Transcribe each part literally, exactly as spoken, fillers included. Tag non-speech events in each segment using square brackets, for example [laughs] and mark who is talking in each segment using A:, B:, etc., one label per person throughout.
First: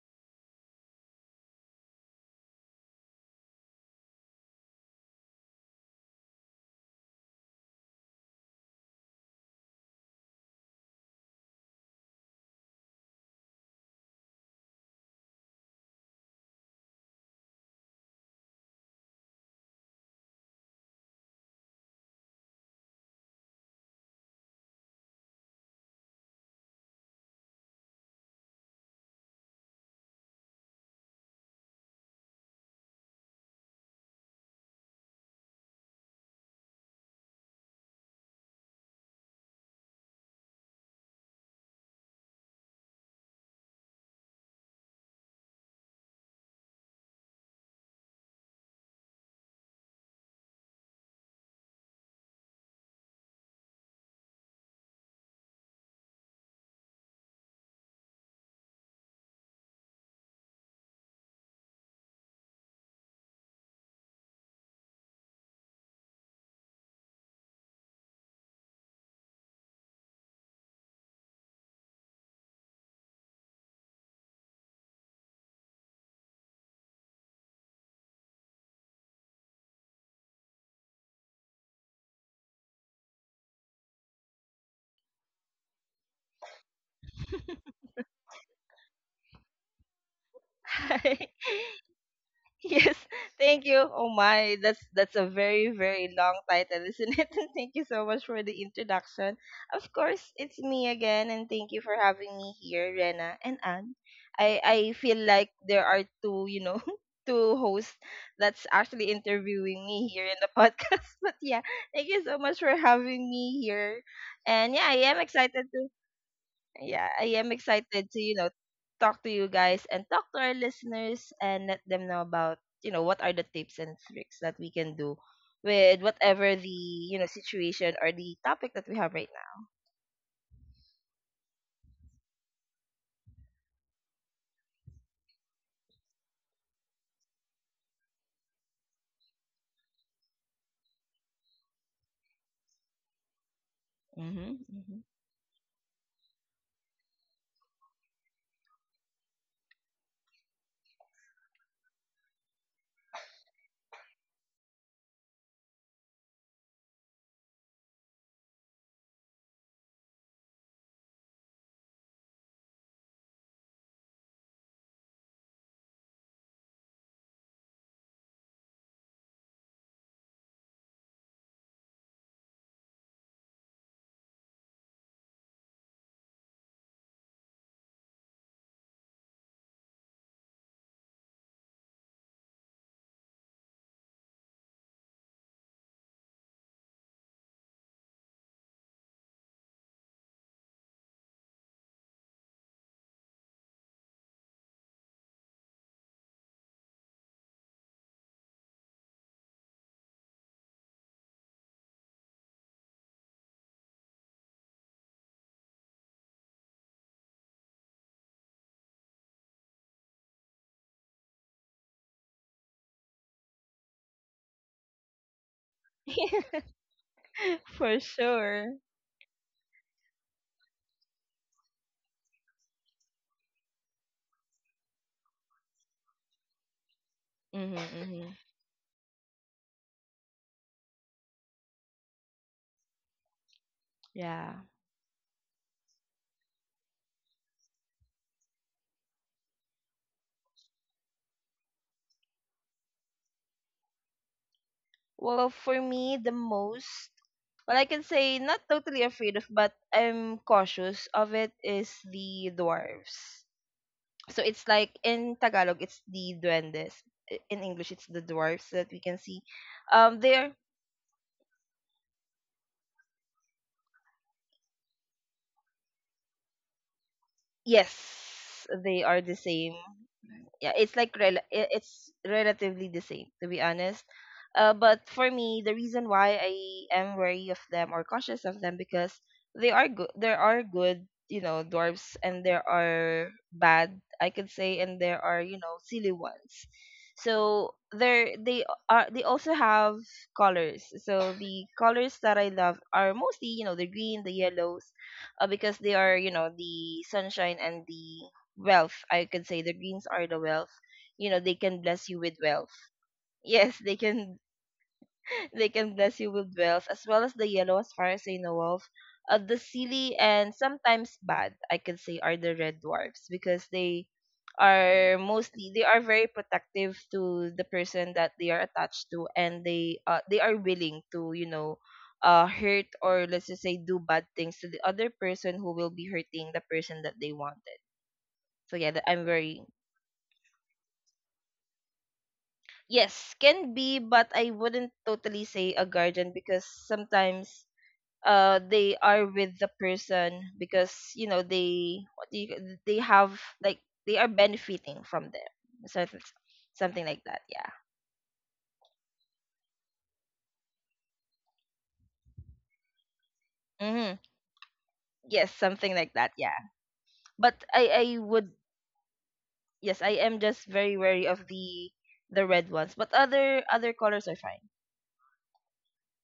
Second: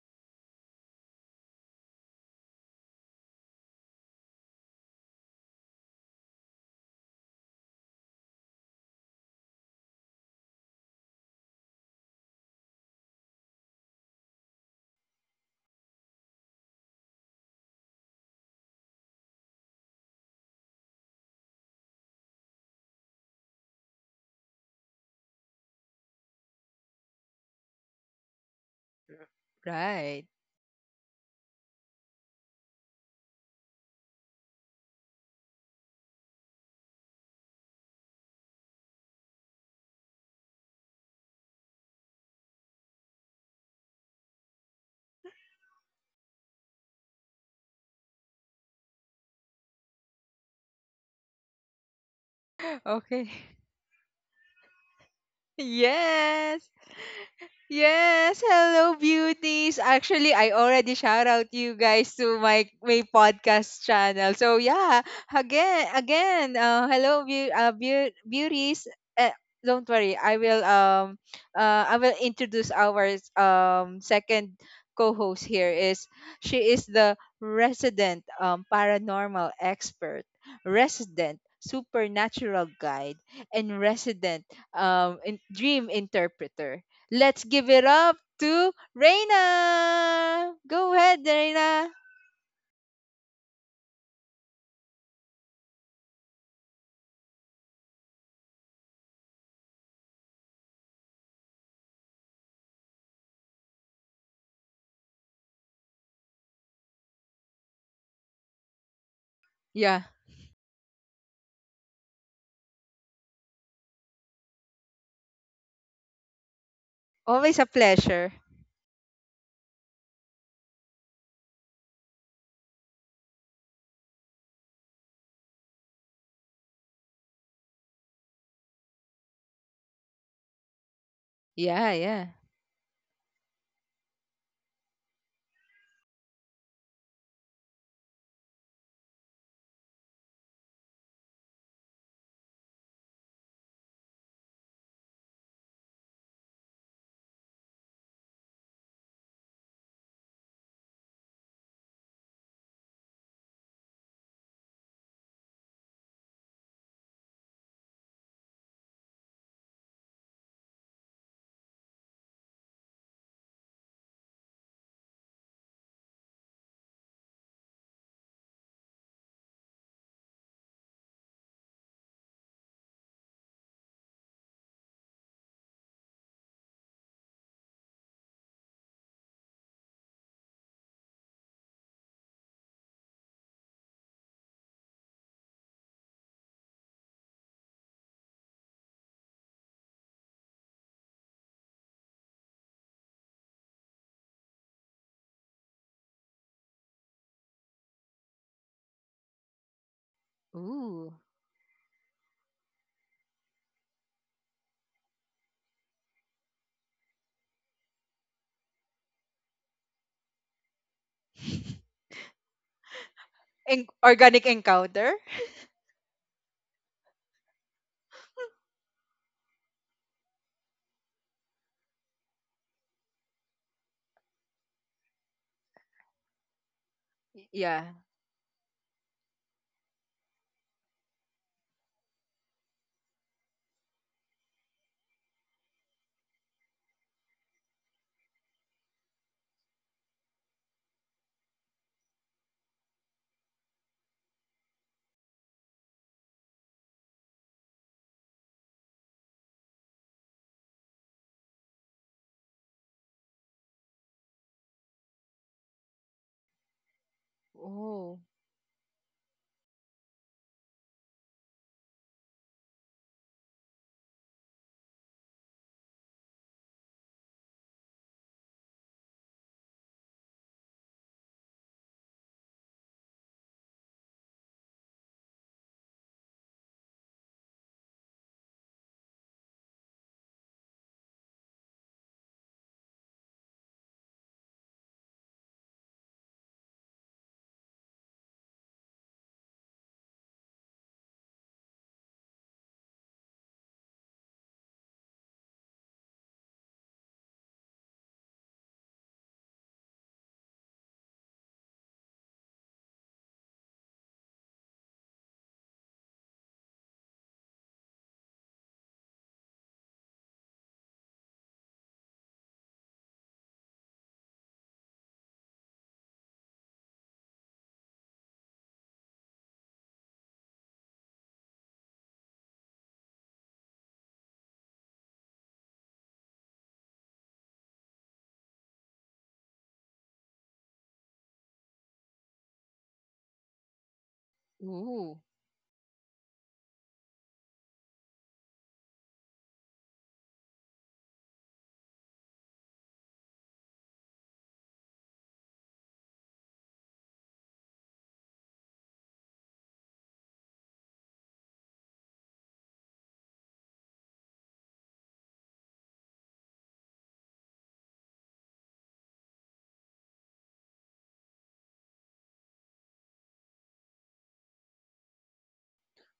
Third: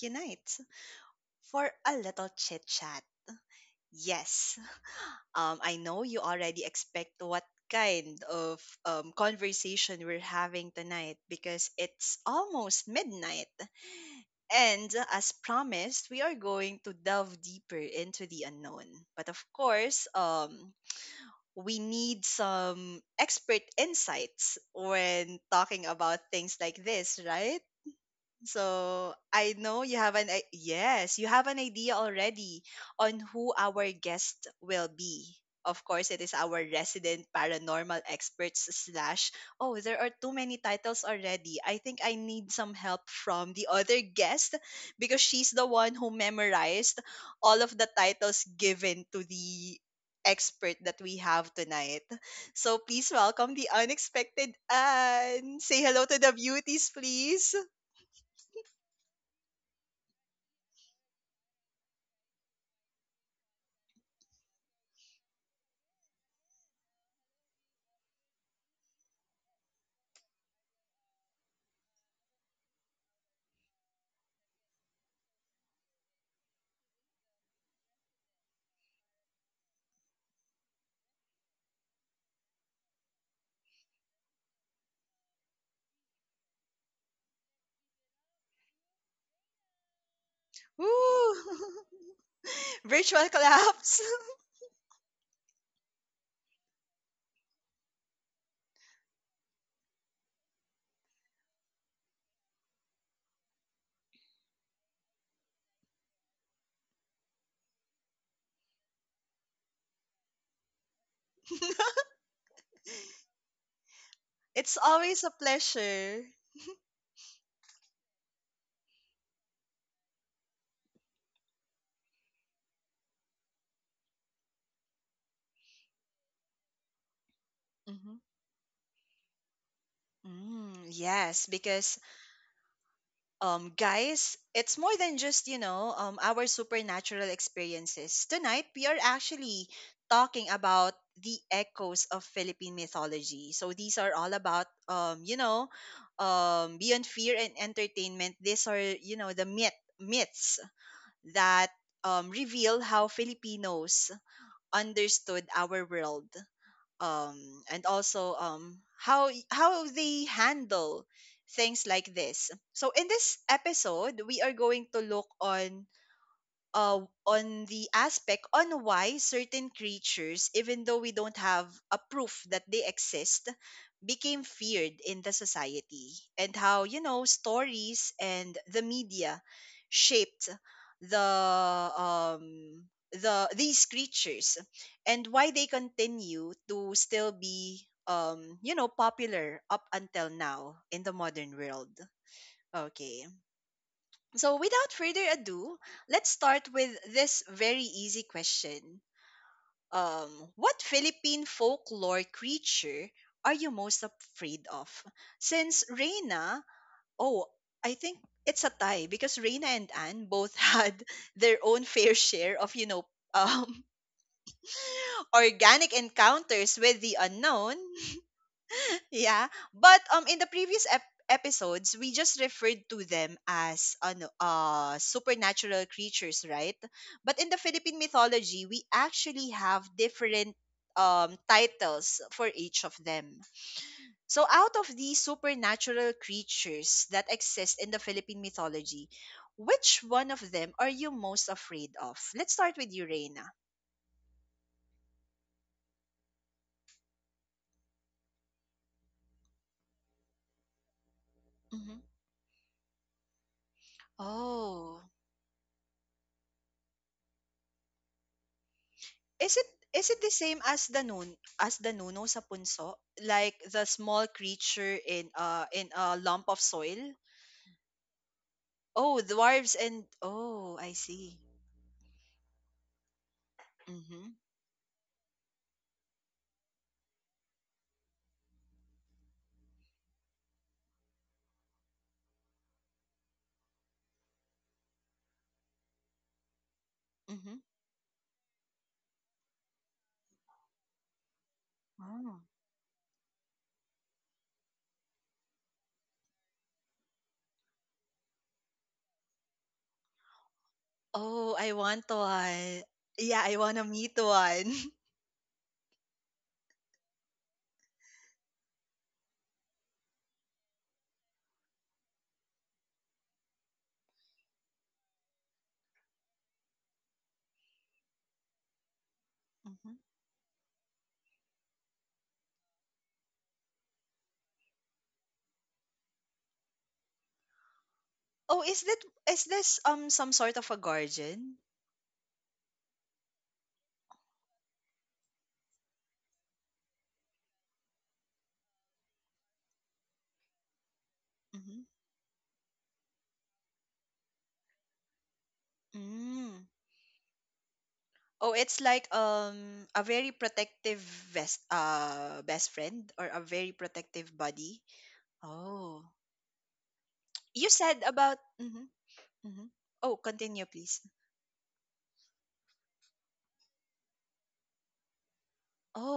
A: unite for a little chit chat. Yes, um, I know you already expect what kind of um, conversation we're having tonight because it's almost midnight. And as promised, we are going to delve deeper into the unknown. But of course, um, we need some expert insights when talking about things like this, right? So I know you have
B: Right.
A: an i- yes, you have an idea already on who our guest will be. Of course, it is our resident paranormal experts slash. Oh, there are too many titles already. I think I need some help from the other guest because she's the one who memorized all of the titles given to the expert that we have tonight. So please
B: Okay.
A: welcome the unexpected Anne. Say hello to the
B: [laughs] Yes.
A: beauties, please.
B: Yes, hello beauties. Actually, I already shout out you guys to my my podcast channel. So yeah, again, again, uh, hello beau- uh, beau- beauties. Uh, don't worry, I will um uh I will introduce our um second co-host here is she is the resident um paranormal expert, resident supernatural guide, and resident um in- dream interpreter. Let's give it up to Reina. Go ahead,
C: Hi.
A: Woo!
C: [laughs]
B: Reina.
A: [laughs]
C: Yes,
A: Virtual
C: thank you.
A: collapse.
C: Oh my, that's that's a very very long title, isn't it? [laughs] And thank you so much for the introduction. Of course, it's me again, and thank you for having me here, Rena and Anne. I I feel like there are two, you know, [laughs] two hosts that's actually interviewing
B: Yeah.
C: me here in the [laughs] podcast. But yeah,
A: [laughs]
C: thank you so much for having me here, and
A: It's
C: yeah, I am
A: always a
C: excited to
A: pleasure.
C: yeah, I
B: Always
C: am
B: a
C: excited to,
B: pleasure.
C: you know, talk to you guys and talk to our listeners and let them know about, you know, what are the tips and tricks that we can do with whatever the, you know, situation
A: hmm
C: or the topic that we have right
A: Mm, yes,
B: Yeah,
A: because
B: yeah.
A: um, guys, it's more than just you know um our supernatural experiences. Tonight we are actually talking about the echoes of Philippine mythology. So these are
C: now.
A: all about
C: Mm-hmm,
A: um you know um beyond fear and entertainment. These are you know the myth myths that um reveal how Filipinos understood our world, um and also, um how how they handle things like this. So in this episode we are going to look on, uh, on the aspect on why certain creatures, even though we don't have a proof that they exist, became feared in the society, and how you know stories and the media shaped the um the these creatures and why they continue to still be, um you know popular up until now in the modern world. Okay, so, without further ado, let's start with this very easy question. Um, what
B: Ooh.
A: Philippine folklore creature are you most afraid of? Since Reina, oh, I think it's a tie because Reina and Anne both [laughs] had their own fair share of, you know,
B: En-
A: um,
B: organic encounter.
A: [laughs] organic
C: mm-hmm.
A: encounters with the
C: [laughs]
A: unknown.
C: For sure.
A: Yeah, but um in the previous ep- episodes we just referred to them as ano, uh supernatural creatures, right? But in the
C: Mm-hmm,
B: Yeah.
A: Philippine
C: mm-hmm.
A: mythology, we actually have different um titles for each of them. So
C: Yeah.
A: out of these supernatural creatures that exist in the Philippine mythology, which one of them are you most afraid of? Let's start with you, Reina.
C: Well, for me, the most, well, I can say not totally afraid of, but I'm cautious of it is
A: Mhm.
C: the dwarves. So it's like
A: Oh.
C: in Tagalog, it's the duendes. I- In English, it's
B: Oh.
C: the dwarfs that we can see.
A: Is it is
C: Um,
A: it the
C: they're
A: same as the nun as the nuno sa punso? Like the small creature in uh in a lump of soil?
C: Yes, they are
A: Oh,
C: the same.
A: dwarves and
C: Yeah,
A: oh,
C: it's
A: I
C: like rel-
A: see.
C: i- it's relatively the same, to be honest.
A: Mhm.
C: Uh, but for me, the reason why I am wary of them or cautious of them, because they are good there are good, you know dwarfs, and there are bad, I could say, and there are, you know silly ones.
A: Mhm.
C: So there, they are they also have colors, so the colors that
A: Oh.
C: I love are mostly, you know the green, the yellows, uh, because they are, you know the sunshine and the wealth. I could say the greens are the wealth. You know, they
A: Oh, I
C: can bless
A: want
C: you with wealth.
A: one.
C: [laughs]
A: Yeah, I
C: Yes,
A: want to
C: they
A: meet
C: can
A: one. [laughs]
C: [laughs] they can bless you with wealth, as well as the yellow as far as I know of. Uh, the silly and sometimes bad, I could say, are the red dwarfs, because they are mostly they are very protective to the person that they are attached to, and they
A: hmm
C: uh they are willing to, you know, uh hurt, or let's just say, do bad things to the other person who will be hurting the person that they wanted.
A: Oh,
C: So
A: is
C: yeah,
A: that,
C: that I'm
A: is
C: very.
A: this um some sort of a guardian?
C: Yes, can be, but I wouldn't
B: Ooh.
C: totally say a guardian, because sometimes uh they are with the person, because you know
A: hmm
C: they what do you, they have like they are benefiting from them, certain,
A: Mm.
C: something like that, yeah.
A: Oh, it's like um a very protective best uh best friend or a very
C: Mm-hmm.
A: protective buddy.
C: Yes, something
A: Oh.
C: like that, yeah. But
A: You
C: I
A: said
C: I
A: about
C: would.
A: hmm hmm
C: Yes, I
A: oh,
C: am just
A: continue
C: very
A: please.
C: wary of the the red ones, but other other colors are fine.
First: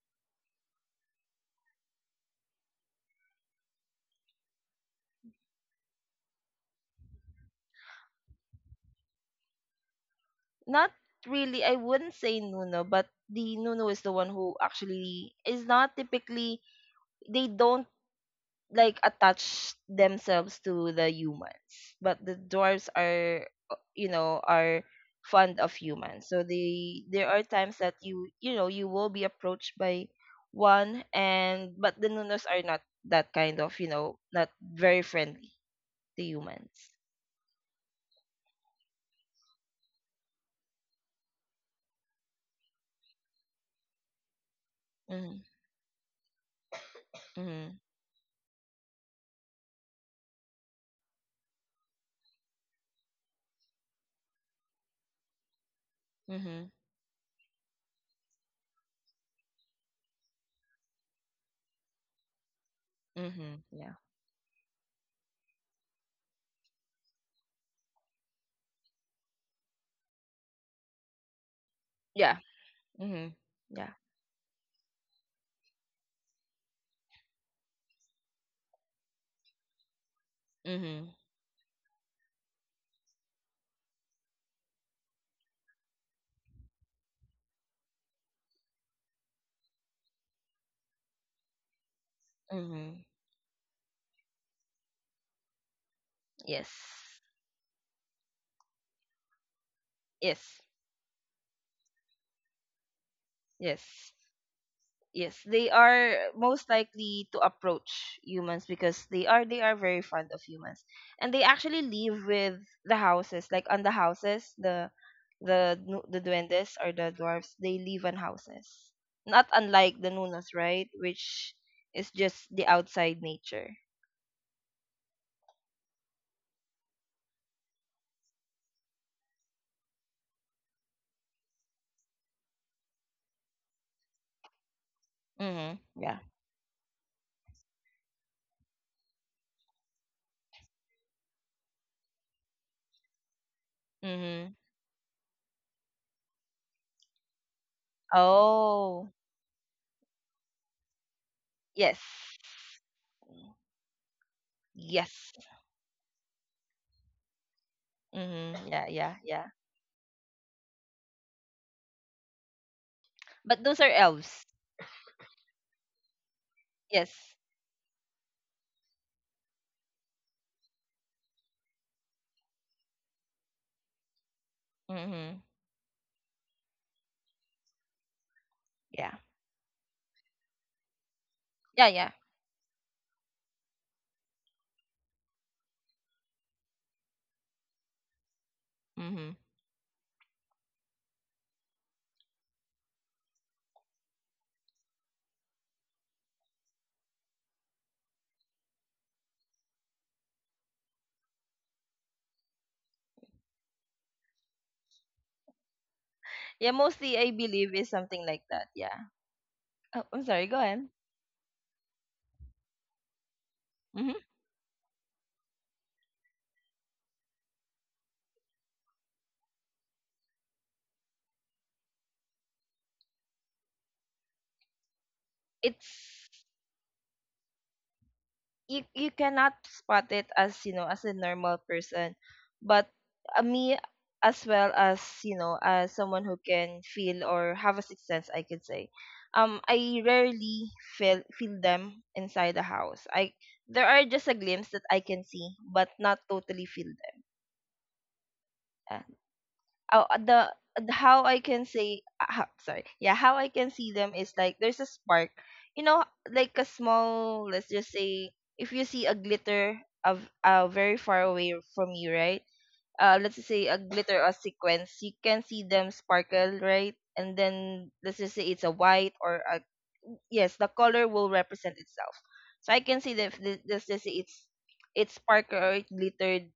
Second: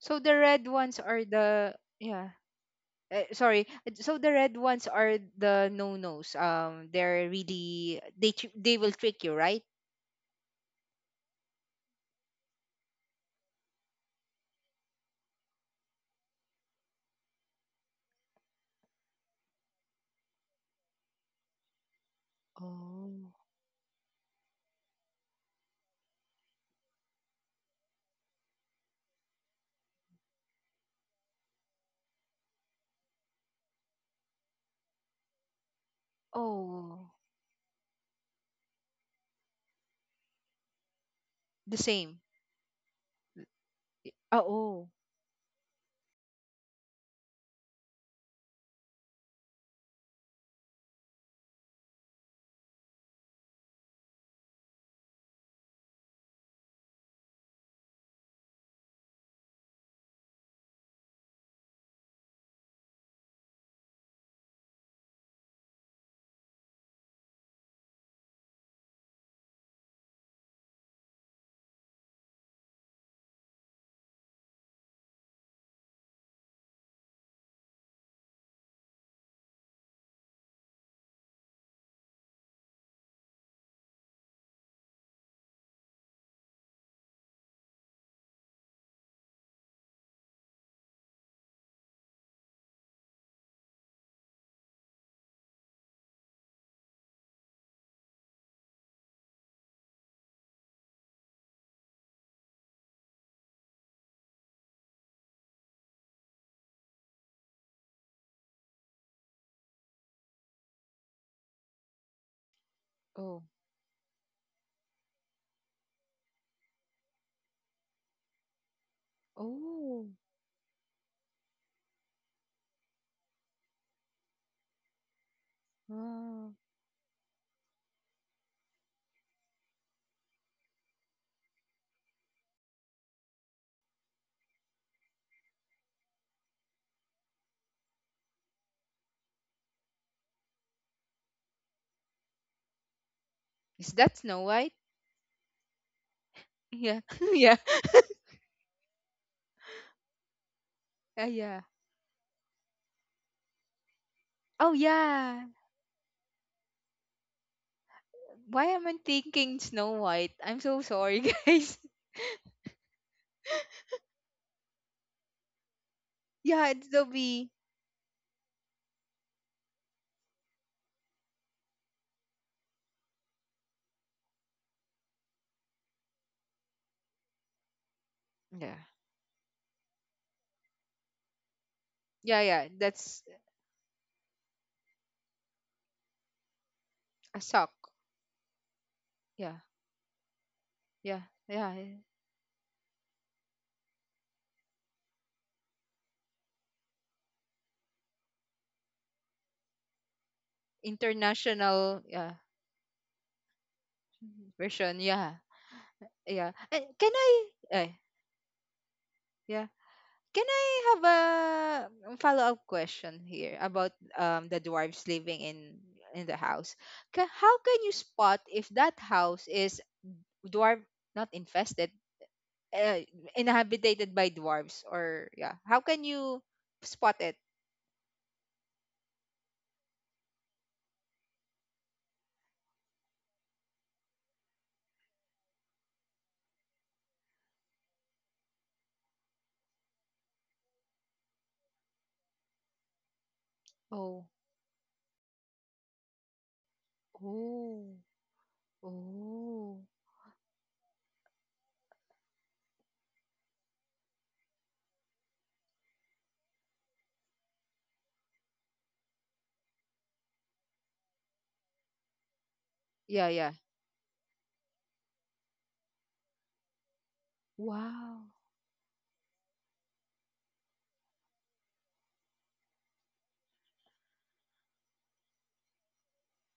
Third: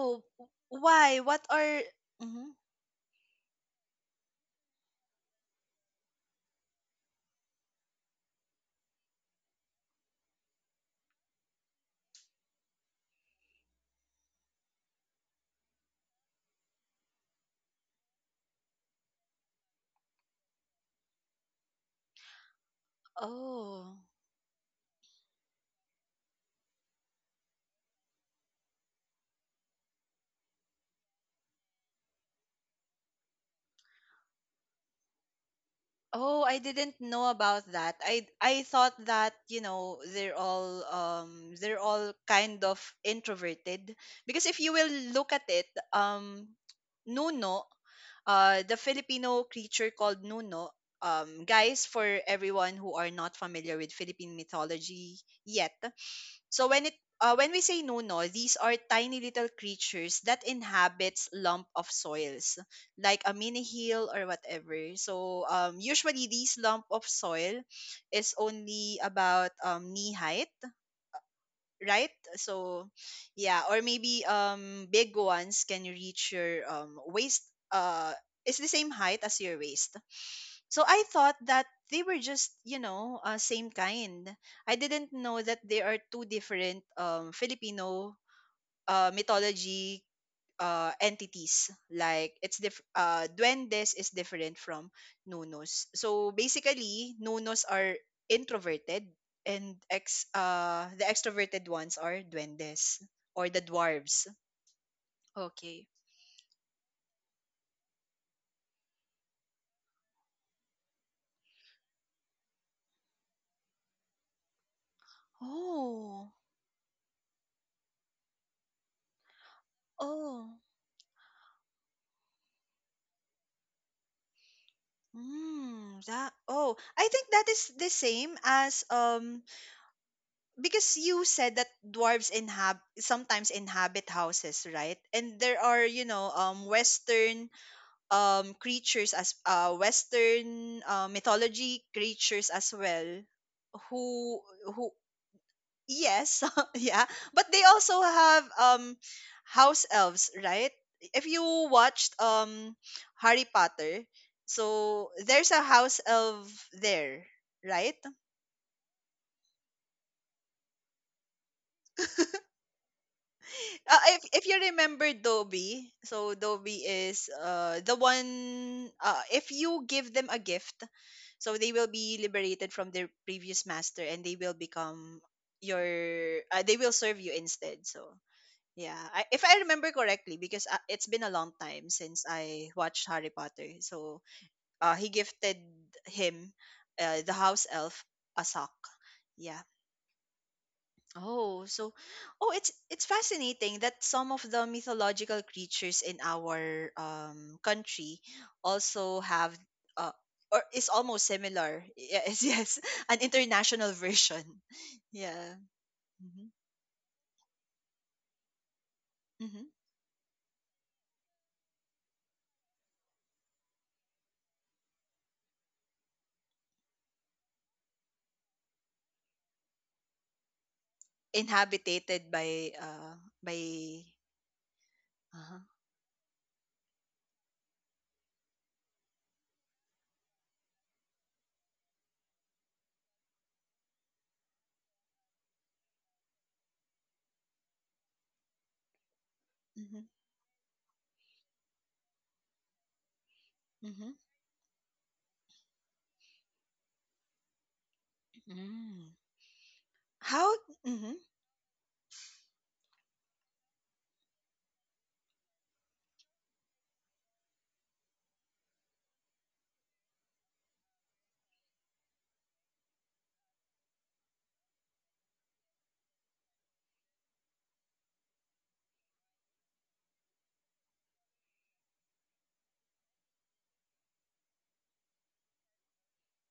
B: So the
A: w-
B: red ones
A: Why
B: are
A: what
B: the,
A: are
B: yeah.
A: hmm
B: Eh, sorry. Eh, So the red ones are the no-nos. Um they're really they tr- they will trick you, right?
C: Not really, I wouldn't say Nuno, but the Nuno is the one who actually is not typically, they don't like attach themselves to the humans, but the dwarves
B: Oh.
C: are, uh,
A: oh,
C: you know are fond of humans. So they there are times that you you know you will be approached by one, and but the nunos are not that kind of, you know not very friendly to
A: oh, I
C: humans.
A: didn't
B: Oh.
A: know about that. I i thought that, you know, they're all um
B: The
A: they're all
B: same.
A: kind of introverted
B: Y- ah,
A: because if you
B: Oh.
A: will look
C: Mm-hmm.
A: at it, um nuno,
C: Mm-hmm.
A: uh the Filipino creature called nuno, um guys, for everyone who are not familiar with Philippine mythology yet.
C: Mm-hmm,
A: So when it uh, when we say nuno, these are tiny little creatures that inhabits lump of soils, like a
C: mm-hmm.
A: mini
C: Yeah.
A: hill or whatever. So um, usually these lump of soil is only about, um, knee height, right?
C: Yeah.
A: So
C: Mm-hmm.
A: yeah, or
C: Yeah.
A: maybe, um, big ones can reach your, um, waist. Uh, it's the same height as your waist. So I
C: Mm-hmm.
A: thought that they were just, you know, uh, same kind. I didn't know that there are two different, um, Filipino, uh, mythology, uh, entities. Like it's diff-
C: Mm-hmm.
A: uh, duendes is different from nunos. So
C: Yes.
A: basically, nunos are introverted and ex
C: Yes.
A: uh, the extroverted ones are duendes or the
C: Yes.
A: dwarves.
C: Yes, they
A: Okay.
C: are most likely to approach humans because they are they are very fond of humans, and they actually live with the
B: Oh.
C: houses. Like on the houses, the the nu- the
A: Oh.
C: duendes or the dwarfs, they live on houses. Not unlike
B: Oh.
C: the nunas,
A: Oh.
C: right? Which is just the outside nature.
A: Mm, that,
B: Ah.
A: oh, I think that is the same as um because you said that dwarves inhab sometimes inhabit houses, right? And there
C: Mhm.
A: are, you
C: Yeah.
A: know, um Western um creatures as uh Western, uh, mythology creatures as well,
B: Is that Snow
A: who
C: Mhm.
B: White?
A: who
B: [laughs]
A: yes, [laughs]
B: Yeah.
A: yeah.
B: [laughs] Yeah.
A: But they also have um
C: Oh,
A: house elves, right?
B: Uh,
A: If you
B: yeah.
C: yes,
A: watched um Harry Potter,
B: Oh
A: so
C: yes.
B: yeah.
A: there's a house elf there, right? [laughs]
B: Why
C: Mhm.
B: am
C: Yeah,
B: I
C: yeah, yeah.
B: thinking Snow White? I'm so sorry, [laughs] guys.
C: But those are
A: Uh, if
C: elves.
A: if you remember Dobby, so
B: Yeah, it's
A: Dobby
B: the
A: is
C: Yes.
B: bee.
A: uh the one, uh if you give them a gift, so they will be liberated from their previous master and they will become
C: Mhm.
A: your, uh, they will serve you instead. So
B: Yeah.
A: yeah,
C: Yeah.
A: I, if I remember correctly, because uh, it's been a long
C: Yeah,
A: time
C: yeah.
A: since
B: Yeah, yeah.
A: I watched
B: That's
A: Harry Potter. So uh, he gifted him, uh, the
B: a
A: house
B: sock.
A: elf, a sock.
C: Mhm.
B: Yeah.
A: Yeah.
B: Yeah.
A: Oh,
B: Yeah.
A: so, oh, it's it's fascinating that some of the mythological creatures in our, um, country also have, uh, or is almost similar.
B: International, yeah,
A: Yes, [laughs] yes, an international version. [laughs]
B: version. Yeah.
A: Yeah.
B: Yeah.
A: hmm
C: Yeah,
B: And can
C: mostly I
B: I
C: believe
B: eh,
C: is something like that. Yeah.
B: Yeah.
A: hmm
C: Oh, I'm
B: Can
C: sorry. Go ahead.
B: I have a follow-up question here about
C: Hmm.
B: um the dwarves living in in the house? Ca How can you spot if that house is dwarf not infested,
A: Inhabited by
B: uh,
A: uh by.
B: inhabited by dwarves, or,
A: Uh-huh.
B: yeah, how can you
C: It's
B: spot it?
C: you. You cannot spot it as you know as a normal person, but uh, me, as well as you know as someone who can feel or have a sixth sense, I could say. Um, I
A: Mhm,
C: rarely feel feel them inside the house. I There are
A: mhm,
B: Oh.
C: just a glimpse that I can see, but not totally feel them.
B: Oh.
A: mm.
B: Oh.
C: Oh, uh, the uh,
A: How?
C: the-
A: Mhm,
C: how I can say uh, ho- sorry yeah how I can see them is like there's a spark, you know like a small, let's just say. If you see a glitter of uh very far away from you, right. Uh
B: Yeah,
C: let's just
B: yeah.
C: say a glitter or sequence, you can see them sparkle, right, and then let's
B: Wow.
C: just say it's a white or a. Yes, the color will represent itself. So I can see that if this, let's just say, it's it's sparkle or it glittered,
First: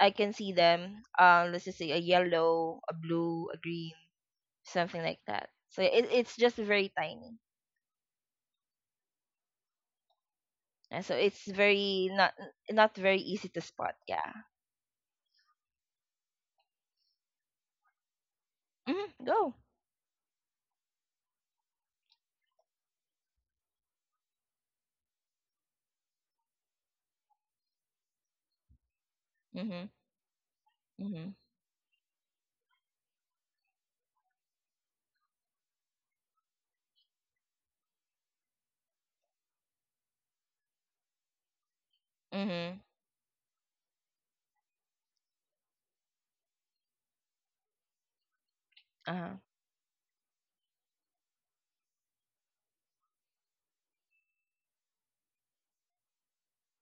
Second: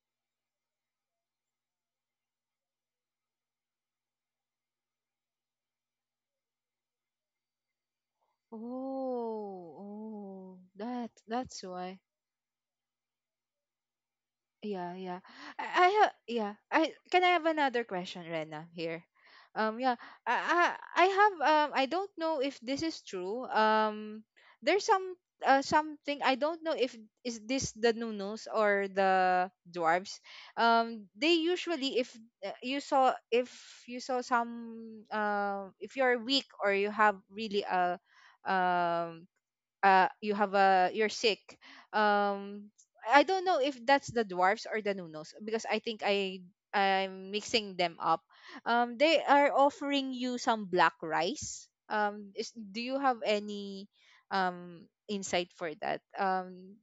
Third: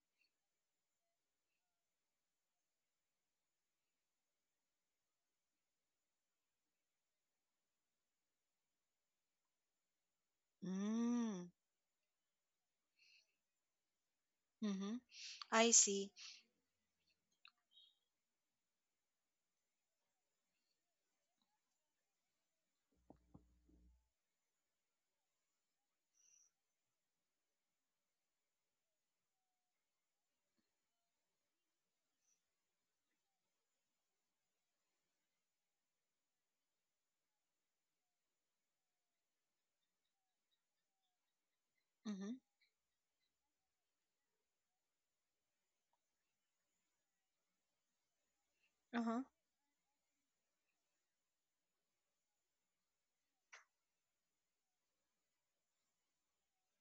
C: I can see them. Um, let's just say a yellow, a blue, a green, something like that. So it, it's just very tiny,
B: Oh. Oh.
C: and
B: That
C: so it's
A: mm,
B: that's why.
C: very not not very easy to spot. Yeah.
B: Yeah,
A: mhm.
B: yeah. I,
A: I
B: I have,
A: see.
B: yeah. I can I have another question, Rena, here?
C: Hmm. Go.
B: Um yeah. I I, I have, um I don't know if this is true. Um there's some, uh, something, I don't know if is this the Nunos or the
C: Mhm.
B: dwarves. Um
C: Mhm.
B: they usually, if, uh, you saw, if you saw some, um if you're weak or you have really a, um uh you have a, you're sick,
A: Mhm,
B: um
C: Mhm.
B: I don't know if that's the dwarfs or the nunos, because i think i i'm mixing them up, um
C: Uh
B: they
A: uh-huh,
C: huh.
B: are offering you some black rice, um is, do you have any um insight for that, um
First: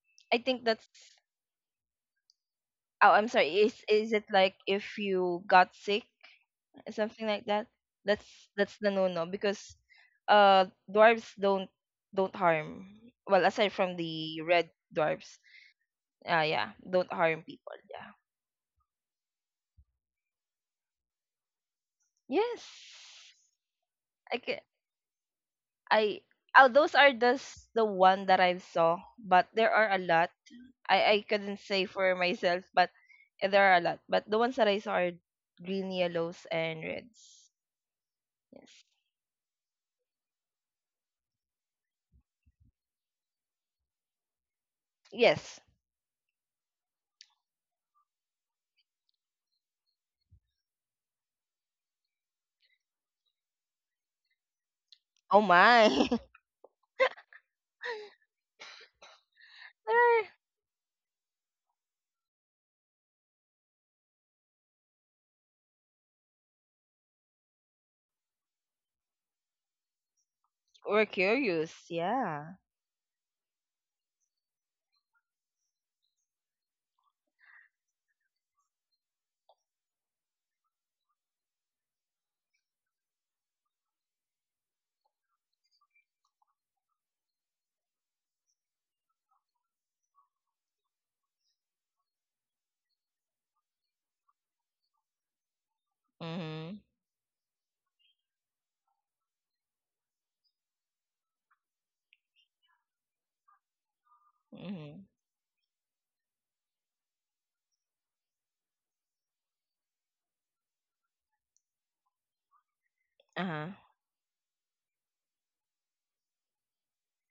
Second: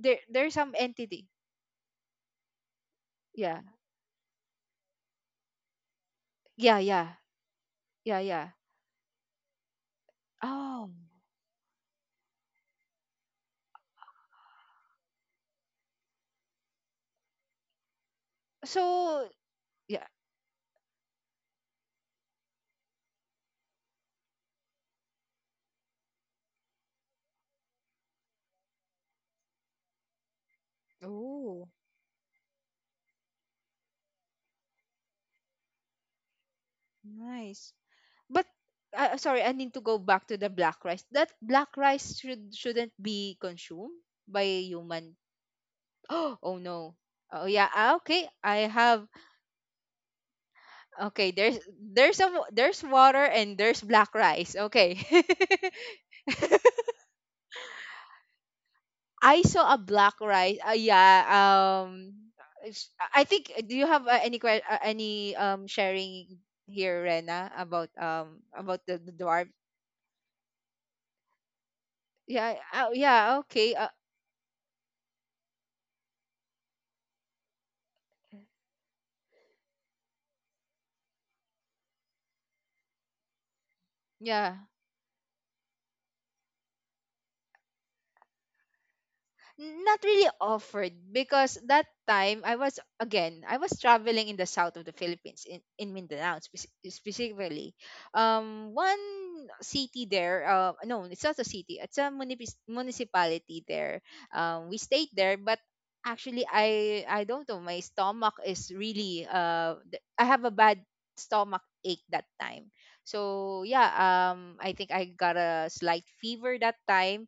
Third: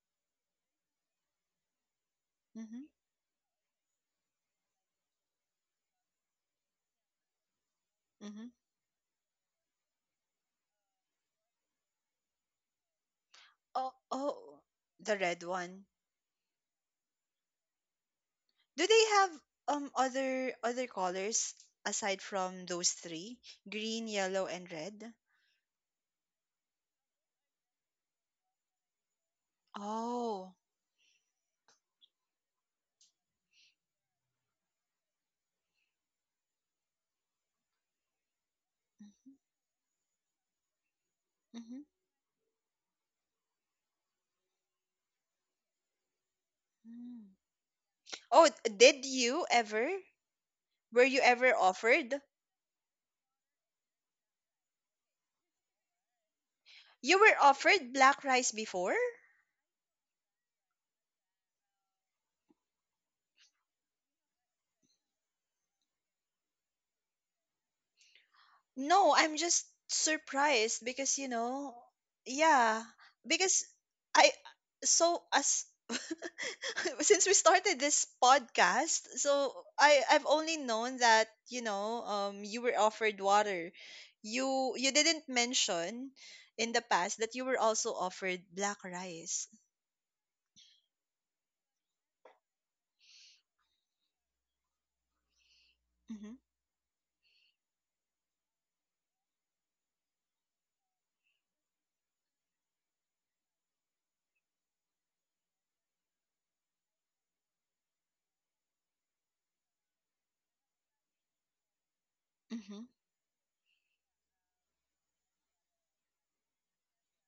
B: there
C: I
B: there's
C: think
B: some
C: that's.
B: entity?
A: mhm,
C: Oh, I'm sorry.
B: Yeah,
C: Is is it like if you got sick,
B: yeah. Yeah,
C: something like that?
B: yeah,
C: That's
A: mhm.
B: yeah.
C: that's the no no, because, uh,
B: Oh.
C: dwarves don't don't harm. Well, aside
A: Oh,
C: from the
A: oh,
C: red
A: the
C: dwarves,
A: red one.
C: uh, yeah, don't harm people. Yeah.
A: Do they
B: So,
A: have um
B: yeah.
A: other other colors aside from those
C: Yes.
A: three? Green,
C: I
A: yellow,
C: ca-
A: and red?
C: I Oh, those are just the one that I saw, but there are a lot.
A: Oh.
C: I I couldn't
B: Oh.
C: say for myself, but there are a lot. But the ones that I saw are green, yellows, and reds.
B: Nice. But,
C: Yes.
B: uh,
A: Mhm,
B: sorry, I need to go back to the black rice. That black
A: mhm,
B: rice should shouldn't be consumed by human.
C: Yes.
B: [gasps] Oh no.
A: mm.
B: Oh yeah. ah, Okay,
A: Oh,
B: I
A: did
B: have.
A: you ever? Were you
B: Okay,
A: ever
B: there's there's
A: offered?
B: a wa- there's water and there's black rice. Okay.
C: Oh my. [laughs]
B: [laughs]
A: You were offered black rice before?
B: I saw a black
C: There-
B: rice. Uh, yeah. Um. it's- I think. Do you have, uh, any que- uh, any um sharing here, Rena, about um about the, the
A: No, I'm
B: dwarf?
A: just surprised
C: We're
A: because, you
C: curious.
A: know,
C: Yeah.
B: Yeah.
A: yeah,
B: Uh, yeah.
A: because
B: Okay. Uh,
A: I, so as [laughs] since we started this podcast, so I I've only known that, you know, um you were offered water.
B: yeah.
A: You you didn't mention in the past that you were also offered black rice.
B: Not really offered, because that time I was again I was traveling in the south of the Philippines in in
A: Mhm.
B: Mindanao, spec-
C: Mhm.
B: specifically um one city there, uh no, it's not a city, it's a munipis municipality there. Um we
C: Mhm.
B: stayed there, but actually I I don't know, my stomach is really, uh th- I have a bad stomach ache that time.
A: Mhm.
C: Uh
B: So
C: huh.
B: yeah, um I think I got a slight fever that time.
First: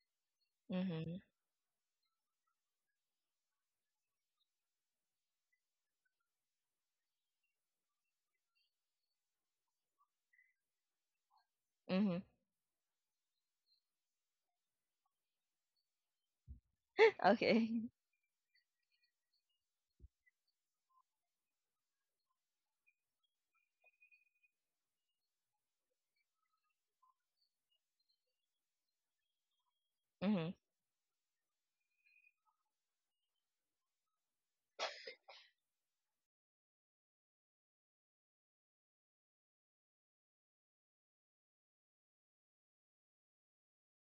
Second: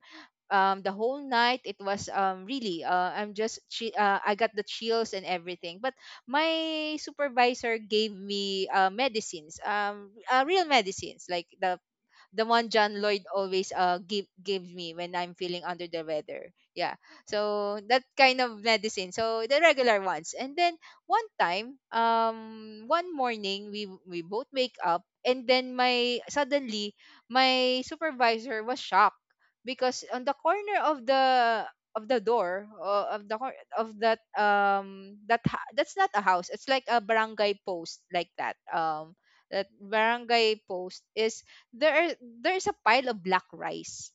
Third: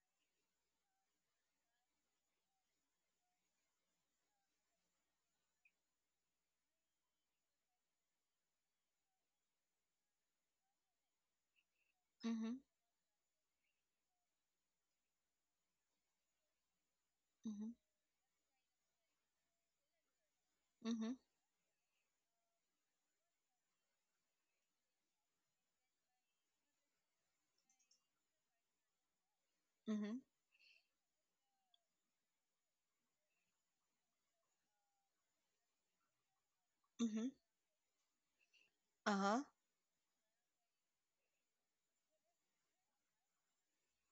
B: um The
C: Mhm.
B: whole night, it was, um really, uh, i'm just chi- uh, I got the chills and everything, but my supervisor gave me, uh, medicines, um uh, real medicines, like the
C: Mhm.
B: the
A: Mhm.
B: one John Lloyd always uh give gives me when I'm feeling under the weather. Yeah.
C: [laughs]
A: Mhm.
B: So
C: Okay.
B: that kind of medicine. So the regular ones. And then
A: Mhm.
B: one time, um one morning, we we both wake up, and then my suddenly my supervisor was shocked because
A: Mhm.
B: on the
C: Mhm.
B: corner of the of the door, uh, of the cor- of that, um that ha- that's not a house, it's like a
A: Mhm.
B: barangay post like that, um
A: Uh-huh.
B: that barangay post is, there are there's a pile of black rice.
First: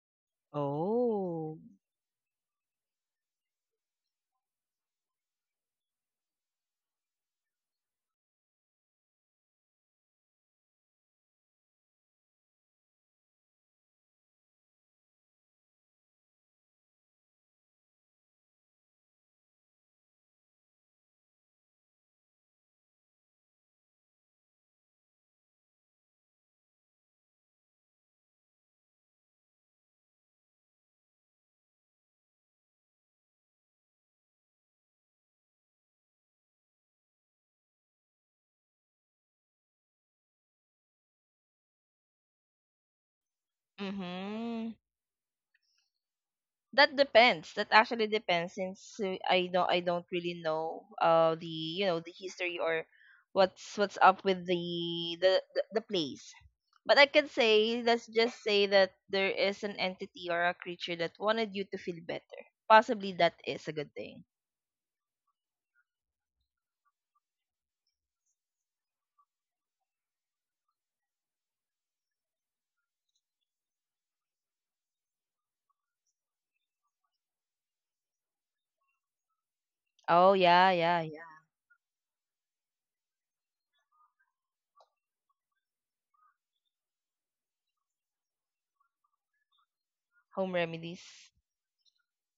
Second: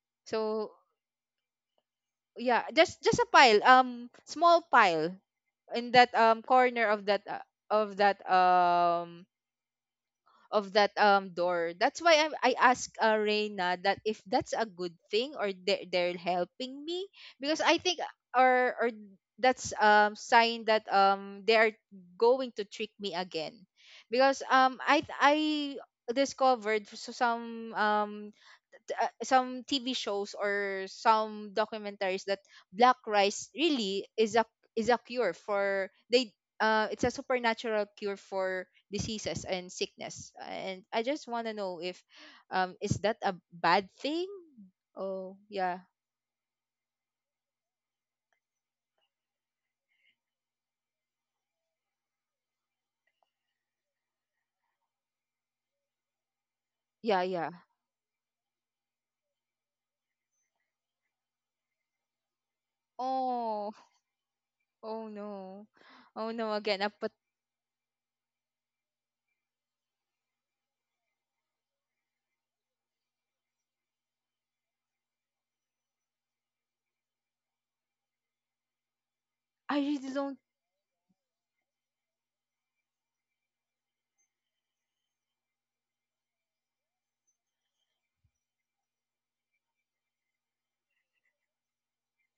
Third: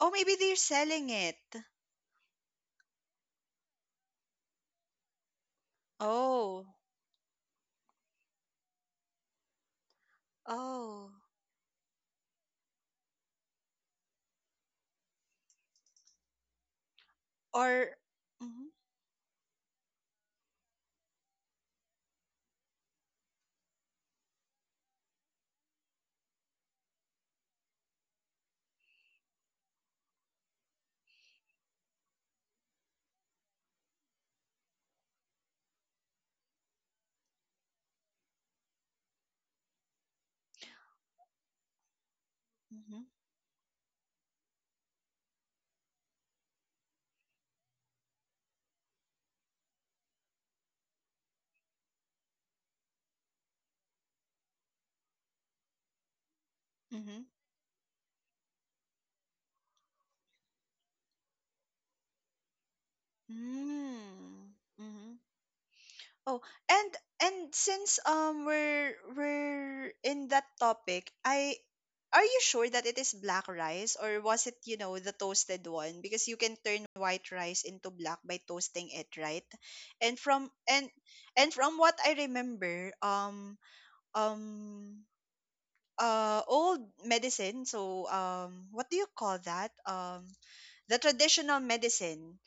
A: Oh, maybe they're
B: So
A: selling it.
C: Oh.
B: yeah, just just a pile, um, small pile in that um
A: Oh.
B: corner of that, uh, of that um of that
A: Oh.
B: um door. That's why I I asked, uh, Reina, that if that's a good thing or they they're helping me, because I
A: Or
B: think,
A: mhm,
B: or or that's um sign that um they are going to trick me again, because, um I I discovered so some, um uh, some T V shows or some documentaries that black rice really is a is a cure for they, uh it's a supernatural cure for diseases and sickness. And I just want to know if, um is
A: mhm,
B: that a bad thing?
C: Mhm.
B: Oh, yeah.
C: That depends. That actually depends, since uh, I don't I don't really know uh the you know the history, or what's what's up with the the the, the place. But I
B: Yeah,
A: mhm.
C: can
B: yeah.
C: say, let's just say, that there is an entity or a creature that wanted you to feel better. Possibly that is
B: Oh,
C: a good thing.
A: Mm,
B: oh
A: mhm.
B: no. Oh
A: Oh,
B: no again.
A: and
B: Uh, But
A: and since um we're we're in that topic, I, are you sure that it is black rice or was it, you know, the toasted one? Because you can turn white rice into black by toasting it, right?
B: I
A: And
B: really
C: Oh
B: don't,
A: from
C: yeah,
A: and
C: yeah, yeah.
A: and from what I remember, um um uh old medicine, so um what do you call that, um
C: Home
A: the
C: remedies.
A: traditional medicine,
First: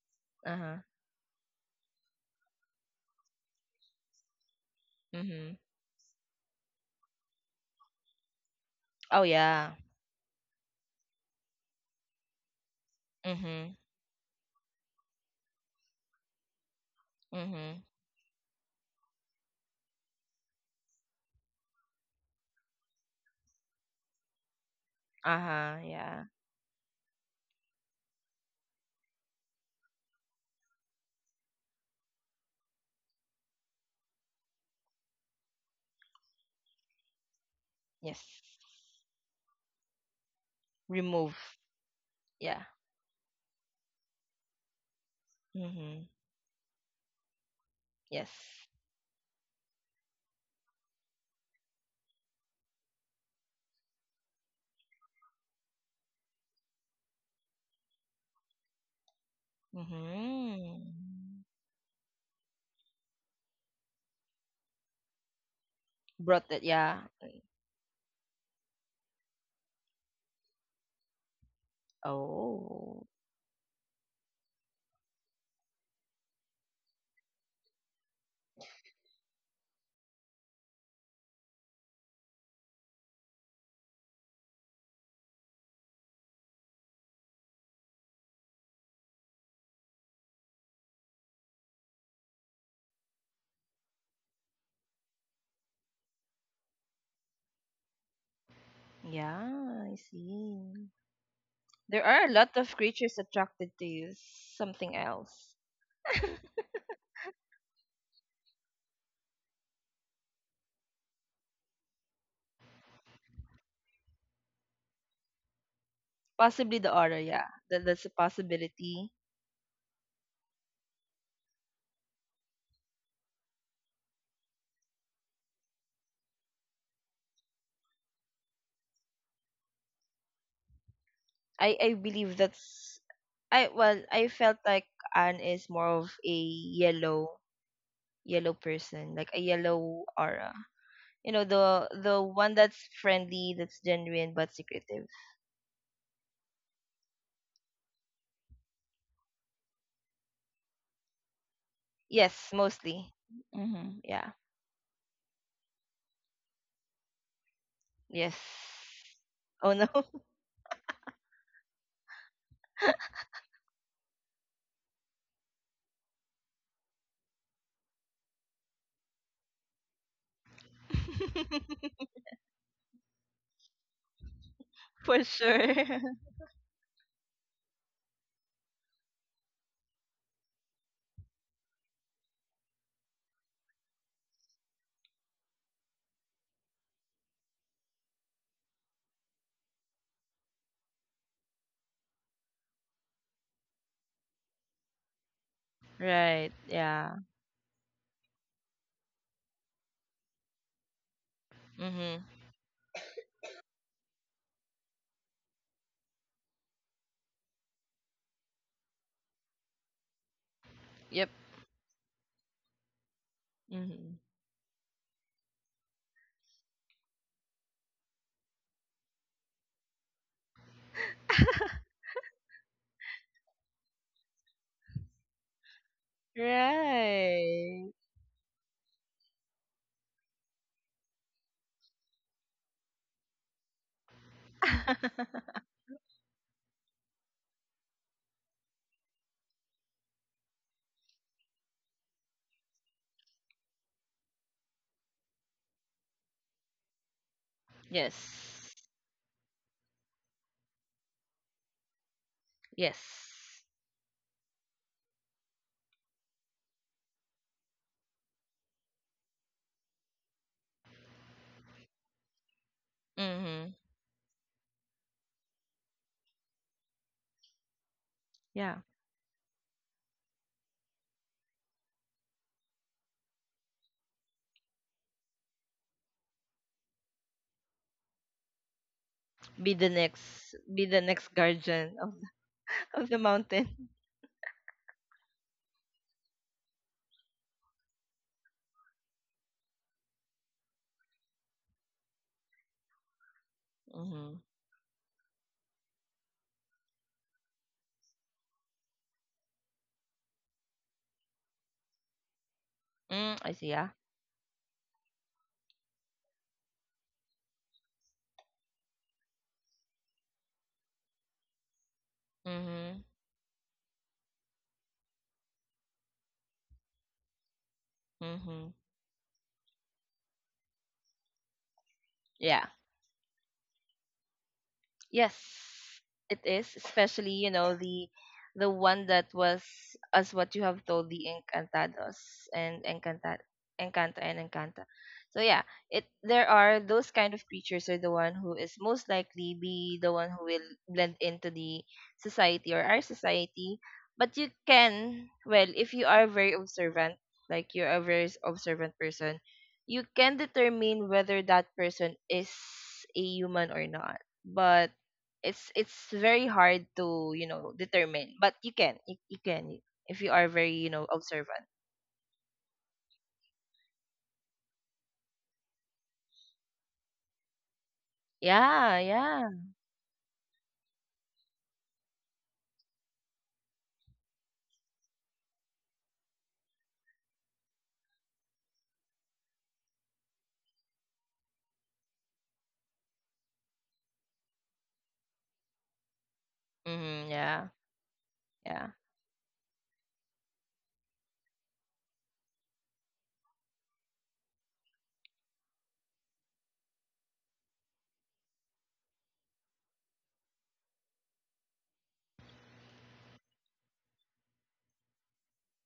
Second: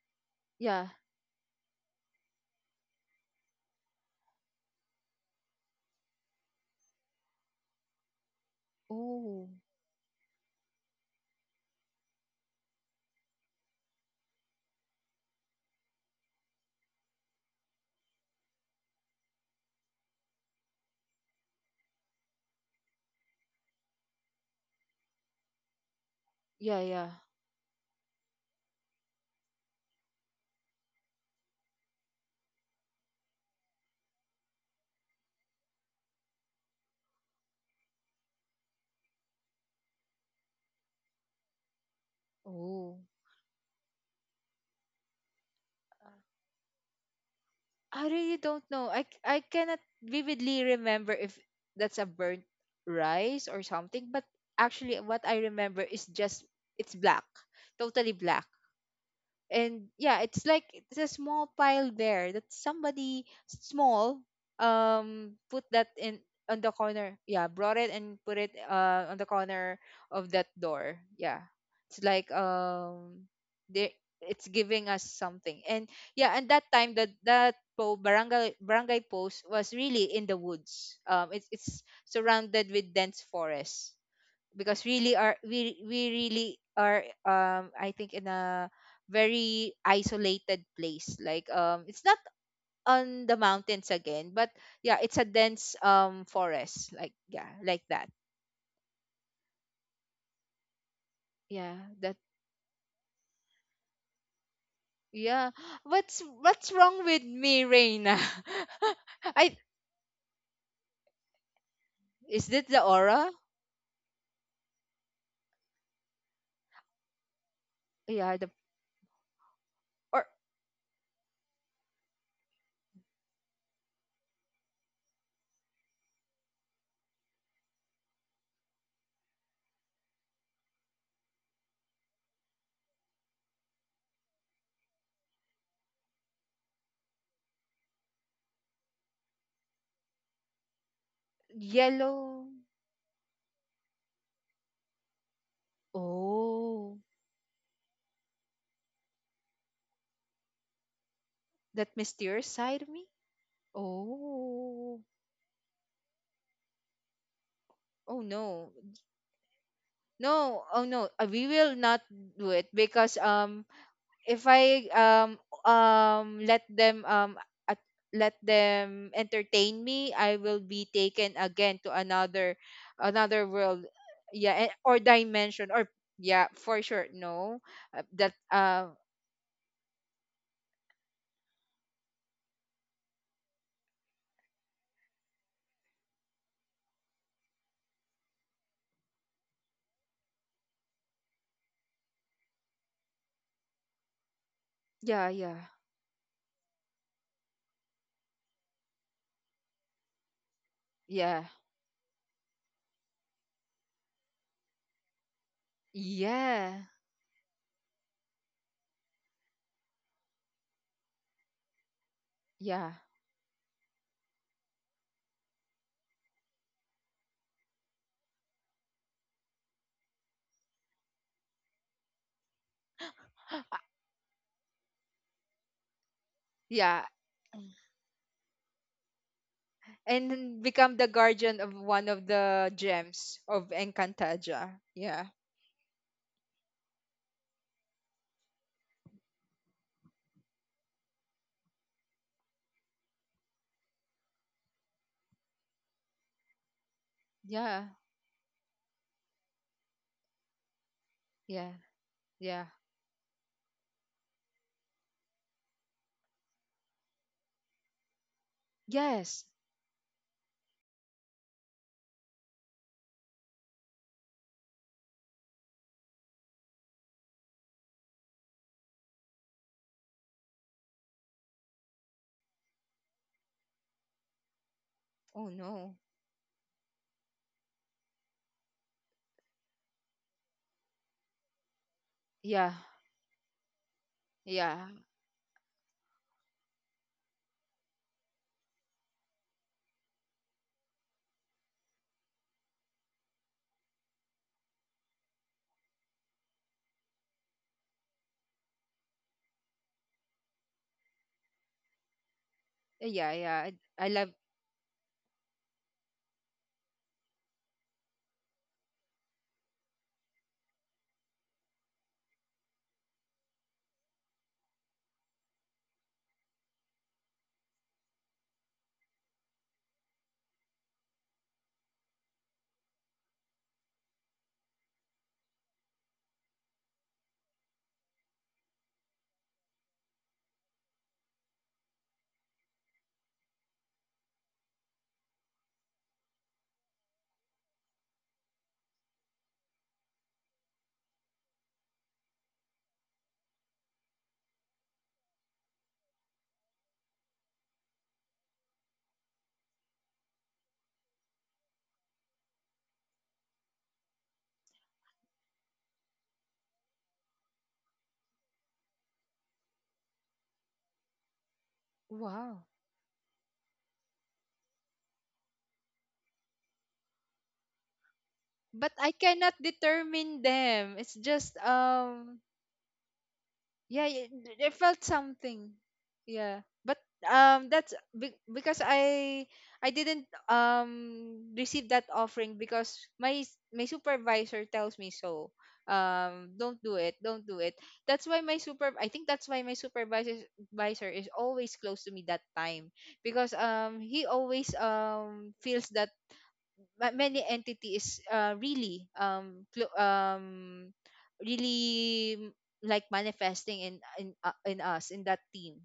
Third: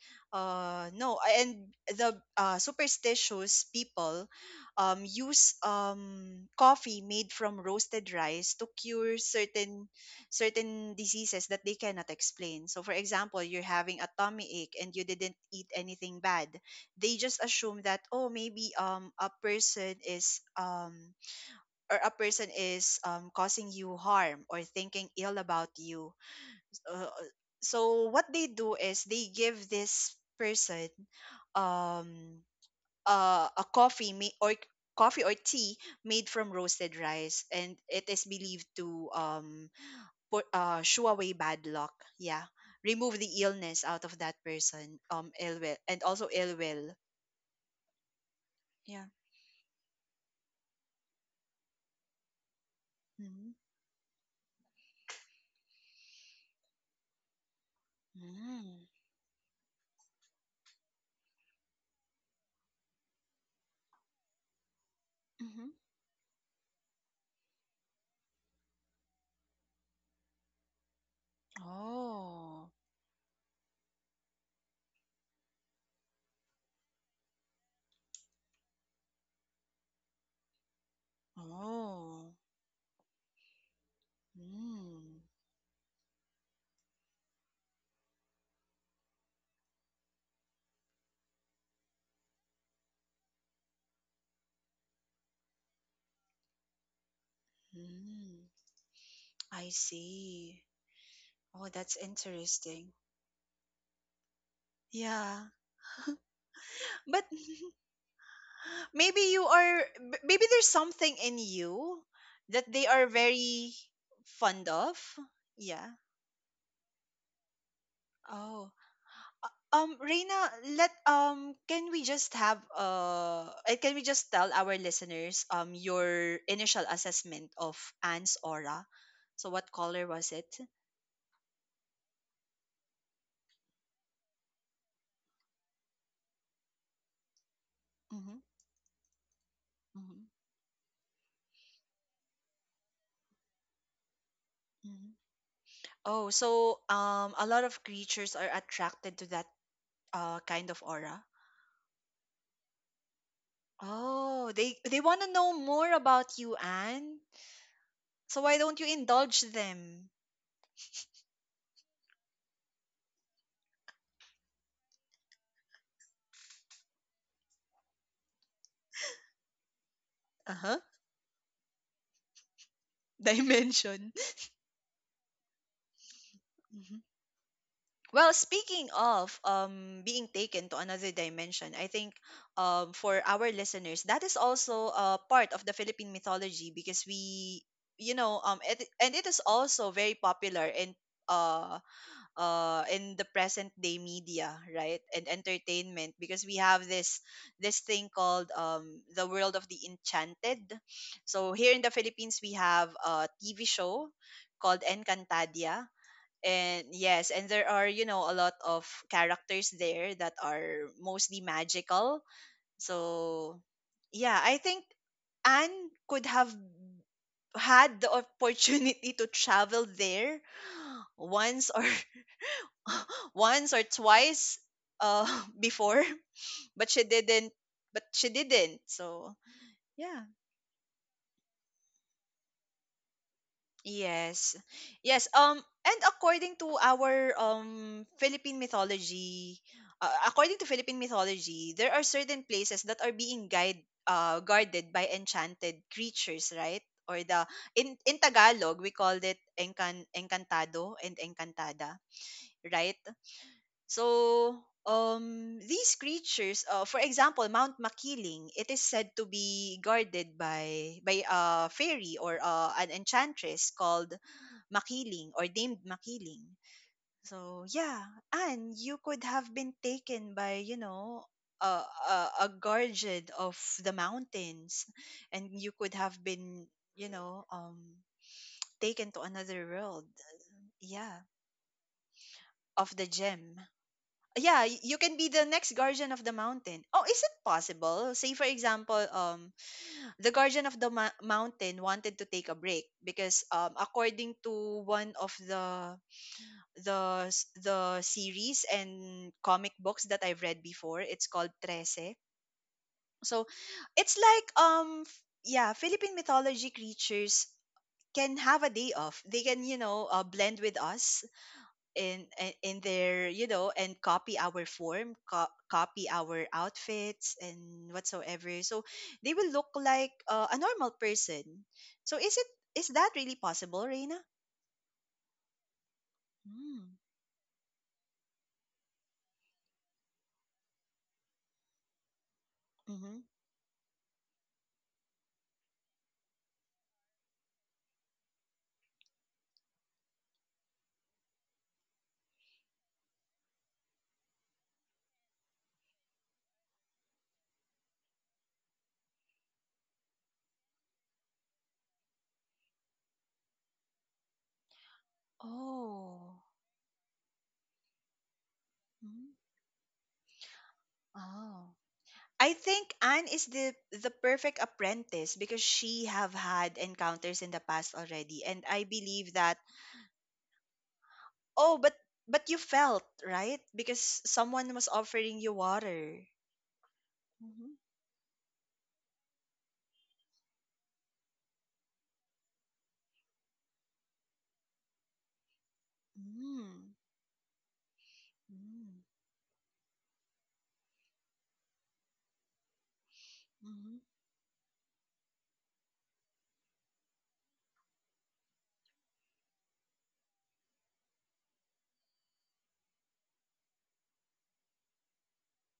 C: Uh-huh.
B: yeah.
A: uh no and the, uh, superstitious people um use
C: Mhm.
A: um coffee made from roasted rice to cure
C: Oh
B: Oh.
C: yeah.
A: certain certain diseases that they cannot explain. So for example, you're
C: Mhm.
A: having a tummy ache and you didn't eat anything bad, they just assume
C: Mhm.
A: that, oh, maybe um a person is, um or a person is, um, causing you harm or thinking ill about
C: Uh-huh.
A: you.
C: Yeah.
B: Yeah,
A: Uh,
B: yeah.
A: so what they do is they give this person, um, uh, a coffee ma- or coffee or tea made from roasted rice, and it is
C: Yes.
A: believed to, um, put, uh, shoo away
C: Remove.
A: bad luck. Yeah,
C: Yeah.
B: Oh.
A: remove the illness out of that person, um, ill will, and
C: Mhm.
A: also ill will.
B: I really
C: Yes.
B: don't know. I
A: Yeah.
B: c- I cannot vividly remember if that's a burnt rice
A: Mm-hmm.
B: or something, but actually what I remember is just it's black, totally black.
A: Mm-hmm.
B: And yeah, it's like it's a
C: Mhm.
B: small pile there that somebody small, um put
A: Mm-hmm.
B: that in,
C: Brought
B: on
C: that,
B: the
C: yeah.
B: corner, yeah, brought it and put it, uh on the corner of that door, yeah. It's like,
A: Oh.
C: Oh,
B: um they, it's giving us something. And yeah, and that time, that that po barangay barangay post was really in the woods, um it's it's
A: Oh.
B: surrounded with dense forest, because really,
A: Mm,
B: are we we really are, um I think, in a very isolated place, like, um it's not on the mountains again, but yeah, it's a dense, um forest, like, yeah, like that.
A: mm, I
C: yeah, I see.
A: see. Oh,
B: Yeah,
A: that's
C: There
B: that.
C: are a lot of
A: interesting.
C: creatures attracted to something else.
B: Yeah.
A: Yeah.
B: [gasps]
C: [laughs]
B: what's what's wrong with
A: But
B: me, Reina? [laughs]
A: maybe you
B: I
A: are, b- maybe there's something in you
B: Is it
A: that
B: the
A: they are
B: aura?
A: very fond of. Yeah.
C: Possibly the aura, yeah. That, that's a
B: Yeah, the,
A: Oh.
C: possibility.
A: Um,
B: or
A: Reina, let um can we just have uh uh, can we just tell our listeners um your initial assessment of Anne's aura? So what color was it?
C: I, I believe that's I well, I felt like Anne is more of a yellow
A: Mm-hmm.
C: yellow person, like a yellow
A: Mm-hmm.
C: aura. You know, the the
B: yellow.
C: one that's friendly, that's genuine but secretive.
A: Oh, so,
B: Oh,
A: um, a lot of creatures are attracted to that, uh, kind of aura.
B: that mysterious
C: Yes,
B: side of me.
C: mostly. Mm-hmm. Yeah.
A: Oh, they
B: Oh.
A: they want to know more about you, Anne.
B: Oh
C: Yes.
A: So why
B: no.
A: don't you indulge
C: Oh no.
A: them?
B: No, oh no, uh, we will not do it because, um if I, um um let them, um at, let them entertain me, I
A: Uh
B: will
A: huh.
B: be taken again to
C: [laughs]
B: another,
A: [laughs]
B: another world,
A: Dimension.
B: yeah, and, or
C: For sure.
B: dimension, or,
C: [laughs]
B: yeah, for
A: Mhm.
B: sure. No, uh, that,
A: Well, speaking
B: uh
A: of um being taken to another dimension, I think um for our listeners that is also a part of the Philippine mythology, because we, you know, um it, and it is also very popular in uh uh, in the present day media, right, and
B: yeah, yeah,
A: entertainment, because
C: Right.
A: we have
C: Yeah.
A: this this thing called, um, the world of the enchanted.
B: yeah,
A: So here in the
C: Mhm.
A: Philippines, we have a T V show called Encantadia.
B: yeah,
A: And yes, and there are, you know, a lot of characters there that are
C: Yep.
A: mostly magical.
B: yeah.
A: So
C: Mhm.
A: yeah, I think Anne could have had the [laughs] opportunity to travel there once or [laughs] [laughs] once or
B: [gasps]
A: twice uh [laughs] before, but
B: Yeah,
A: she didn't
C: Right.
A: but she didn't. So yeah,
B: and then become the guardian of one of the gems of
A: yes,
B: Encantaja. Yeah.
A: yes,
C: [laughs]
A: um and according to our um philippine mythology uh, according to Philippine mythology, there are certain places that are being guide uh guarded by enchanted creatures, right? Or the,
B: Yeah.
A: in in
C: Yes.
A: Tagalog, we called it encan encantado and
B: Yeah,
A: encantada,
B: yeah.
A: right?
C: Yes.
A: So, um, these creatures, uh, for example, Mount Makiling, it is said to
B: Yes.
A: be guarded by by a fairy or, uh, an enchantress
C: Mhm.
A: called Makiling or named Makiling. So, yeah, and
C: Yeah.
A: you could have been taken by, you know, a, a, a guardian of the mountains,
B: Oh
A: and you
B: no.
A: could have been, you know, um, taken to another
C: Be the
A: world.
C: next be the next
A: Yeah,
C: guardian of
B: Yeah,
A: of
C: [laughs]
A: the
C: of the
A: gem.
C: mountain.
A: Yeah, y-
B: yeah,
A: you can be the next guardian of the mountain. Oh, is it possible? Say for example, um, the guardian of the ma- mountain wanted to take a break because, um, according
C: Mhm.
A: to one of the the s- the series and comic books that I've read before, it's called Trece.
B: yeah,
C: Mm,
A: So
C: I
B: yeah.
C: see.
B: I,
C: Yeah.
B: I
A: it's
B: love.
A: like um f- yeah Philippine mythology creatures can have a day off. They can, you know uh, blend with us in in in
C: Mhm.
A: their, you know and copy our form, co- copy our outfits and whatsoever,
C: Mhm.
A: so they will look like uh, a normal person. So is it,
C: Yeah.
A: is that really possible, Reina?
C: Yes, it is,
A: Mm.
C: especially, you know, the the one that was, as what you have told, the Encantados and
A: Mm-hmm.
C: Encanta Encanta and Encanta. So yeah, it there are those kind of creatures, are the one who is most likely be the one who will blend into the society, or our society. But you can, well, if you are very observant, like you're a very s- observant person, you can determine whether that person is a human or not. But it's it's
A: Oh.
C: very hard to, you know determine, but you can you,
A: Mhm.
C: you can if you are very you know observant.
A: Oh. I
B: Wow.
A: think Anne is the the perfect apprentice, because she have had encounters in the past already, and I
B: But
C: Yeah,
B: I
A: believe
C: yeah.
B: cannot
A: that.
B: determine them. It's just,
A: Oh, but
B: um
A: but you felt right,
B: yeah,
A: because
B: it, it
A: someone was
B: felt
A: offering you
B: something,
A: water.
B: yeah, but, um that's be- because i i didn't, um receive that offering, because my s- my supervisor tells me so, um don't do
A: Mm.
B: it,
C: Mm-hmm.
B: don't do
C: Yeah,
B: it. That's why my
C: yeah,
B: super I
A: Mm.
B: think that's why my supervisor supervisor is always close to me that time, because, um
A: Mhm.
B: he always, um feels that ma- many entities, uh, really, um clo- um really m- like manifesting in in uh, in us in that team,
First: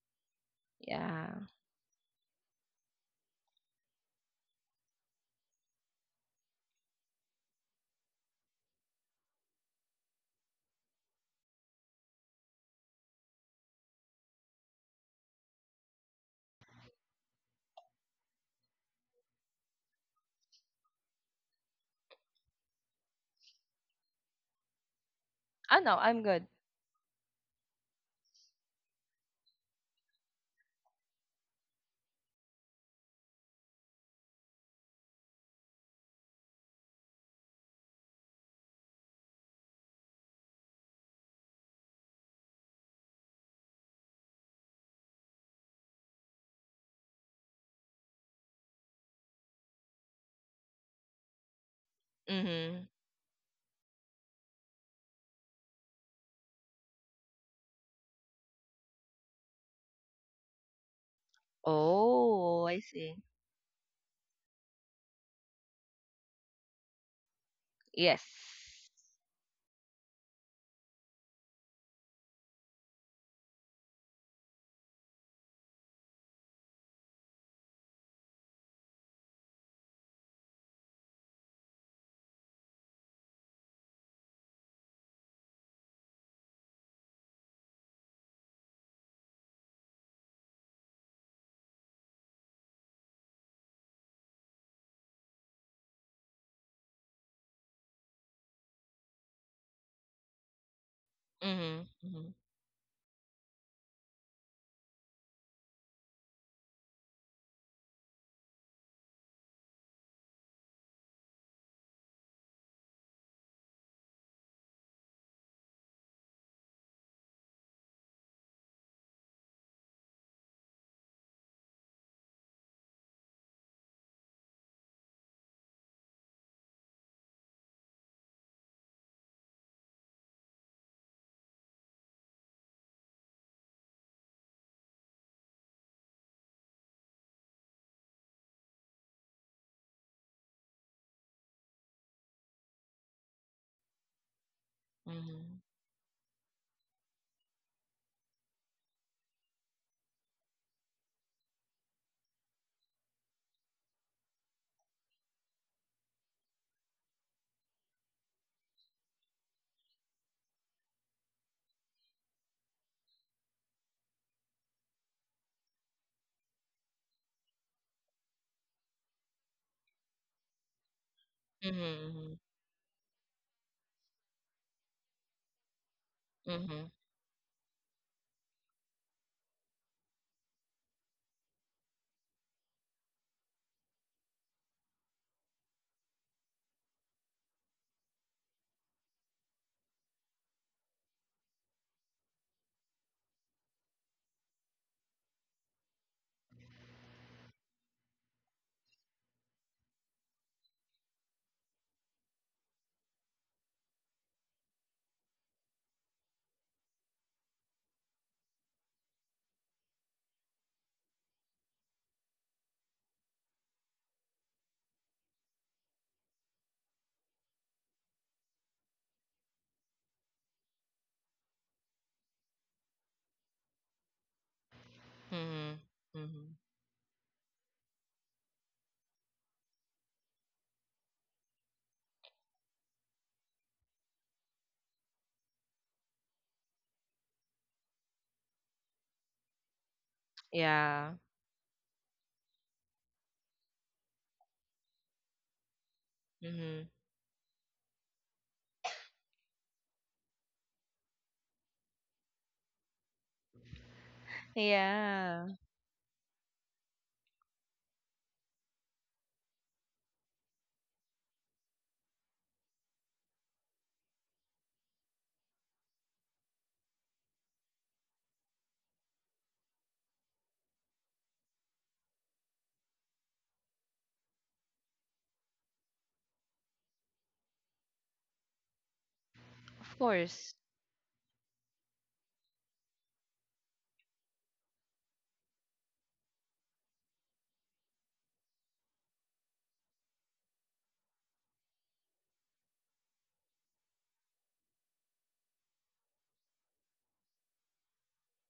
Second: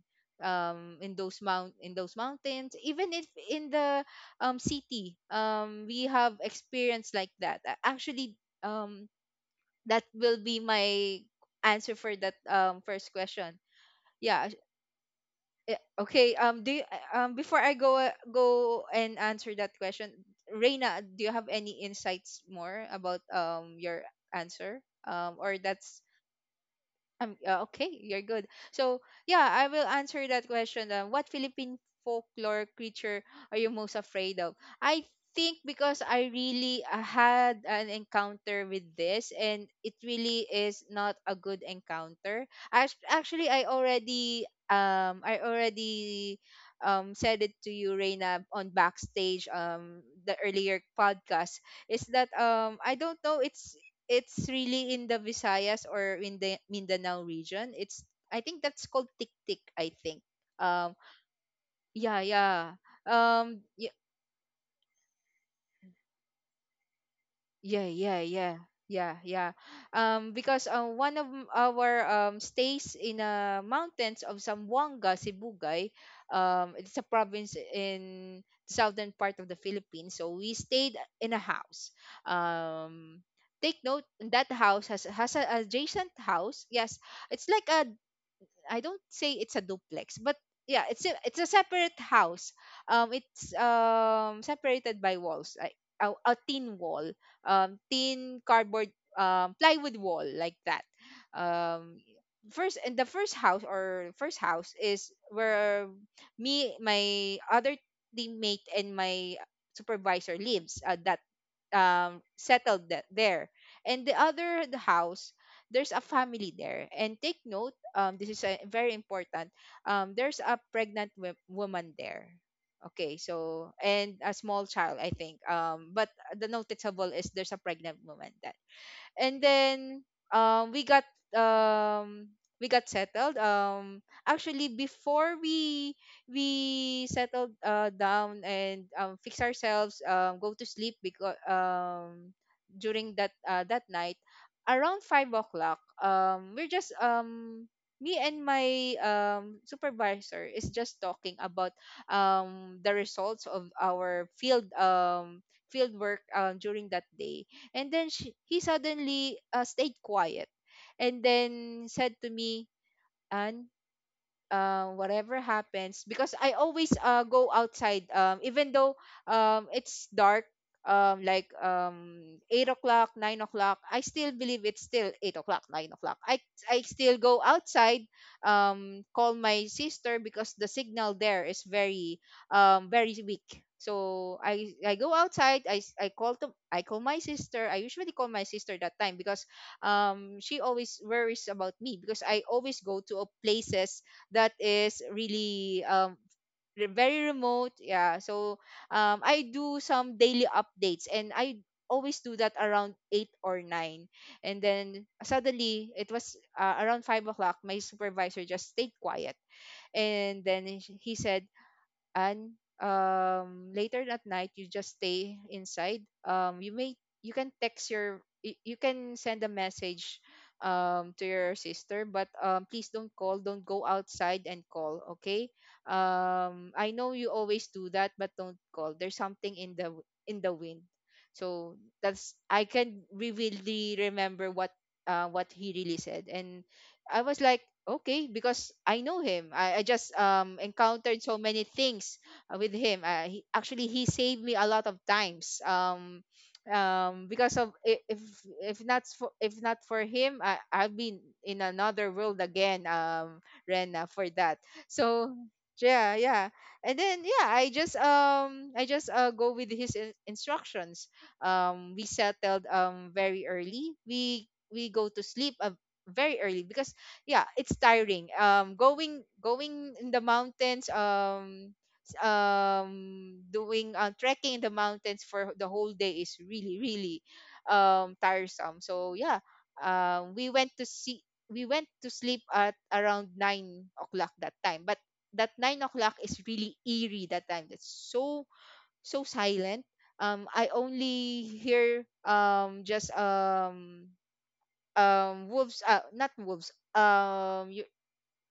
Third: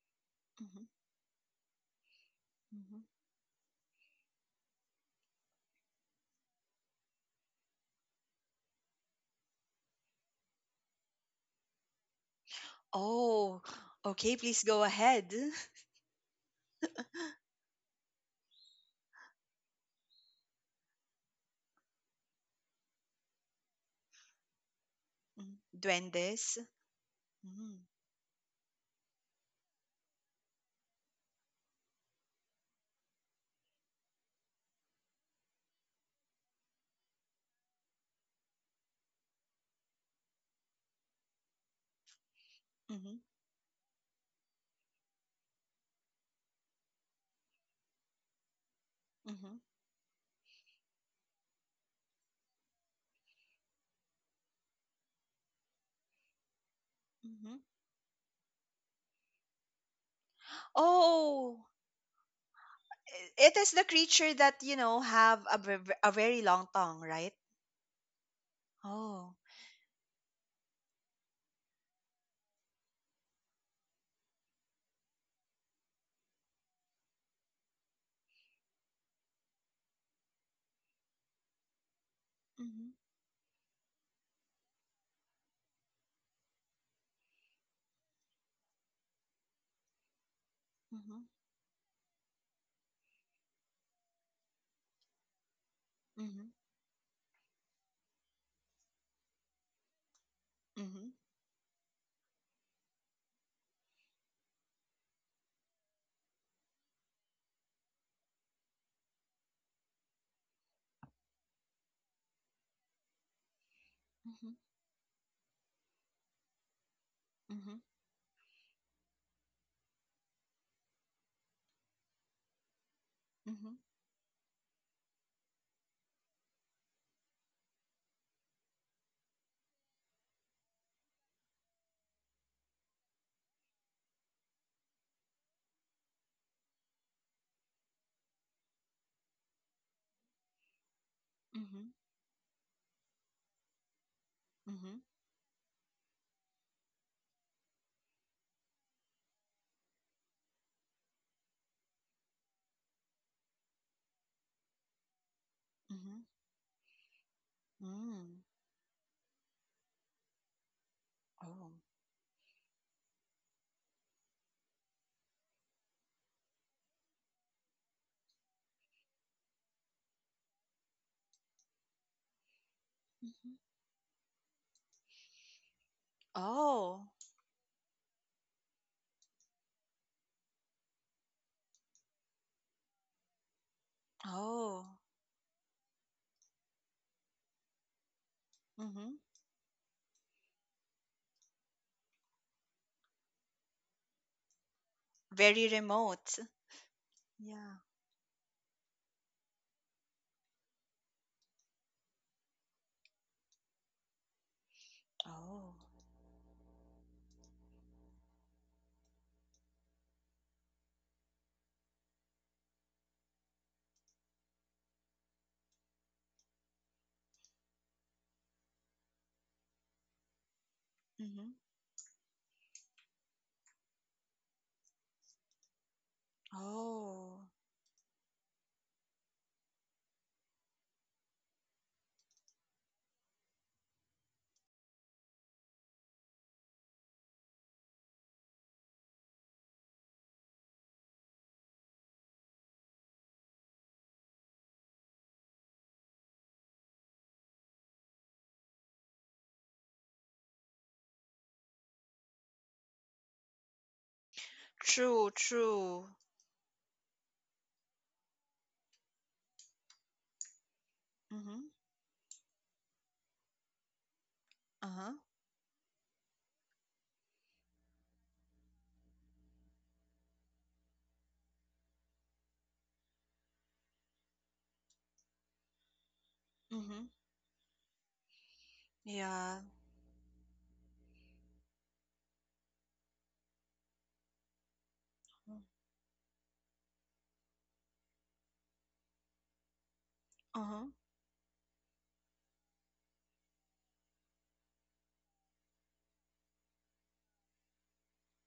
A: Mhm.
B: um in
C: yeah.
B: those mount in those mountains,
A: Mhm.
B: even if in the, um city, um we have experience like that. A- actually, um that will be my answer for that, um first question.
A: Oh, okay,
B: Yeah.
A: please go ahead.
B: Eh,
A: [laughs]
B: Okay, um do you, uh, um before I go, uh, go and answer that question, Reina, do you have any insights more about, um your answer? Um or
A: Mhm.
C: Oh no,
B: that's,
C: I'm good.
A: Duendes.
B: um, uh,
A: Mhm.
B: okay, you're good. So, yeah, I will answer that question. Uh, what Philippine folklore creature are you most afraid of? I think, because I really, uh, had an encounter with this, and it really is not a good encounter. As
A: Mhm.
B: actually, I already um I already, um said it to you, Reina, on backstage,
A: Mhm.
B: um the earlier podcast. Is that, um
C: Mm-hmm.
B: I don't know. It's it's really in the Visayas or in the Mindanao
A: Mhm.
B: region. It's I think that's called tik tik. I think. Um.
A: Oh,
B: Yeah.
C: Oh,
B: Yeah.
C: I see.
A: i- it
B: Um.
A: is the
B: Yeah.
A: creature that, you know, have a, ve- a very long tongue, right?
B: Yeah. Yeah.
C: Yes.
B: Yeah. Yeah.
A: Oh.
B: Yeah. Um. Because, uh, one of m- our, um stays in, uh mountains of Zamboanga, Sibugay. Um. It's a province in southern part of the Philippines. So we stayed in a house.
A: Mhm.
B: Um. Take note that house has has an adjacent house. Yes, it's like a, I don't say it's a duplex, but yeah, it's a
A: Mhm.
B: it's a separate house. Um, it's, um separated by walls, like a, a
A: Mhm.
B: tin wall, um, tin cardboard, um, plywood wall like that.
A: Mhm.
C: Mm-hmm,
B: Um,
C: mm-hmm,
B: first and The first house, or first house is where me, my other teammate, and my supervisor lives. Uh, that, um settled that there, and the
A: Mhm.
B: other, the house, there's a family there, and take note,
A: Mhm.
B: um, this is a, very important. Um, there's a pregnant wo- woman there. Okay, so
A: Mhm.
B: and a small child, I think. Um, but the noticeable is there's a pregnant woman that, and then um we got um we got settled, um actually before we we settled uh down and um fix ourselves, um go to sleep because
A: Mhm.
B: um during that uh that night
A: Mhm.
B: around five
C: mm-hmm,
B: o'clock um we're just um me and my um supervisor is just talking about um the results of our field um field
A: Mhm.
B: work, um, during that day. And then she,
A: Mm.
B: he suddenly uh, stayed quiet and
A: Oh.
B: then said to me, "Anne, uh, whatever happens, because I always uh, go outside um, even though um, it's dark, um, like
C: mm-hmm,
B: um, eight o'clock, nine
A: Mhm.
B: o'clock. I still believe it's still eight o'clock, nine o'clock." i, I
C: mm-hmm,
A: Oh.
B: still go outside, um, call my sister because the signal there is very, um, very weak. So I, I
A: Oh.
B: go outside. I, s- I call to I call my sister. I usually call my sister that time
A: Mhm.
B: because um she always worries about me, because I always go to a places that is
A: Very
B: really, um
A: remote.
B: re- very remote,
A: Yeah.
B: yeah. So um I do some daily updates, and I always do that around eight or nine. And then
A: Oh.
B: suddenly it was, uh, around five o'clock, my supervisor just stayed quiet. And then he he said, "And um, later at night, you just stay inside. Um, you may, you can text your y- you can send a message um, to
A: Mhm.
B: your sister, but um, please don't call, don't go outside and call. Okay,
C: mm-hmm, mm-hmm.
B: um, I know you
A: Oh.
B: always do that, but don't call. There's something in the w- in the wind." So that's, I can re- really remember what uh, what he really said. And I was like, "Okay," because I know him. I, I just, um,
C: Yeah.
B: encountered so many things uh, with him. Uh, he, actually, he saved me a lot of times. Um,
C: Mm-hmm.
B: um, because of i- if if not for, if not for him, I I've been in another world again. Um, Rena for that. So
A: True,
C: Yeah,
A: true.
B: yeah, yeah, and then yeah, I just um I just uh go with his in- instructions.
A: Mhm.
B: Um, we settled um very early. We we go
A: Uh-huh.
B: to sleep uh, very early because yeah, it's tiring, um going going in the mountains, um s- um doing uh, trekking in the mountains for the whole day is really,
A: Mhm.
B: really, um tiresome. So yeah,
A: Yeah.
C: of
B: um we
C: course.
B: went to see we went to sleep at around nine o'clock that time. But that nine o'clock is really eerie that time. That's so so silent. um I
A: Uh-huh.
B: only hear, um just, um um wolves, uh not wolves, um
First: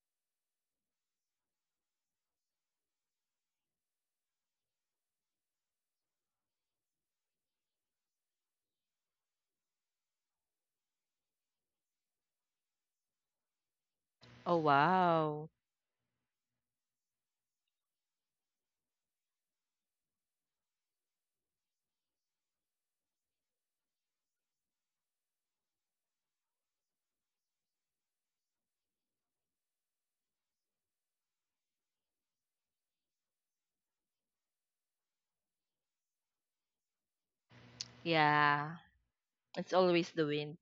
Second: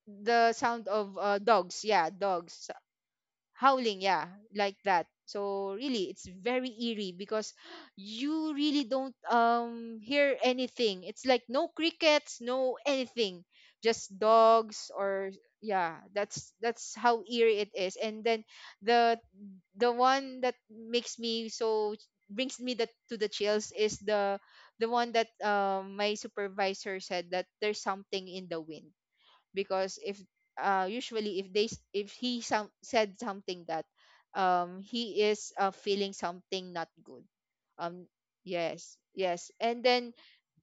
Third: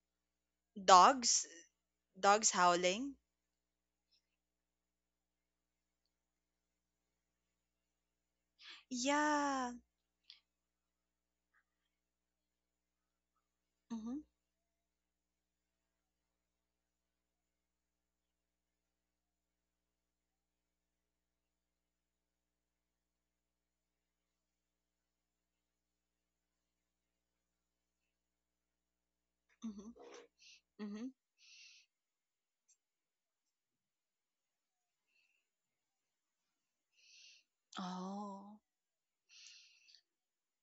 B: the sound of uh,
A: Dogs?
B: dogs, yeah,
A: Dogs
B: dogs
A: howling?
B: howling, yeah, like that. So really it's very eerie because you really don't
A: Yeah.
B: um hear anything. It's like no crickets, no anything, just
A: Mhm.
C: Oh
B: dogs, or
C: wow.
B: yeah, that's that's how eerie it is. And then the the one that makes me so brings me that to the chills is the the one that um my supervisor said, that there's something in the wind.
A: Mhm.
B: Because if, uh,
A: Mhm.
B: usually if they s- if he some, said something that um he is, uh, feeling something not good. um
A: Oh.
C: Yeah,
B: yes, yes.
C: it's
B: And
C: always
B: then
C: the wind.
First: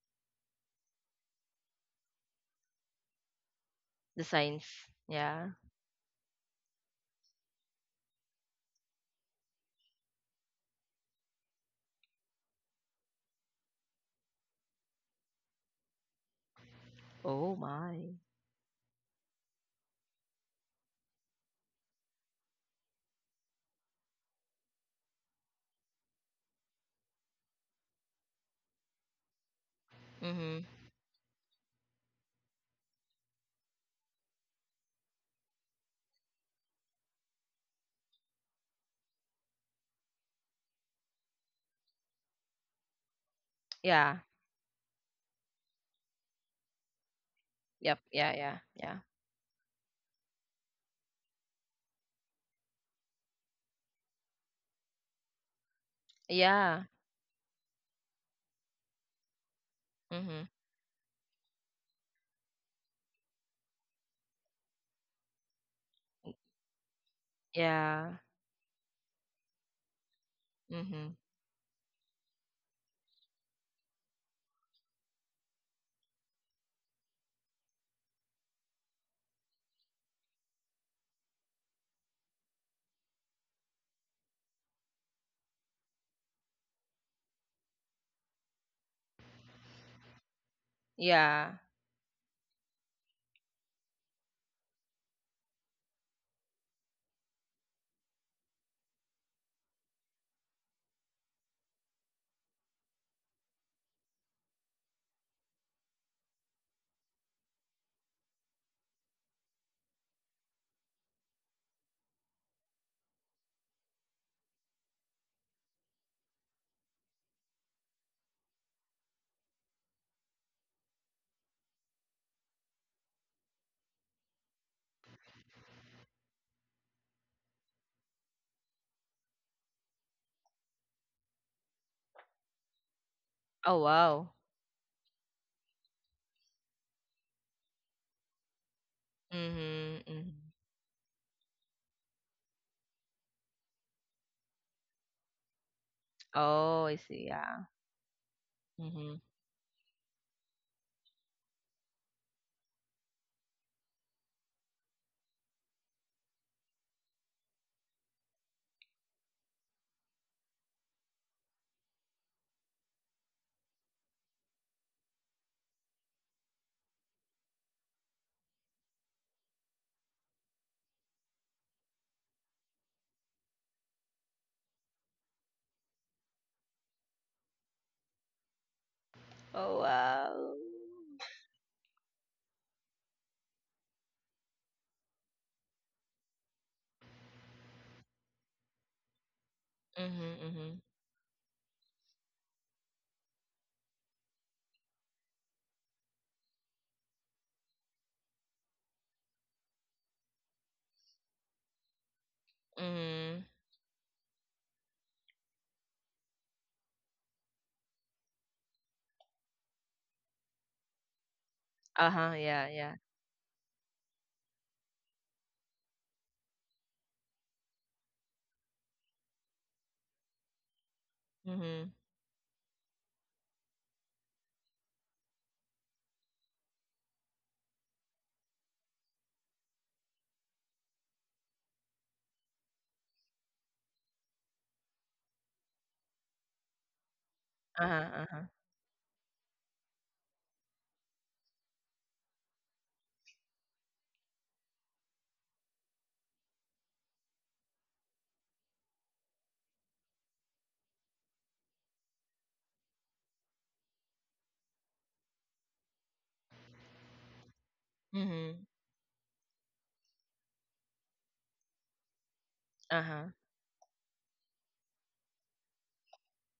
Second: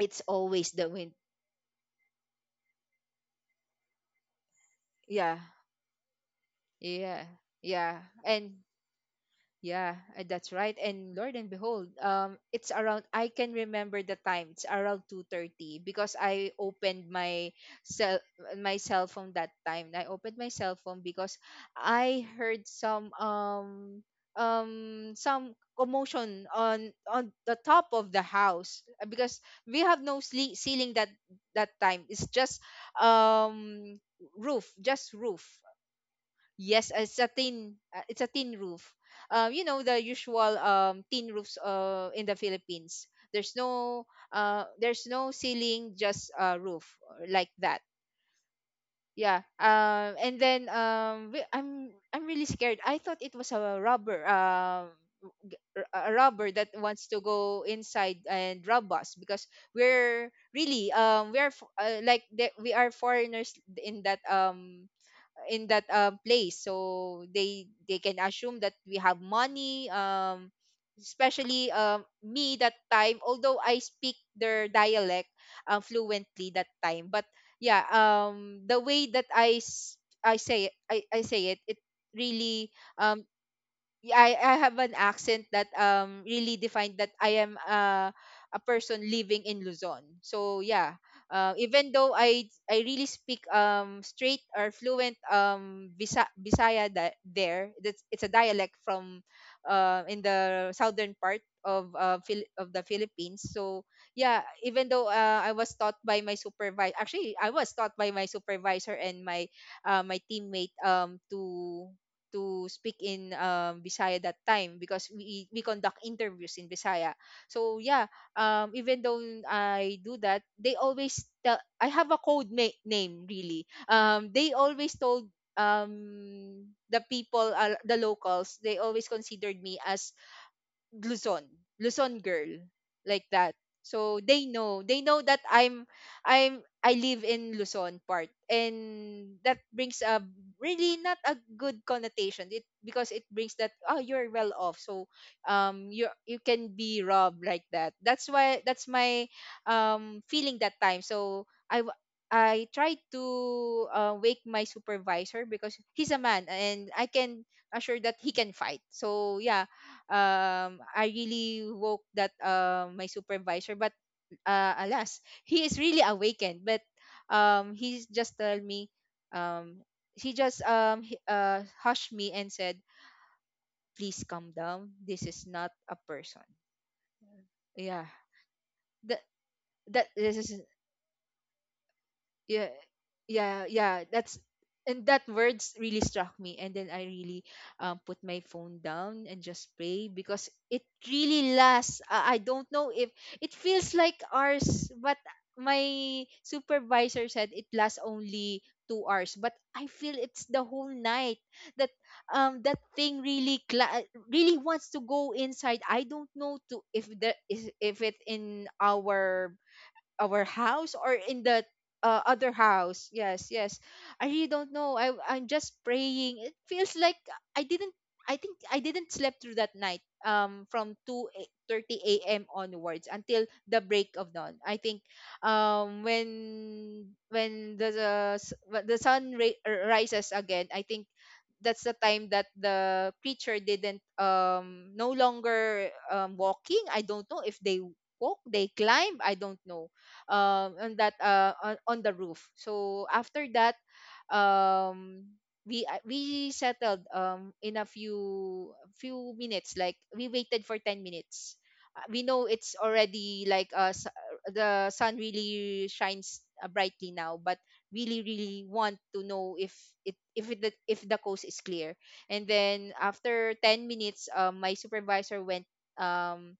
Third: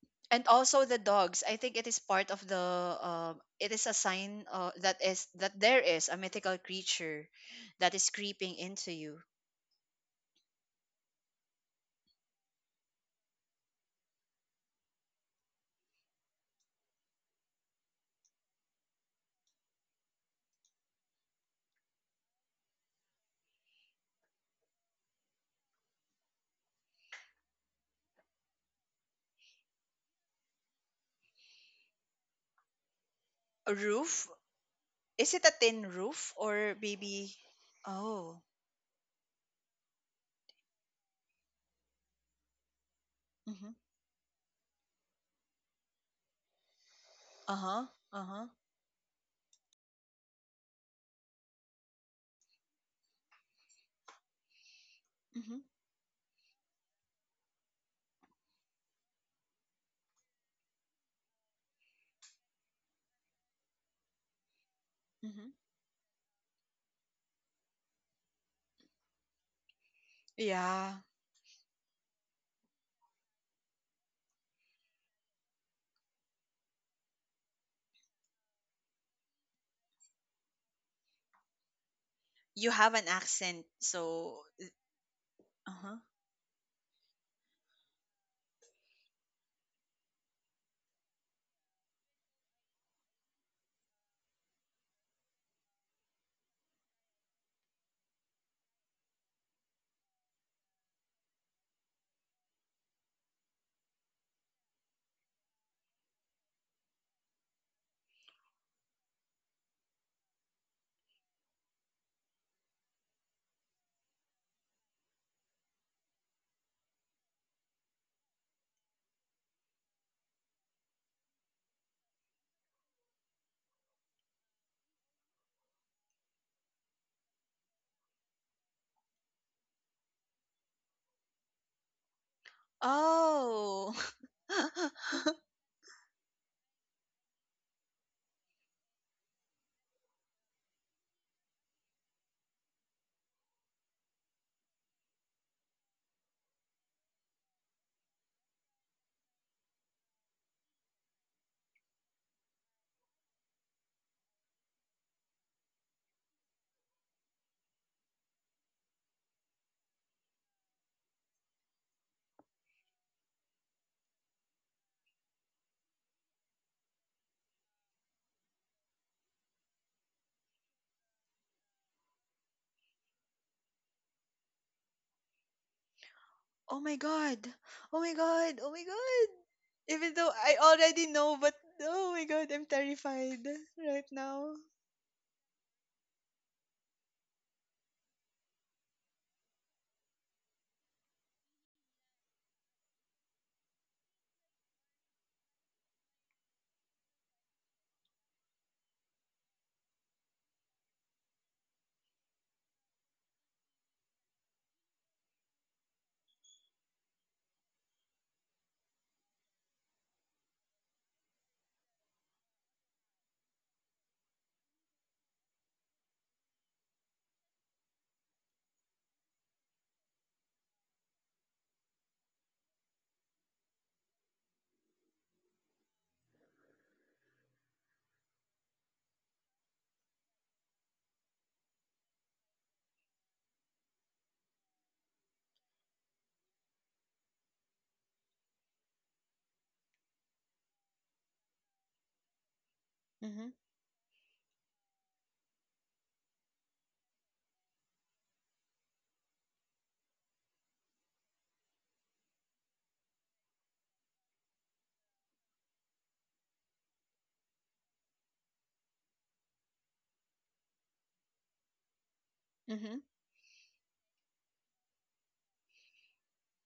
B: it's
A: And
B: always
A: also
B: the
A: the
B: wind,
A: dogs. I think it is part of the um it is a
C: The
A: sign,
C: signs.
A: uh, that is
B: yeah,
C: Yeah.
A: that there is a mythical
B: yeah,
A: creature that
B: yeah.
A: is creeping
B: And
A: into you.
B: yeah, uh, that's right. And Lord and behold, um, it's around, I can remember the time, it's around two thirty because I opened my
C: Oh my.
B: cell my cell phone that time. I opened my cell phone because I heard some, um um some commotion on on the top of the house, uh, because we have no sle-
C: Mhm.
B: ceiling that that time. It's just
A: A
B: um
A: roof?
B: roof, just
A: Is it
B: roof.
A: a tin roof, or
B: Yes, uh, it's a
A: maybe
B: tin. Uh, It's a
A: Oh.
B: tin roof. Um, you know the usual um tin roofs uh in the Philippines. There's
A: Mhm.
B: no,
C: Yeah.
B: uh there's no ceiling, just a roof, uh, like that.
A: Uh-huh.
C: Yep. Yeah.
A: Uh-huh.
C: Yeah. Yeah.
B: Yeah. Um, and then um we- I'm I'm really scared. I thought it was a robber. Um.
A: Mhm,
B: g- A robber that
C: Yeah.
B: wants to go inside and rob us, because we're
C: Mhm.
B: really, um we are f- uh, like the, we are foreigners in that um
A: mhm.
B: in that, um, place, so they they
C: Yeah.
B: can assume that we have money. Um
A: Yeah.
C: Mhm.
B: especially, um me, that time, although I speak their dialect uh, fluently that time. But yeah, um the way that i s- i say it, i I say it, it
A: You
B: really,
A: have an
B: um
A: accent,
B: y- I
A: so
B: I have an accent that
A: uh-huh.
B: um really defined that I am, uh, a person living in Luzon. So yeah,
C: Yeah.
B: uh, even though I I really speak um straight or fluent, um Bisa- Bisaya that there, that's it's a dialect from, uh, in the southern part of, uh, Phil- of the Philippines. So yeah, even though, uh, I was taught by my supervisor. Actually I was taught by my supervisor and my, uh, my teammate, um to to speak in, um, Bisaya that time, because we we conduct interviews in Bisaya. So yeah, um, even though I do that, they always tell, I have a code na- name really. Um, they always told, um the people, uh, the locals, they always considered me as Luzon, Luzon girl, like that.
C: Oh
A: Oh.
B: So
C: wow.
B: they know, they know that,
A: [laughs]
B: I'm, I'm, I live in Luzon part, and that
C: Mhm.
B: brings a
C: Mhm.
B: really not a good connotation. It, because it brings that, "Oh, you're well off, so um you you can
C: Oh, I
B: be
C: see.
B: robbed,"
C: Yeah.
B: like that. That's why that's
C: Mhm.
B: my, um feeling that time. So I w- I tried to, uh, wake my supervisor, because he's a man and I can assure that he can fight. So yeah, um I really woke that, uh, my supervisor, but, uh, alas, he is really awakened, but um he just told me um he just um he, uh hushed me and said, "Please calm down, this is not a person,"
A: Oh my god. Oh
B: yeah,
A: my god. Oh my
B: that
A: god.
C: Oh
B: that
A: Even though
C: wow.
B: this
A: I
B: is,
A: already know, but oh my god, I'm
B: yeah,
A: terrified
B: yeah, yeah,
A: right
B: that's.
A: now.
B: And that words really struck me, and then I really, um, put my phone down and just pray,
C: Mhm.
B: because
C: Mhm.
B: it really lasts, i I don't know if it feels like ours, but my supervisor said it lasts only two hours, but I feel it's the whole night, that, um that thing
C: Mhm.
B: really, cla- really wants to go inside. I don't know to, if the is, if it in our, our house or in the,
C: Uh
B: uh,
C: huh.
B: other
C: Yeah. Yeah.
B: house. Yes, yes. I really don't know. I I'm just praying. It feels like I didn't. I think I didn't sleep through that night. Um, from two
C: Mhm.
B: thirty a m onwards until the break of dawn. I think, um, when when the the, s- when the sun, ra- rises again, I think that's the time that the preacher didn't, um no longer, um walking. I don't know if they
C: Uh huh. Uh
B: walk
C: huh.
B: they climb, I don't know, um on that, uh on, on the roof. So after
A: Mhm.
B: that, um we uh, we settled, um in a few few minutes, like we waited for ten minutes. Uh, we know it's already like, uh, s- uh, the sun really shines, uh, brightly now, but really really
C: Mhm.
B: want to know if, it if it, if the coast is clear. And then
A: Mhm.
C: Uh huh.
B: after ten minutes, um, my supervisor went, um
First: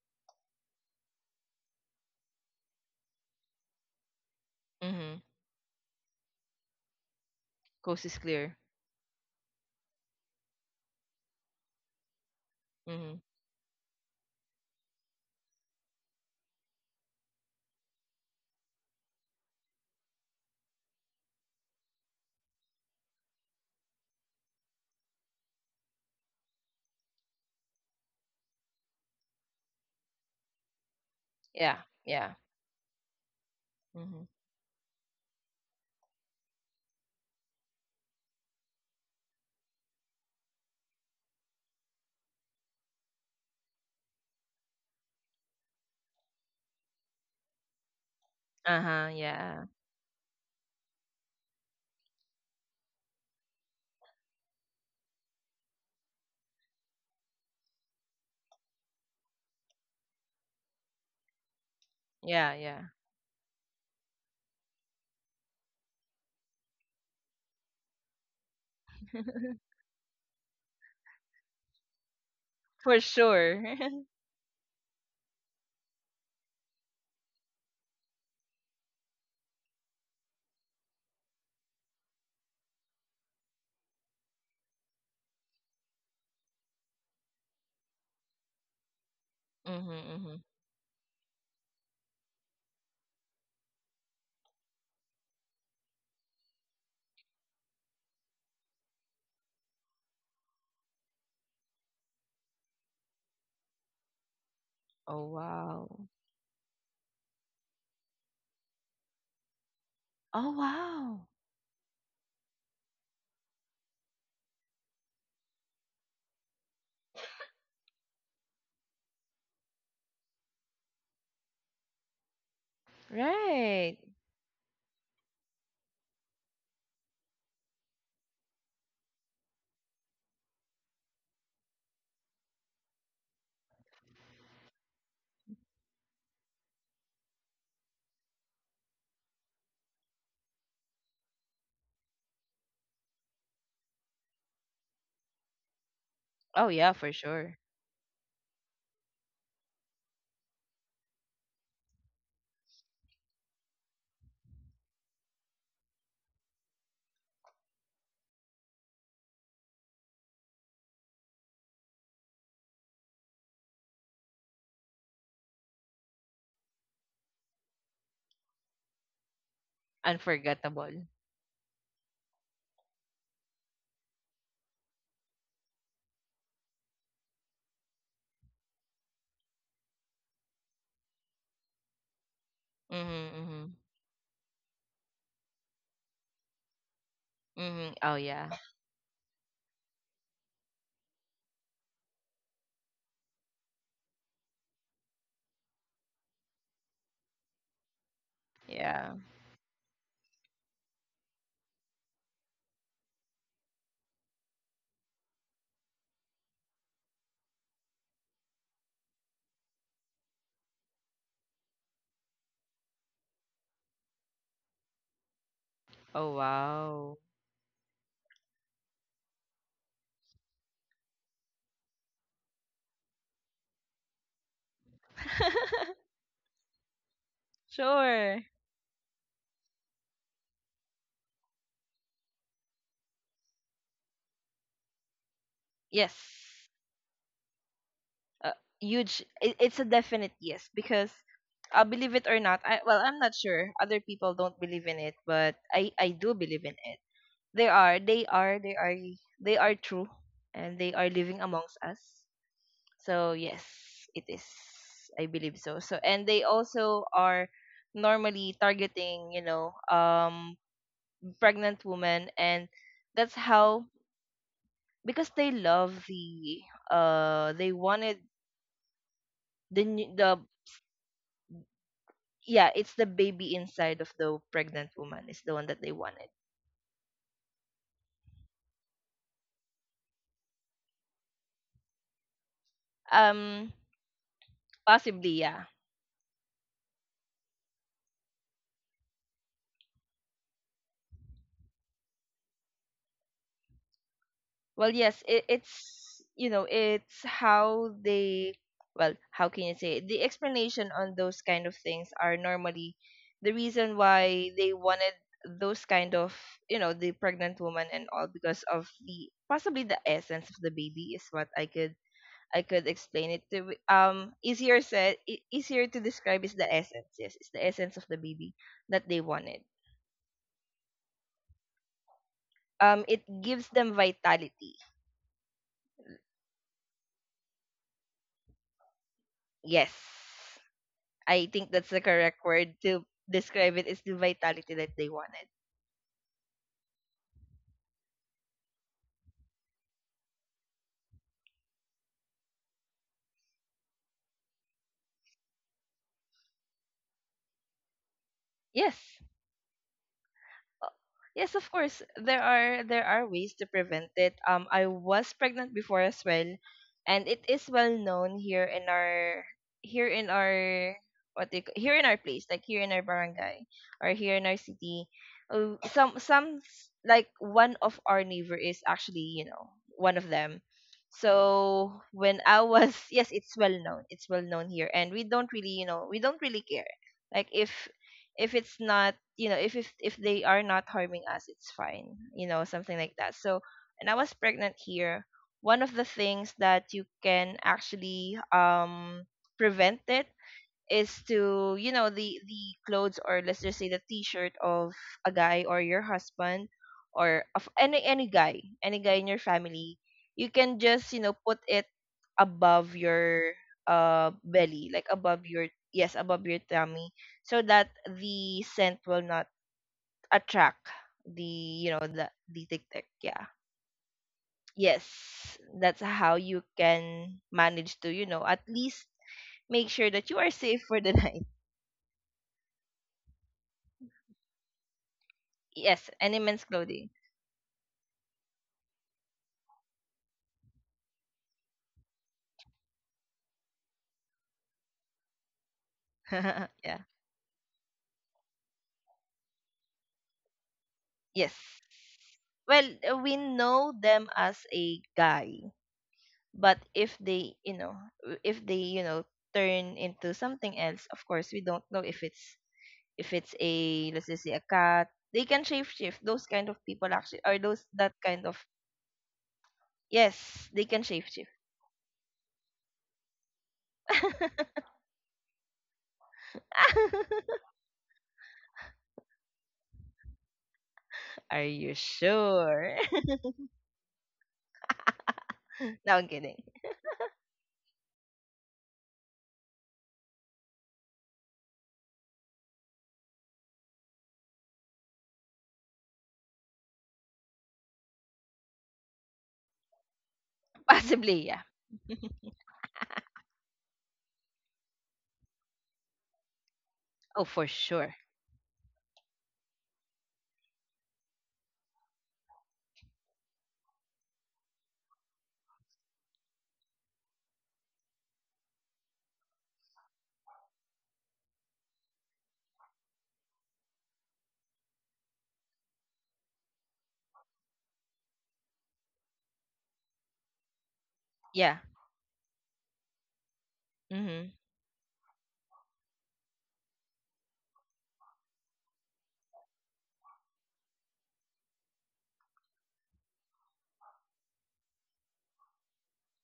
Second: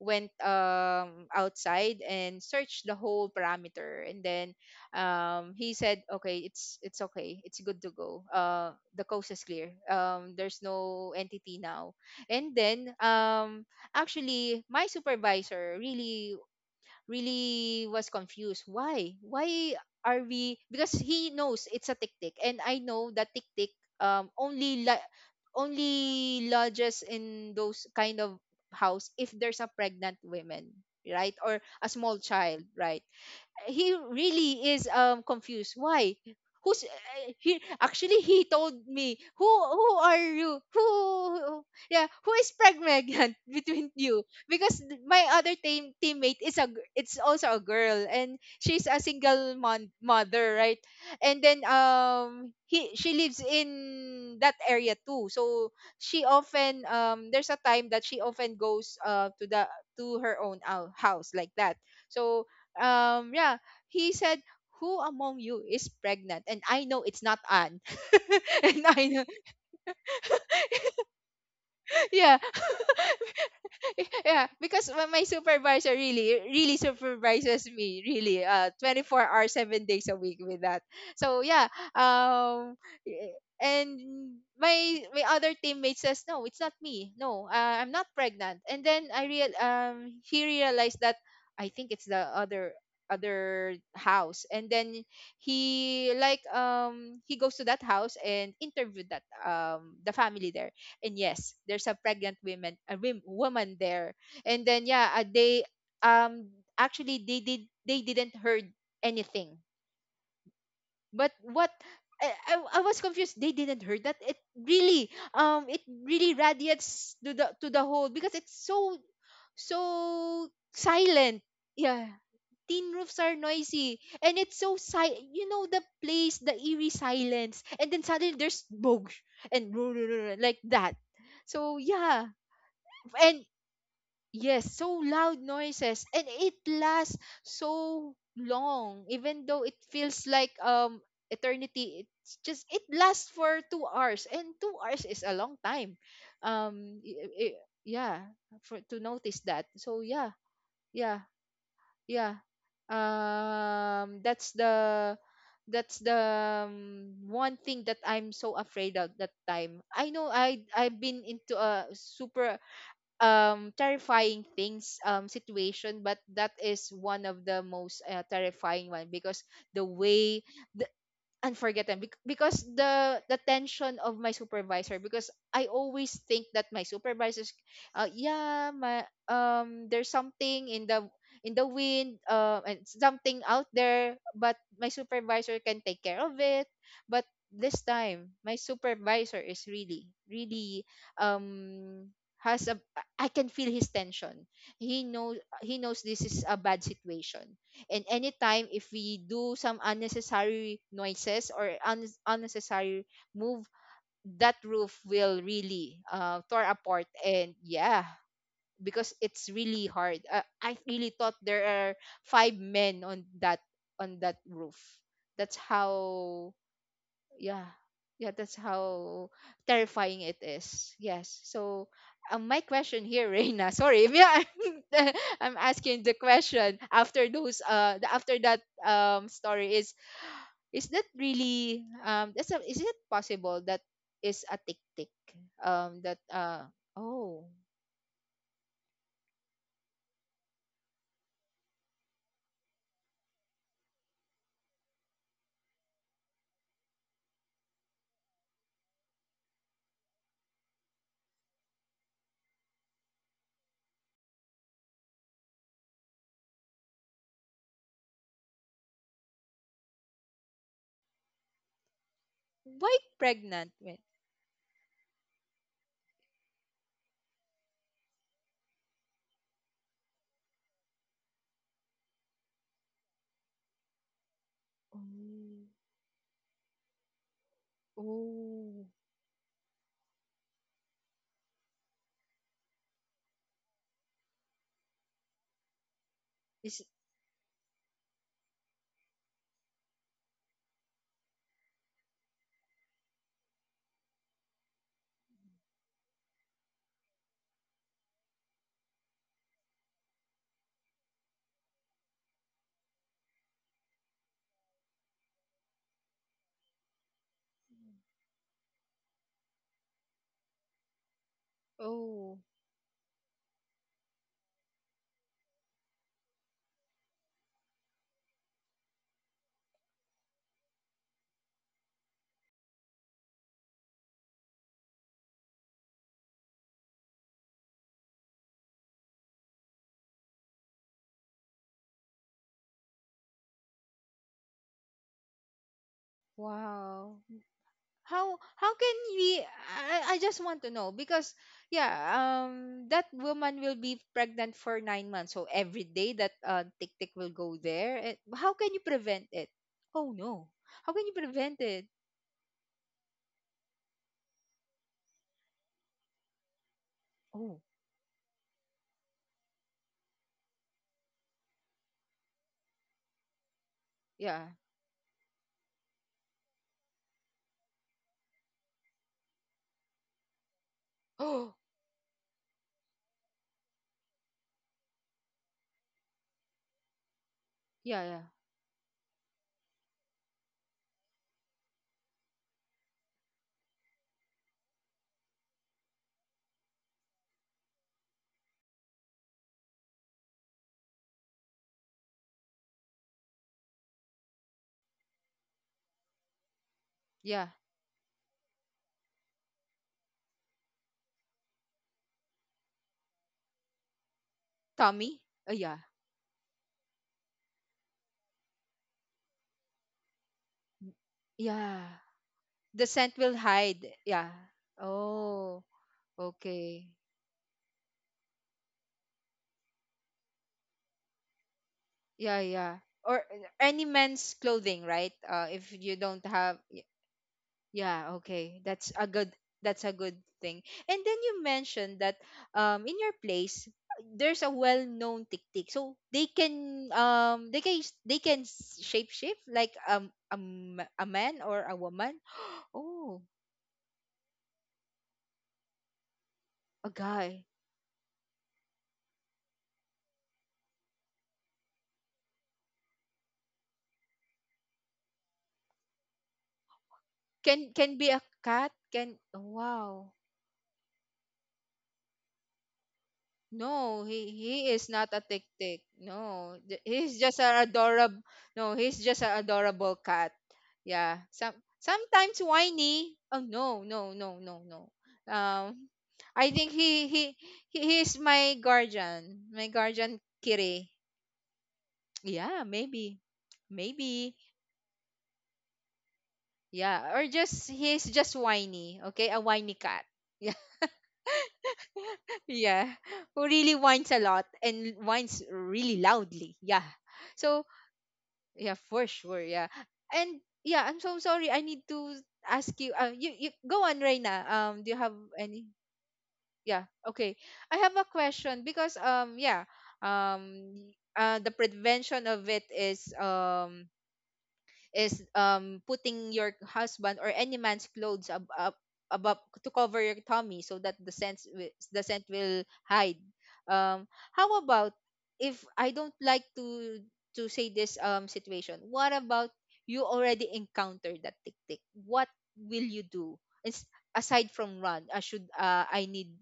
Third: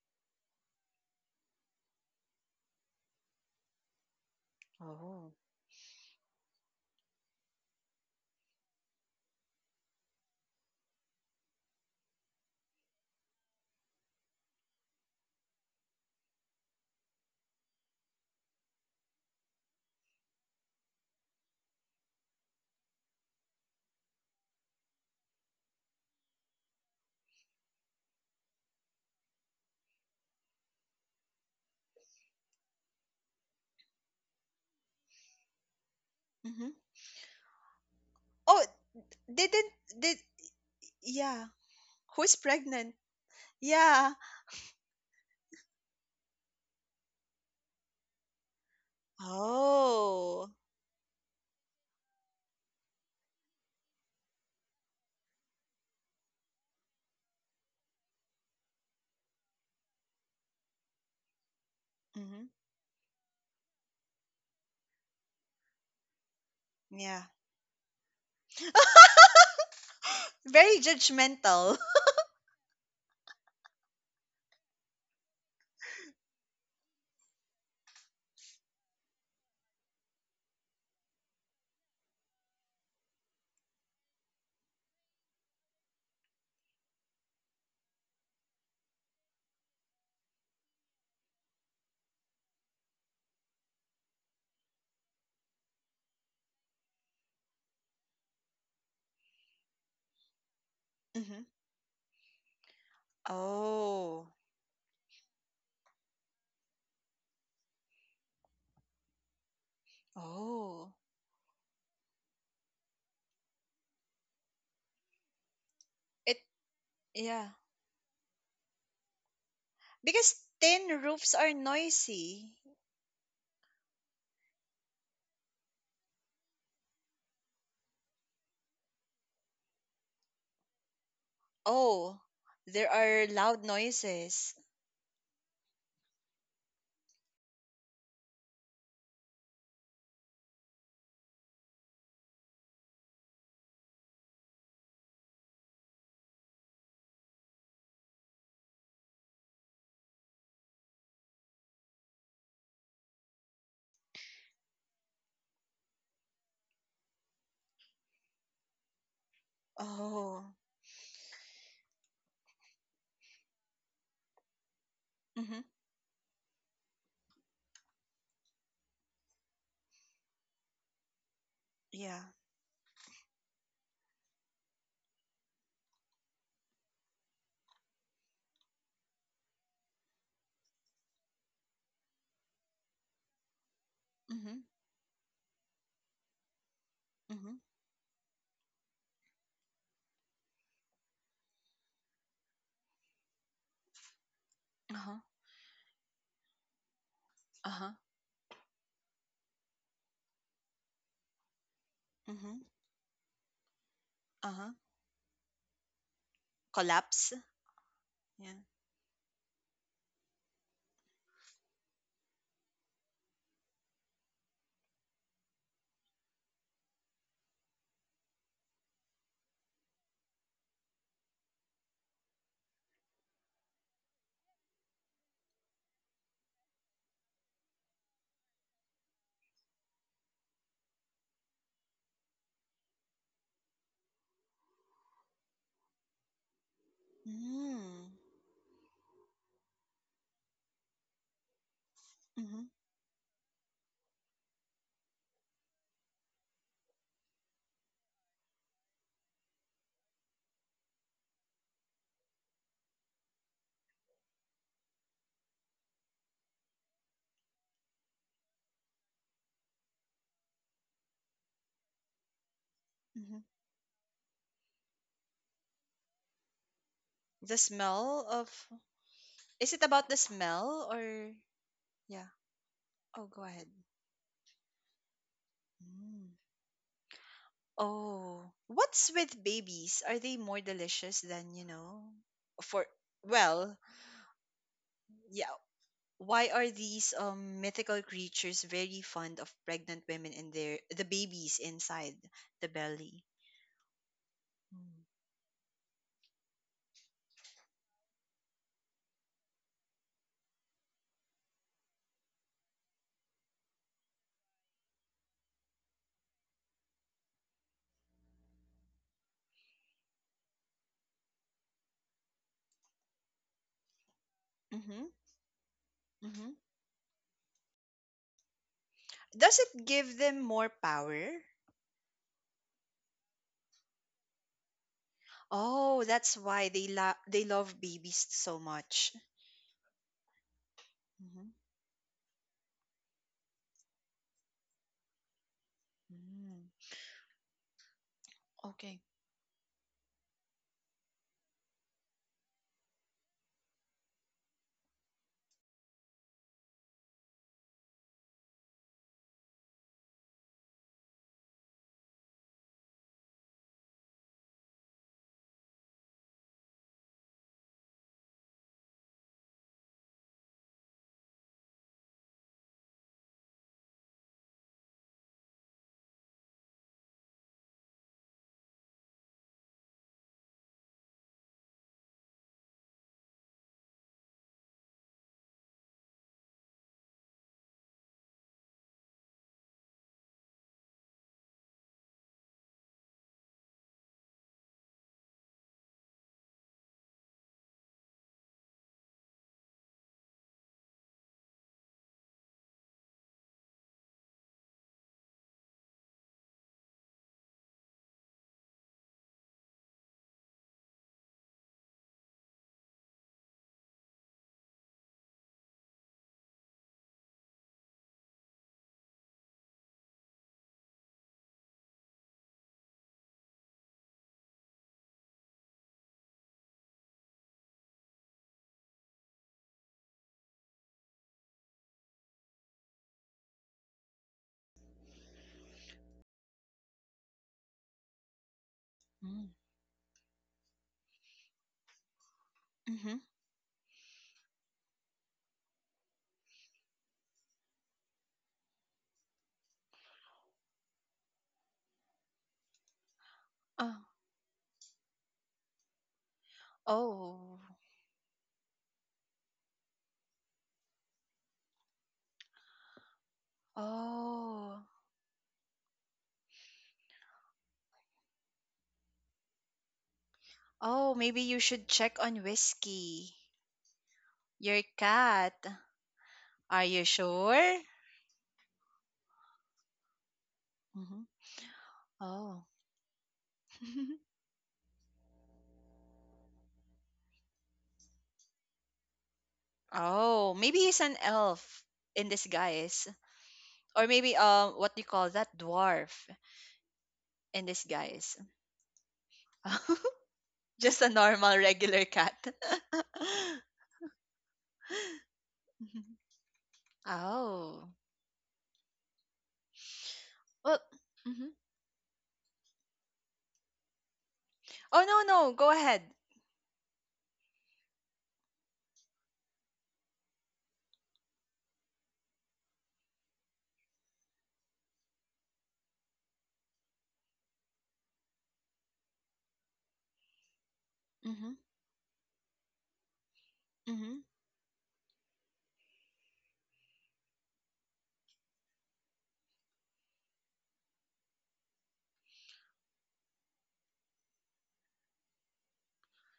B: went, um outside and searched the whole parameter. And then
C: Mhm.
A: Oh.
B: um he said, "Okay, it's it's okay, it's good to
C: Coast is
B: go.
C: clear.
B: Uh the coast is clear. Um there's no entity now." And then,
C: Mhm.
B: um actually my supervisor really, really was confused. Why? Why are we? Because he knows it's a tik-tik, and I know that tik-tik, um only la- only lodges in those kind of house if there's a pregnant woman, right, or
C: Yeah.
B: a small
C: Yeah.
B: child, right. He
C: Mhm.
B: really is, um confused why.
A: Mhm.
B: Who's uh, He actually he
A: Oh,
B: told me, who
A: didn't
B: who
A: did.
B: are you,
A: Yeah.
B: who," yeah, "who
A: Who's
B: is
A: pregnant?
B: pregnant [laughs] between
A: Yeah.
B: you?" Because, th- my other team teammate is a, gir- it's also a girl, and
C: Uh
B: she's a
C: huh.
B: single,
C: Yeah.
B: mon-
A: Oh.
B: mother, right. And then, um he she lives in that area too, so she often um there's a time that she often goes, uh to the, to her own, ou- house, like that. So,
A: Hmm.
C: Yeah. Yeah.
B: um yeah, he said, "Who among you is pregnant? And I know it's
A: Yeah.
B: not Anne." [laughs] And I know,
C: [laughs]
A: Very judgmental. [laughs]
B: yeah.
C: For sure. [laughs]
B: [laughs] Yeah, because my my supervisor really, really supervises me, really, uh, twenty-four hours, seven days a week with that. So yeah, um, eh, and my my other teammate says, "No, it's not me. No, uh, I'm not pregnant." And then, I real,
C: Mhm.
B: um,
C: Mhm.
B: he realized that, I think it's the other other house. And then he like um he goes to that house and interviewed that, um the family there. And
A: Hmm.
B: yes, there's a pregnant woman, a wim- woman there.
A: Oh.
B: And then yeah,
C: Oh
B: uh, they
C: wow.
B: um actually, they did they didn't heard anything.
C: Oh,
A: Oh.
C: wow.
B: But what, I, I, I was confused, they didn't heard that, it really, um it really
A: It,
B: radiates to
A: yeah.
B: the, to the whole, because it's so,
A: Because
B: so
A: tin roofs
B: silent.
A: are
B: Yeah,
A: noisy.
B: tin roofs are
C: Right.
B: noisy, and it's so, si- you know the place, the eerie silence, and then suddenly there's boog. And [laughs] like that. So
A: Oh.
B: yeah,
A: There are
B: and
A: loud noises.
B: yes, so loud noises, and it lasts so long, even though it feels like, um eternity. It's just, it lasts for two hours, and two hours is a long time,
C: Oh, yeah,
B: um
C: for
B: i-
C: sure.
B: i- yeah, for to notice that. So yeah, yeah, yeah. um that's the that's the, um, one thing that I'm so afraid of that time. I know
A: Oh.
B: I I've been into a super um terrifying things um
A: Mm-hmm.
B: situation, but that is one of the most uh, terrifying one because the way
C: Unforgettable.
B: unforgettable bec-
A: Yeah.
B: because the the tension of my supervisor, because I always think that my supervisors uh, yeah, my um there's something in the in the wind, uh, and
C: Mm-hmm,
B: something out
C: mm-hmm.
B: there,
A: Mm-hmm.
B: but my supervisor can take care of it. But
A: Mm-hmm.
B: this
C: Mm-hmm. Oh,
B: time
C: yeah.
B: my supervisor is really really um has a I can feel his tension. He
A: Uh-huh.
B: knows, he knows this is a bad situation,
A: Uh-huh.
B: and anytime if
C: Yeah.
B: we do some unnecessary noises or un-
A: Mm-hmm.
B: unnecessary move, that
A: Uh-huh.
B: roof will really uh, tore apart,
A: Collapse.
B: and yeah,
A: Yeah.
B: because it's really hard. uh, I really thought there are five men on that on that roof. That's
C: Oh,
B: how,
C: wow.
B: yeah, yeah, that's how terrifying it is. Yes, so um, my question here, Reina, sorry, [laughs] yeah, I'm [laughs] I'm asking the
C: [laughs]
B: question after those uh the- after
C: Sure.
B: that um story is is that really um that's a, is it possible that is a tick tick um that uh
C: Yes.
B: oh,
A: Mm.
C: Uh, Huge. It, it's a definite yes, because uh, believe it or not,
A: Mm-hmm.
C: I well, I'm not sure. Other people don't believe in it, but I I do believe in it. They are, they are, they are, they are true, and they are living amongst us. So yes, it is. I believe so. So, and they also are normally targeting, you know, um pregnant women, and
B: why
C: that's
A: Mm-hmm.
B: pregnant
C: how,
B: with?
C: because they love the uh
A: The
C: they wanted
A: smell of Is
C: the
A: it about
C: new-
A: the
C: the
A: smell, or yeah?
C: yeah, it's the
A: Oh, go
C: baby
A: ahead.
C: inside of the pregnant woman is the one
B: Oh.
C: that they wanted.
A: Mm. Oh,
B: Oh.
A: what's with babies? Are they more delicious than, you know, for
C: Um
A: well,
C: possibly,
A: yeah?
C: yeah.
A: Why are
B: Is.
A: these um mythical creatures very fond of pregnant women and their the babies inside the belly?
C: Well, yes, it, it's you know it's how they. Well, how can you say it? The explanation on those kind of things are normally the reason why they wanted those kind of, you know the pregnant woman and all, because of the possibly the essence of the baby is what i could
B: Oh.
C: i could explain it to wi- um easier
A: Mm-hmm.
C: said e- easier to describe,
A: Mm-hmm.
C: is the essence. Yes, it's the essence of the baby that they
A: Does
C: wanted.
A: it give them more power?
C: Um it gives them vitality.
A: Oh, that's why they lo- they love babies so much.
C: Yes, I
A: Mm-hmm.
C: think that's the correct word to describe it, is the vitality that they wanted.
A: Mm.
B: Wow. how how can
A: Okay.
B: we? I, I just want to know because, yeah, um that woman will be pregnant for nine months, so every day that uh, tick tick will go there. And how can you
C: Yes.
B: prevent it? Oh no.
C: Uh,
B: How can you
C: Yes,
B: prevent
C: of
B: it?
C: course. There are there are ways to prevent it. Um, I was pregnant before as well, and it
B: Oh
C: is well known here in our here in our what they ca- here in our place, like here in our barangay or here in
B: yeah.
C: our city. Uh, some some s- like one of our neighbor is actually you know one of them.
B: [gasps] Oh
C: So when I was [laughs] yes, it's well known. It's well known here, and we don't really you know we don't really care. Like if
B: yeah. Yeah.
C: if it's not you know if if, if they are not harming us, it's fine you know Something like that, so and I was pregnant here. One of the things that you can actually um prevent it is to, you know the the clothes, or let's just say the t-shirt of a guy or your husband, or
B: Yeah.
C: of any any guy, any guy in your family, you can just, you know put it above your uh belly, like
B: Tommy.
C: above
B: Oh
C: your
B: yeah.
C: yes above your tummy, so that the scent will not attract the,
B: Yeah.
C: you know the the tick
B: The
C: tick,
B: scent will
C: yeah.
B: hide, yeah.
C: Yes,
B: Oh.
C: that's how you
B: Okay.
C: can manage to, you know at least make sure that you are safe for the [laughs] night.
B: Yeah, yeah, or uh, any men's clothing, right? Uh if you
C: Yes,
B: don't
C: and
B: have.
C: immense clothing.
B: Yeah, okay. That's a good
A: Mm.
B: that's a good thing. And then you mentioned that um in your
A: Mm-hmm.
B: place there's a well-known tiktik. So they
C: [laughs]
B: can
C: Yeah.
B: um they can they can s- shape shift like um a, m- a man
C: Yes.
B: or a woman. [gasps]
C: Well, uh,
B: Oh,
C: we know
A: Oh.
C: them as a guy, but
B: a
C: if
B: guy.
C: they,
A: Oh,
C: you know, w- if they, you know, turn into something else, of course, we don't know if it's if it's a, let's just say, a
A: oh,
C: cat. They can shapeshift. Those kind of people actually are
B: Can
C: those
B: can be
C: that
B: a
C: kind of
B: cat. Can, wow.
C: yes, they can
A: oh,
C: shapeshift.
A: maybe you should check on Whiskey,
B: No, he he
A: your
B: is not a tick
A: cat.
B: tick. No, j-
A: Are you
B: he's just
C: [laughs]
B: an
A: sure?
B: adorable. No, he's just an adorable cat. Yeah,
A: Hmm.
B: some
C: Are you
B: sometimes
A: Oh,
C: sure?
B: whiny. Oh no, no, no,
A: [laughs]
B: no, no. Um,
C: [laughs] No, I'm
B: I
C: kidding.
B: think he he he he is my guardian, my guardian
A: oh, maybe
B: kitty.
A: he's an elf in
B: Yeah,
A: disguise,
B: maybe,
A: or
B: maybe.
A: maybe, um, what do you call that? Dwarf
B: Yeah, or just
A: in
B: he's just
A: disguise.
B: whiny. Okay, a whiny cat.
A: [laughs]
B: Yeah,
A: Just a
C: Possibly, yeah.
A: normal, regular
B: [laughs]
A: cat.
B: yeah,
A: [laughs]
B: who really whines a lot and whines really
A: Mhm.
B: loudly. Yeah.
C: Oh, for
B: So,
A: Oh,
C: sure.
B: yeah, for sure. Yeah. And
A: well,
B: yeah, I'm so sorry.
A: hmm,
B: I need to ask you. Uh, you, you go on, Reina. Um, do you
A: oh,
B: have
A: no, no,
B: any?
A: go ahead.
B: Yeah. Okay. I have a question because, um yeah, um y- uh the prevention of it is um is um putting your husband or any man's clothes ab- ab- above to cover your tummy, so that the scent
A: Mm-hmm,
B: wi-
C: Yeah.
B: the scent will hide. Um,
A: hmm,
C: Mm-hmm.
B: how about if I don't like to to say this um situation? What about you already encountered that tick tick? What will you do? It's, aside from run, uh, should uh, I need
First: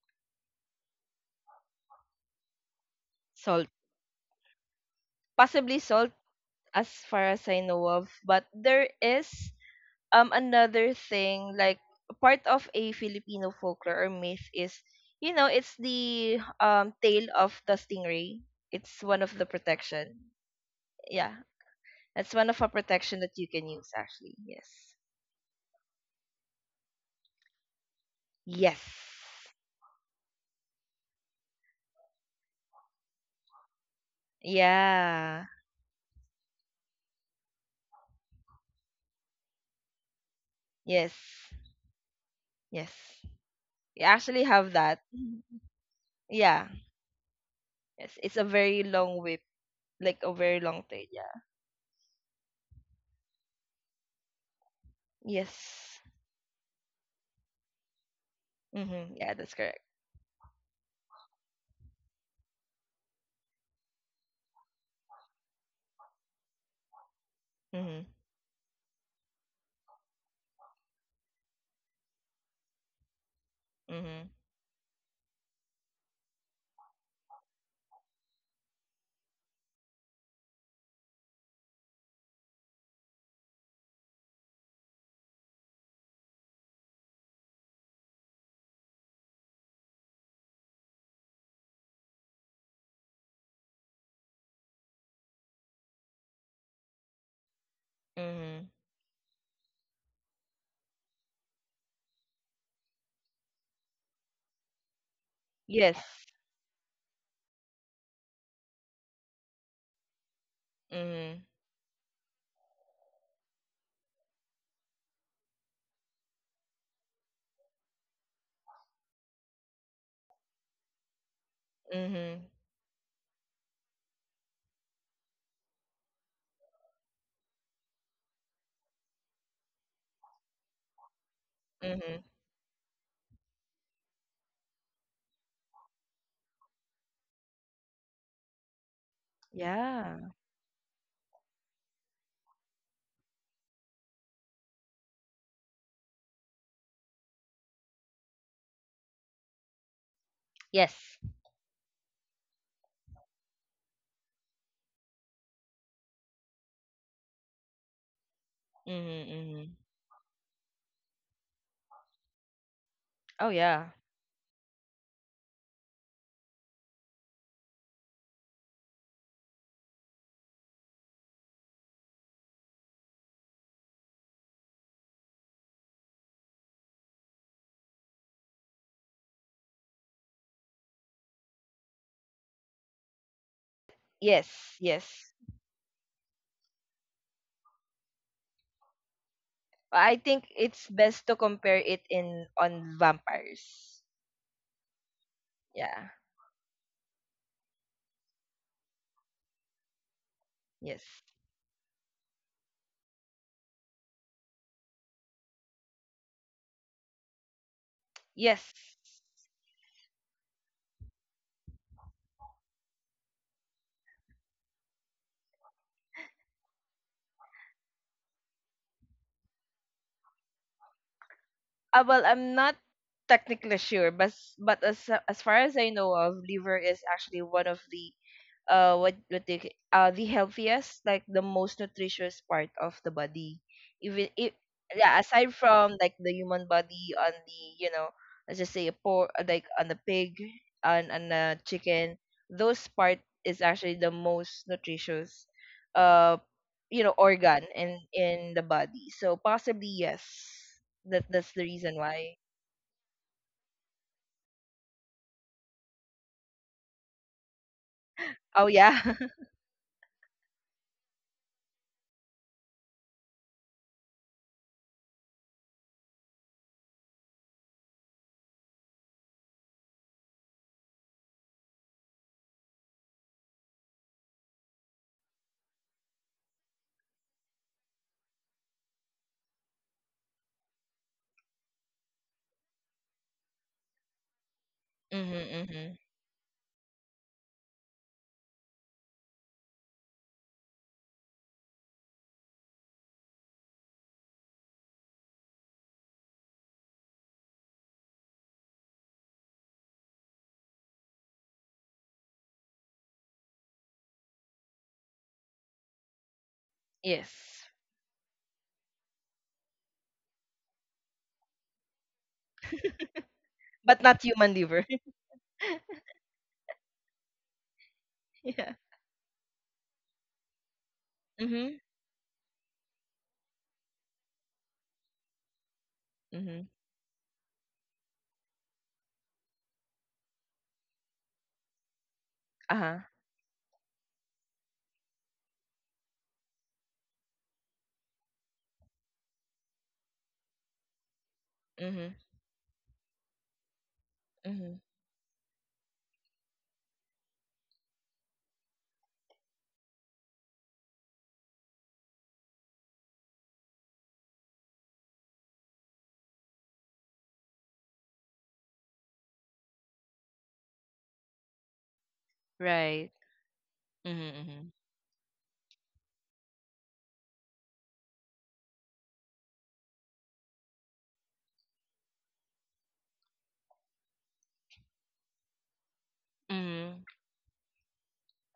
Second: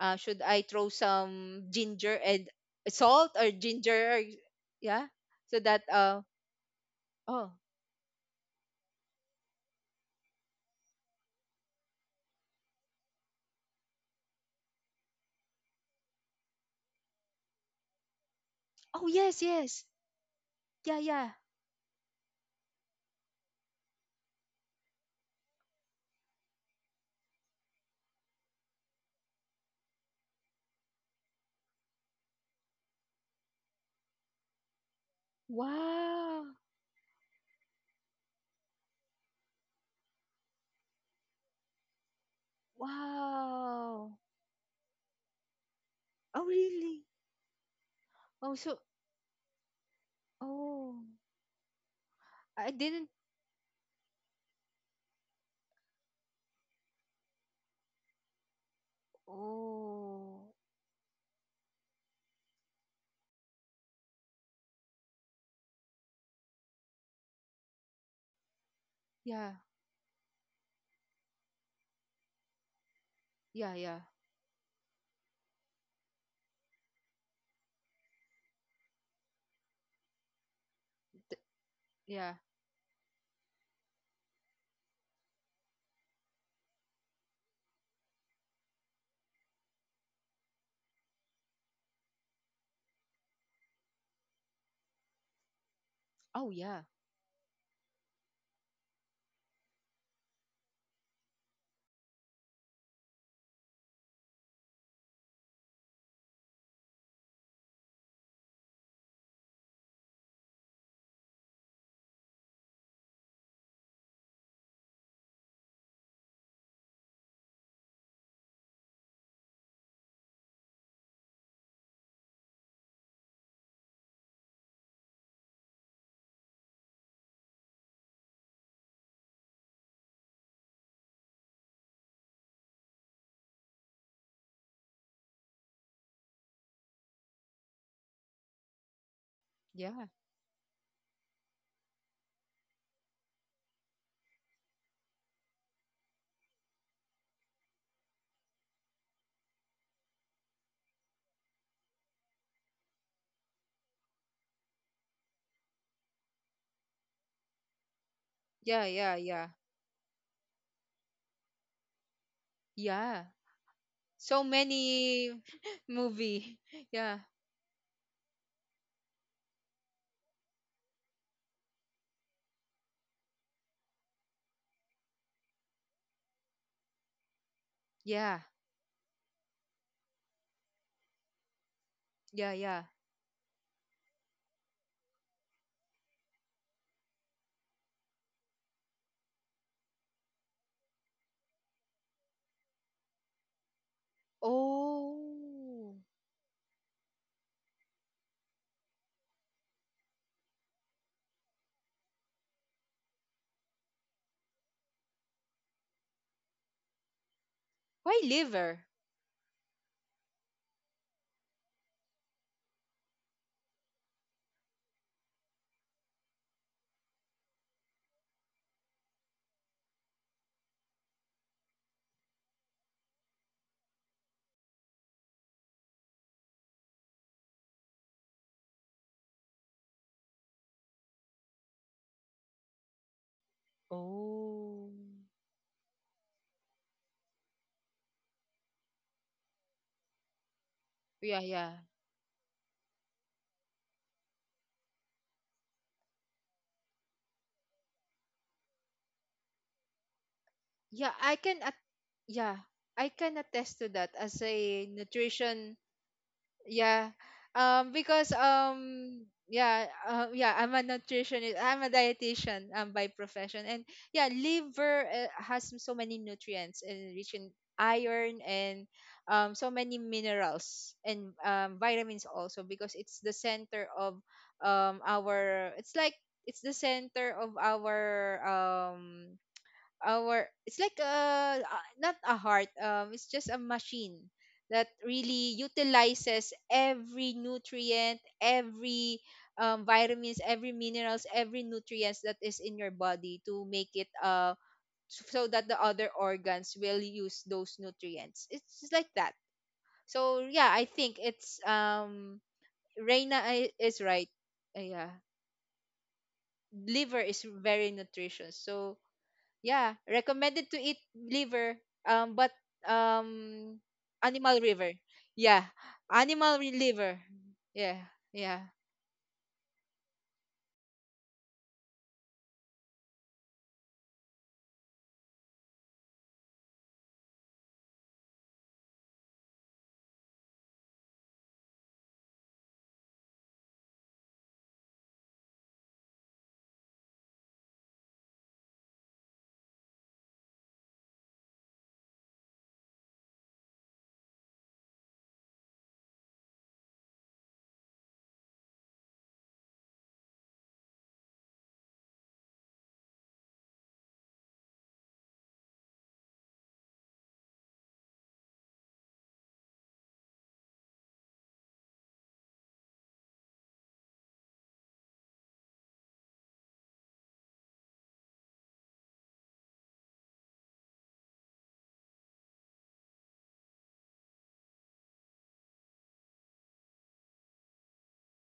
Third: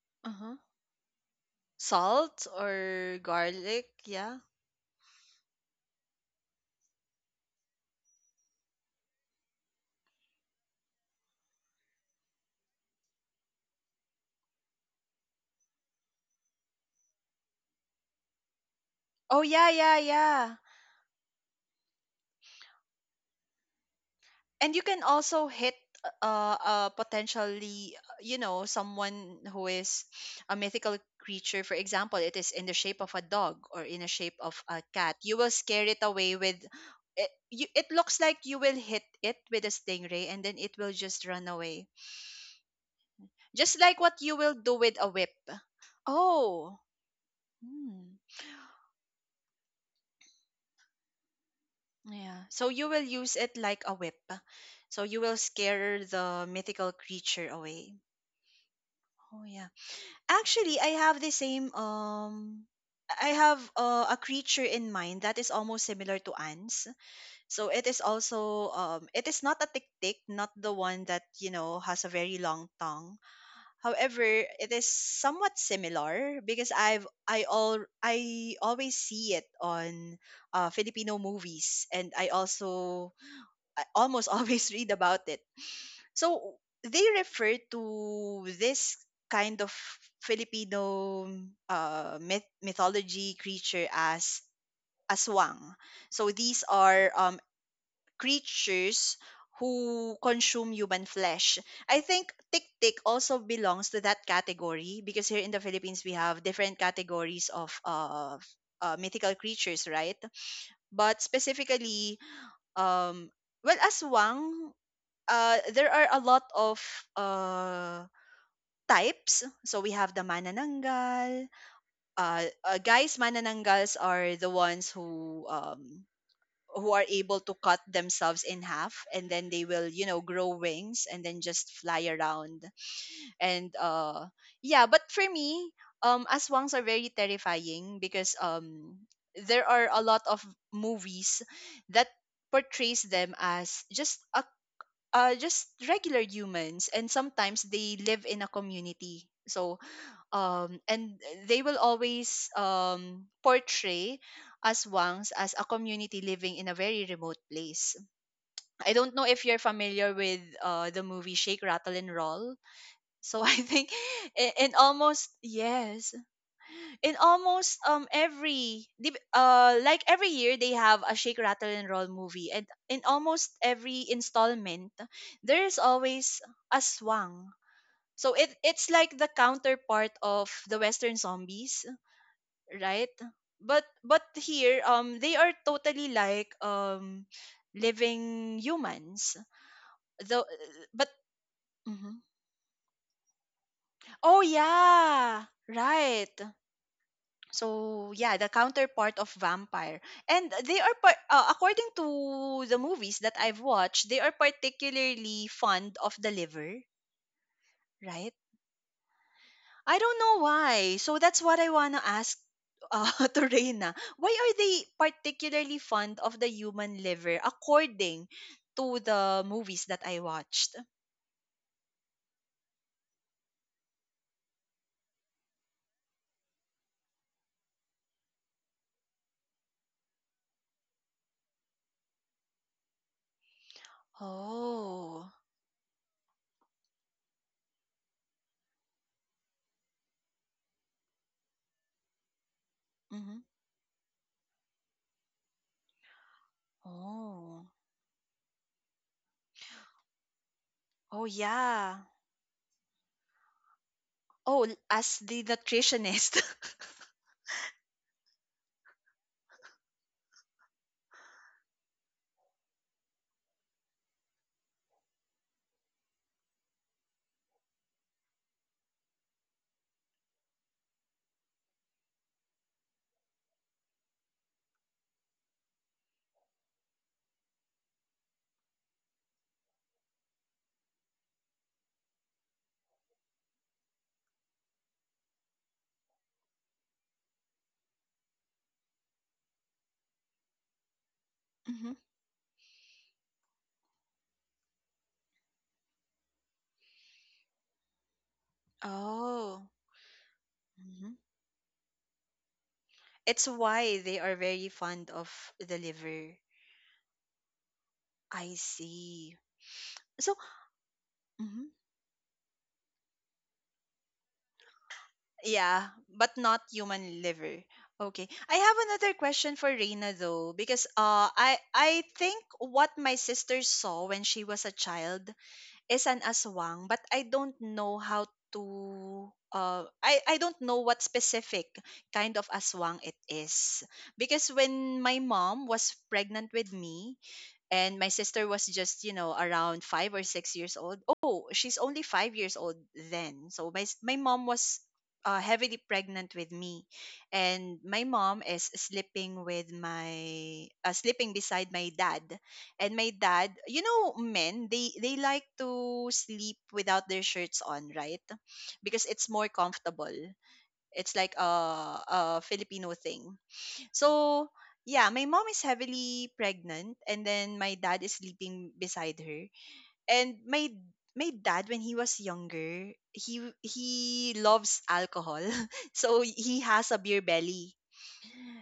B: uh, should
A: uh-huh.
B: I throw some ginger
A: Salt
B: and
A: or
B: salt or
C: Salt.
A: garlic?
B: ginger?
A: Yeah.
B: Yeah, so
C: Possibly
B: that
C: salt
B: uh.
C: as far as
B: Oh.
C: I know of. But there is um another thing, like part of a Filipino folklore or myth is, you know, it's the um tail of the stingray. It's
B: Oh
C: one of
A: Oh
B: yes,
C: the
A: yeah,
B: yes.
A: yeah,
C: protection.
A: yeah.
B: Yeah, yeah.
C: Yeah, that's one of a protection that you can use actually. Yes.
A: And you can also hit, uh uh potentially, uh, you know
C: Yes.
A: someone who is a mythical creature. For example, it is in the shape of a dog, or in the shape of a cat. You
C: Yeah.
A: will scare it away
B: Wow.
A: with it, you, it looks like you will hit it with a stingray, and then it will
C: Yes.
A: just run away.
C: Yes.
A: Just like
C: You
B: Wow.
A: what you
C: actually
A: will
C: have
A: do with
C: that.
A: a
C: [laughs]
A: whip.
C: Mhm.
B: Oh,
C: Yeah.
A: Oh.
B: really?
A: Hmm.
C: Yes. It's a
B: Oh, so
C: very long whip, like a very long
B: oh,
C: tail. Yeah.
A: Yeah.
B: I
A: So you will
B: didn't.
A: use it like a whip. So you will
C: Yes.
A: scare the mythical creature away.
C: Mm-hmm. Yeah,
A: Oh
C: that's
A: yeah.
C: correct.
B: Oh,
A: Actually, I have the same, um I have, uh, a creature in mind that is almost similar to ants. So it is
C: Mm-hmm.
A: also, um it is
B: yeah,
A: not a tick-tick, not the one that, you know, has a very long tongue.
B: yeah, yeah.
A: However,
C: Mhm.
A: it is somewhat similar because I've I all I always see it on, uh, Filipino
B: Th-
A: movies, and
B: yeah.
A: I also I almost [laughs] always read about it, so they refer to this kind of Filipino, uh, myth- mythology creature as aswang. So
B: Oh,
A: these
B: yeah,
A: are, um,
C: Mhm.
A: creatures who consume human flesh. I think tik tik also belongs to that category, because here in the Philippines we
C: Yes.
A: have different categories of, uh, uh, mythical creatures, right? But
C: Mhm.
A: specifically, um, well, aswang, uh, there are a lot of uh, types. So we have the manananggal.
C: Mhm.
A: Uh, uh, guys, manananggals are the ones who um, who are able to cut themselves in half, and then they will, you know, grow wings and then just fly
C: Mhm.
A: around. And, uh, yeah, but for me, um, aswangs are very terrifying because, um, there are a
B: yeah,
C: Yeah.
A: lot of movies that portrays them as just a uh, just regular humans, and sometimes they live in a community, so um and
C: Yes.
A: they will always um portray aswangs as a community living in a very remote place.
B: yeah,
C: Mhm.
A: I
B: yeah,
A: don't know
B: yeah,
A: if you're
C: Mhm.
A: familiar with, uh the movie Shake Rattle and Roll.
B: yeah.
A: So
C: Oh
A: I
C: yeah.
A: think [laughs]
B: So
A: in, in
B: many
A: almost,
B: [laughs]
A: yes,
B: movie. [laughs]
A: in
B: Yeah,
A: almost, um every dip- uh like every year they have a Shake Rattle and Roll movie, and in almost every installment there is always a swang. So
B: yeah,
A: it it's like the counterpart of the western zombies,
B: yeah, yeah.
A: right? But but
C: Yes.
A: here, um
C: Yes.
A: they are totally like, um living humans,
C: I think
A: though,
C: it's
A: but
C: best to compare it
A: Mhm.
C: in on vampires.
A: Oh yeah,
B: Oh,
C: Yeah.
A: right. So yeah, the counterpart of vampire, and they are,
C: Yes.
A: par- uh, according to the movies that I've watched, they are particularly fond of the liver,
B: why
A: right?
C: Yes.
B: liver?
A: I don't know why. So that's what I wanna ask, uh, [laughs] to Reina. Why are they particularly fond of the human liver, according to the movies that I watched?
C: Uh, well, I'm not technically sure, but s- but as as far as I know of, liver is actually one of the uh what what they ca- uh the healthiest, like the most nutritious part of the body. Even if
B: Oh,
C: yeah,
A: Oh.
C: aside from like the human body, on the, you know, let's just say a pork, like on the pig and on
B: yeah,
C: the
B: yeah,
C: chicken, those part
A: Mm-hmm.
C: is actually the most nutritious uh you know organ
A: Oh.
C: in in the body. So possibly yes.
B: yeah.
C: That
A: Oh
B: I
C: that's
B: can.
C: the reason
A: yeah.
C: why.
B: Yeah, I can attest to that as
A: Oh, l-
B: a
A: as the
B: nutrition.
A: nutritionist.
B: Yeah, um, because
C: Oh yeah.
B: um,
C: [laughs]
B: yeah, uh, yeah, I'm a nutritionist. I'm a dietitian um by profession, and yeah, liver uh, has so many nutrients and rich in iron and um so many minerals and um vitamins also, because it's the center of um our it's like it's the center of our um our it's like a uh, not a heart, um it's just a machine that really
C: Mhm. Mhm.
B: utilizes every nutrient, every um, vitamins, every minerals, every
A: [laughs] Hmm.
B: nutrients that is in your body, to make it uh, so that the other organs will use those nutrients. It's just like that.
A: Oh.
B: So yeah, I think
A: Mhm.
B: it's um, Reina
A: It's
B: i- is
A: why they
B: right.
A: are very
B: Uh, yeah,
A: fond of the liver.
B: liver is
C: Yes.
B: very nutritious,
A: I
B: so
A: see.
B: yeah,
A: So,
B: recommended to eat
A: mhm,
B: liver, um, but um,
C: But not human
B: animal
C: liver.
B: liver. Yeah,
A: yeah,
C: [laughs]
A: but
B: animal
A: not
B: re- liver.
A: human liver.
B: Yeah,
A: Okay.
B: yeah,
A: I
C: Yeah.
A: have another question for Reina, though, because, uh I
C: Mhm.
A: I think what my sister saw when she was a child is an
C: Mhm.
A: aswang. But I don't know how to uh I I don't know what specific kind of
C: Uh-huh.
A: aswang it is, because when my mom was pregnant with me and my sister was just you know around five or six years old oh she's only
C: Mhm.
A: five years old then so my s- my mom was,
C: Mhm.
A: uh, heavily pregnant with me, and my mom is sleeping with my uh, sleeping beside my dad, and my dad, you know men, they they like to sleep without their shirts on, right? Because it's more comfortable. It's like a, a Filipino
C: Right.
A: thing.
C: Mhm.
A: So,
C: Mhm.
A: yeah, my mom is heavily pregnant, and then my dad is sleeping beside her. And my my dad, when he was younger, he he loves alcohol. [laughs] So he has a
C: Mhm.
A: beer belly.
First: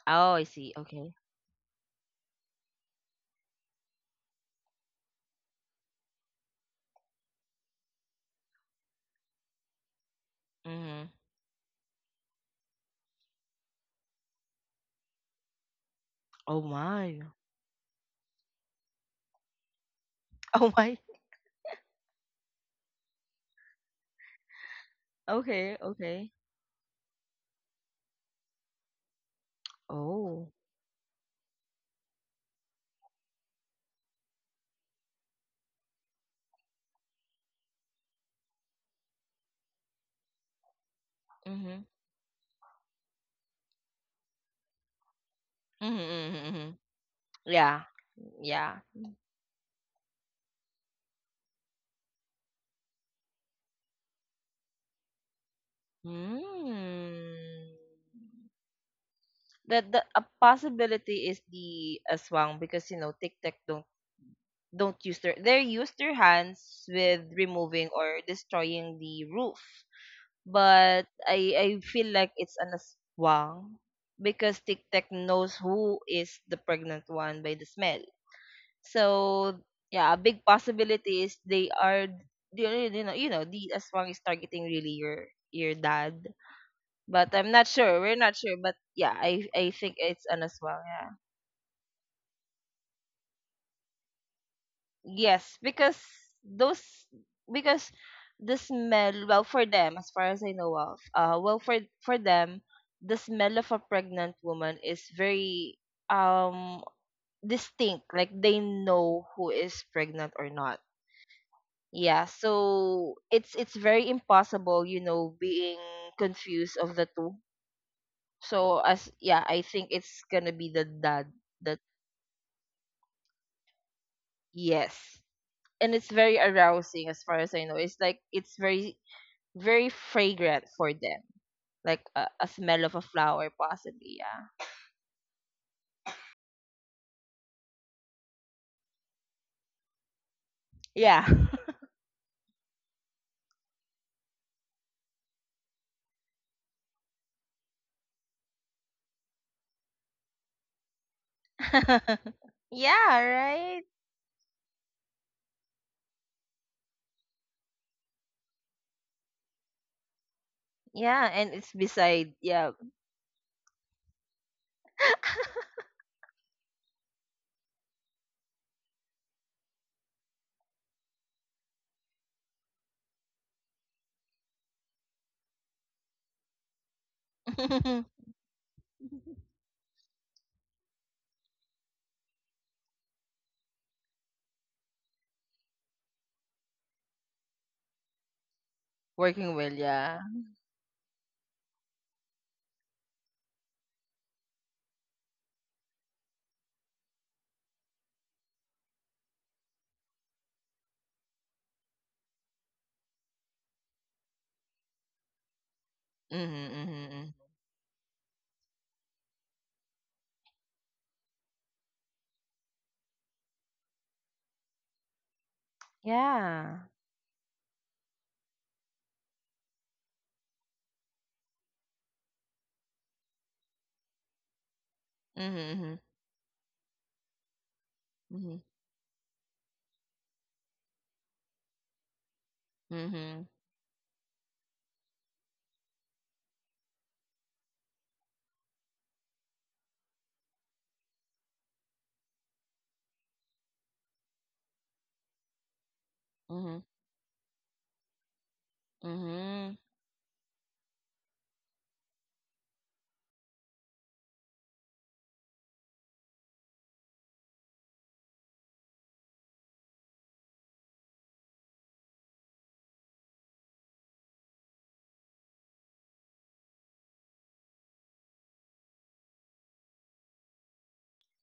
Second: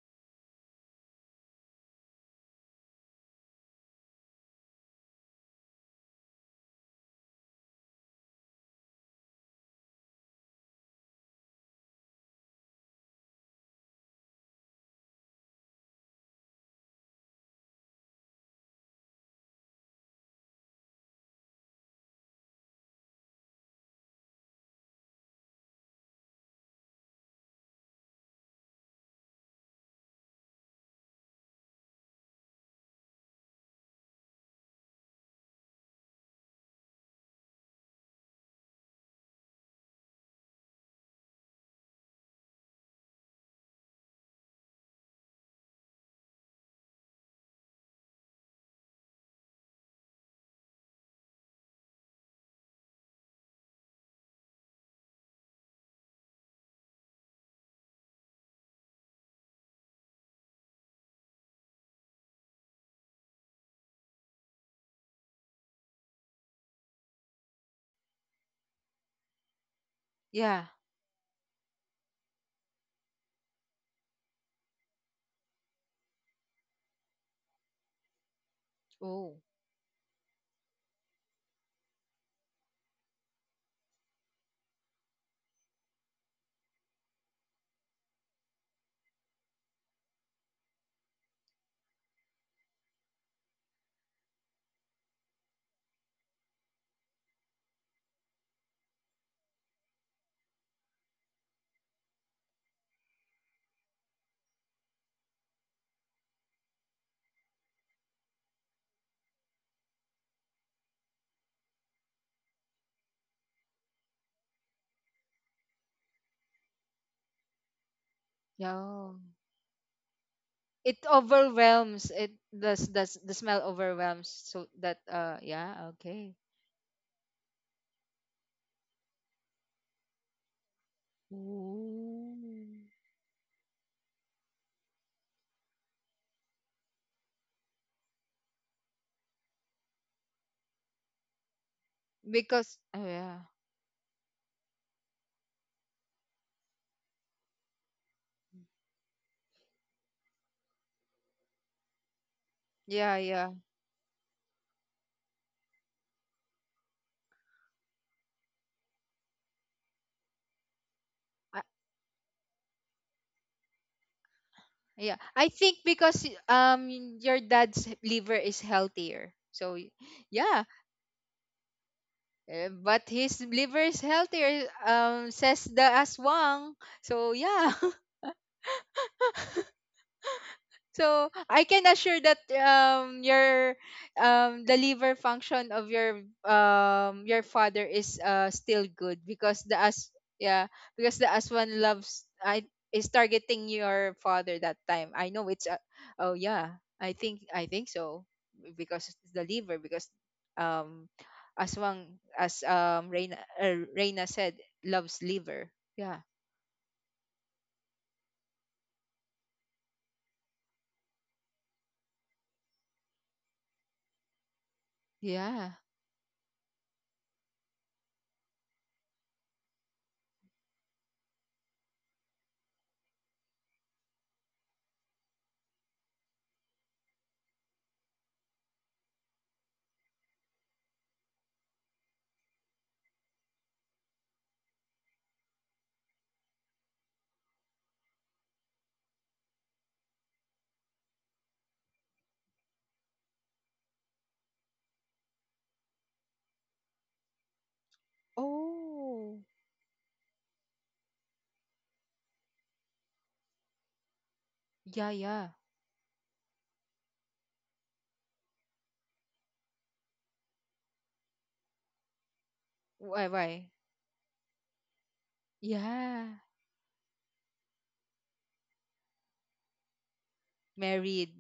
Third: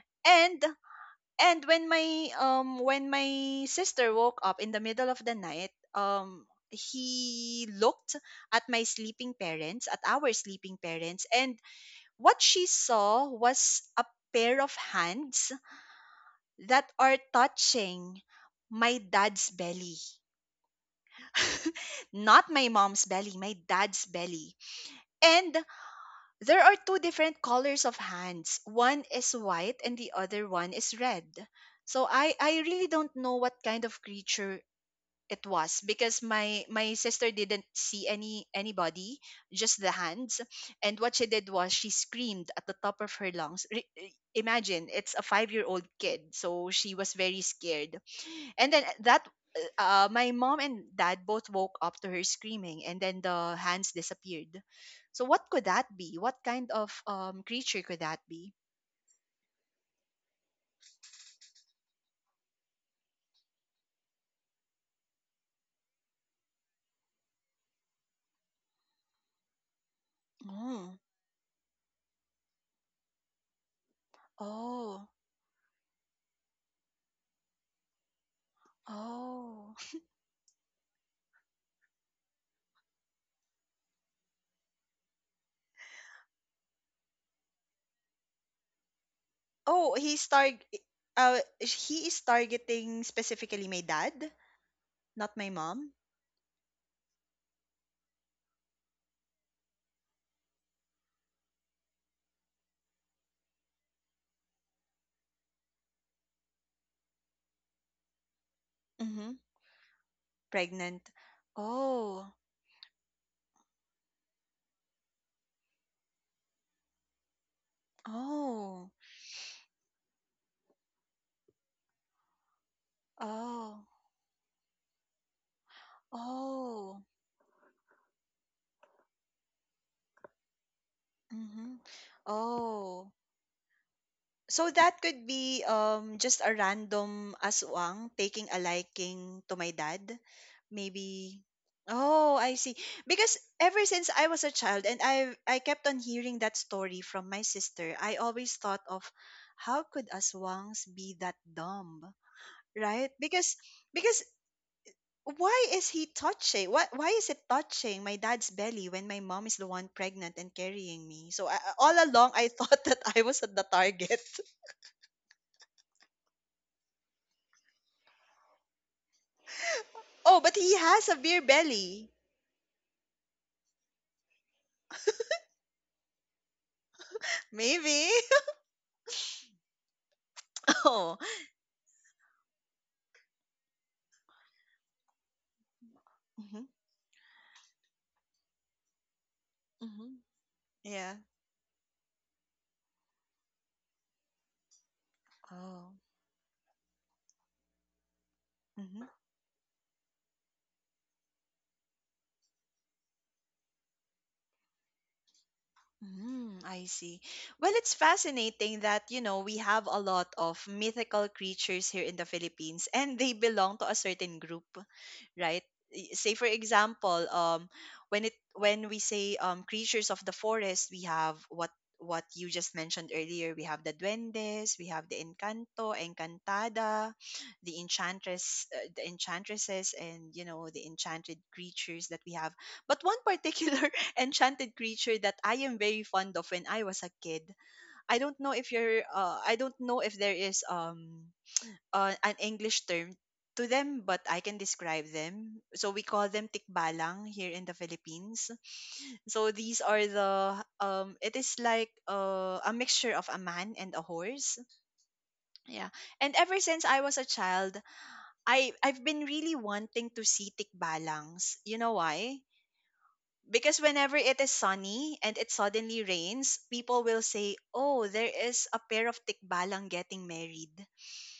C: Oh, I
A: And
C: see. Okay.
A: and when my um when my sister woke up in the middle of the night, um he looked at my sleeping parents, at our sleeping
C: Mhm.
A: parents, and what she saw was a pair of hands
C: Oh
A: that are
C: my. [laughs]
A: touching my dad's belly.
C: Oh my.
A: [laughs] Not my mom's belly, my dad's belly. And
C: Okay. Okay.
A: there are two different colors of hands. One is white, and the other
C: Oh.
A: one is red. So I I really don't know what kind of creature it was, because my my sister didn't see any anybody, just the hands. And what she did was
C: Mhm.
A: she screamed at the top of her lungs. Re- imagine, it's a five-year-old
C: Mhm.
A: kid,
C: Mhm.
A: so
C: Mhm.
A: she was very
C: Yeah.
A: scared, and
C: Yeah.
A: then that uh, my mom and dad both woke up to her screaming, and then the hands disappeared. So what could that be? What kind of, um
C: Mm.
A: creature could that be?
C: The, the a possibility is the aswang, because, you know, tic tac don't don't use their they use their hands with removing or destroying the roof.
B: yeah.
A: Oh,
C: But I I feel like it's an aswang, because Tic Tac
A: oh,
C: knows who is the pregnant one by the smell.
B: Oh,
C: So
A: oh,
C: yeah, a big possibility is they are, you know you know you know, the aswang is targeting really your your dad. But I'm not sure. We're not sure. But yeah, I I think
A: oh,
C: it's
A: he's
C: an
A: targ
C: aswang. Yeah.
A: uh he is targeting specifically my dad, not my
C: Yes,
A: mom.
C: because those because the smell, well, for them as far as I know of, uh well, for for them the smell of a pregnant woman is very um distinct, like they know
A: Mm-hmm.
C: who is pregnant or not.
A: Pregnant.
C: Yeah,
A: Oh,
C: so it's it's very impossible, you know, being confused of the two. So
A: oh,
C: as
B: yeah.
C: yeah, I think it's gonna be the
B: It
C: dad that
B: overwhelms. It does. Does the smell
A: oh,
B: overwhelms? So that
C: yes,
B: uh, yeah,
C: and it's
B: okay.
C: very
A: oh.
C: arousing as far as I know. It's like it's very very fragrant for them,
A: Mm-hmm.
C: like a, a
B: Ooh.
C: smell of a
A: Oh.
C: flower, possibly. Yeah.
A: So that could be, um just a random aswang taking a liking to my dad. Maybe. Oh, I see.
B: Because oh
A: Because
B: yeah,
A: ever since I was a child, and I I kept on hearing that story from my sister, I always thought of how could aswangs be that
C: Yeah.
A: dumb?
C: [laughs]
A: Right?
B: yeah,
C: Yeah.
B: yeah.
A: Because
C: Right.
A: because why is he touching? Why why is it touching my dad's belly when my mom is the one pregnant and carrying
C: Yeah,
A: me? So
C: and
A: I,
B: I,
C: it's
A: all
C: beside.
A: along I
C: Yeah.
A: thought [laughs] that I was at the target.
B: yeah, I think because y- um your dad's liver is healthier. So y-
A: Oh, but
B: yeah.
A: he has a beer belly.
B: Eh, but his liver is healthier, um, says the aswang. So yeah, [laughs]
C: [laughs]
A: Maybe. [laughs] Oh.
B: So I can assure that um your um the liver function of your
A: Mm-hmm.
B: um your father is uh still good
C: Working
B: because
C: well.
B: the as,
A: Mm-hmm.
C: Yeah.
B: yeah, because
A: Yeah.
B: the aswan loves I is targeting your father that time. I know it's uh,
A: Oh.
B: oh yeah, I think I think so,
A: Mm-hmm.
B: because it's the liver, because um aswang, as um, Reina, uh, Reina said, loves liver, yeah,
C: Mm-hmm,
A: Mm,
C: mm-hmm.
A: I see.
C: Mm-hmm.
A: Well, it's fascinating that, you know, we have a lot of mythical creatures here in the Philippines, and they belong to a certain group, right?
B: yeah.
A: Y- Say for
C: Yeah.
A: example, um when it when we say, um creatures of the forest, we have what what you just mentioned earlier. We have the duendes, we have the encanto,
C: Mm-hmm,
A: encantada, the
C: mm-hmm,
A: enchantress, uh, the enchantresses, and, you know, the enchanted creatures that we have. But one [laughs]
C: mm-hmm,
A: particular enchanted creature that I am very fond of when I was a kid. I don't know if you're uh, I don't know if there is, um uh, an English term to them, but I can describe them. So we call them
C: mm-hmm,
A: tikbalang here in the Philippines.
B: Oh
A: So
C: mm-hmm,
A: these are the um it is like, uh, a mixture of a man and a horse.
B: yeah, yeah.
A: Yeah. And ever since I was a child, I I've been really wanting to see tikbalangs. You know why?
B: Why, why?
A: Because whenever it is sunny and it suddenly
B: Yeah,
A: rains, people will say, "Oh, there is a pair of tikbalang getting married."
B: married.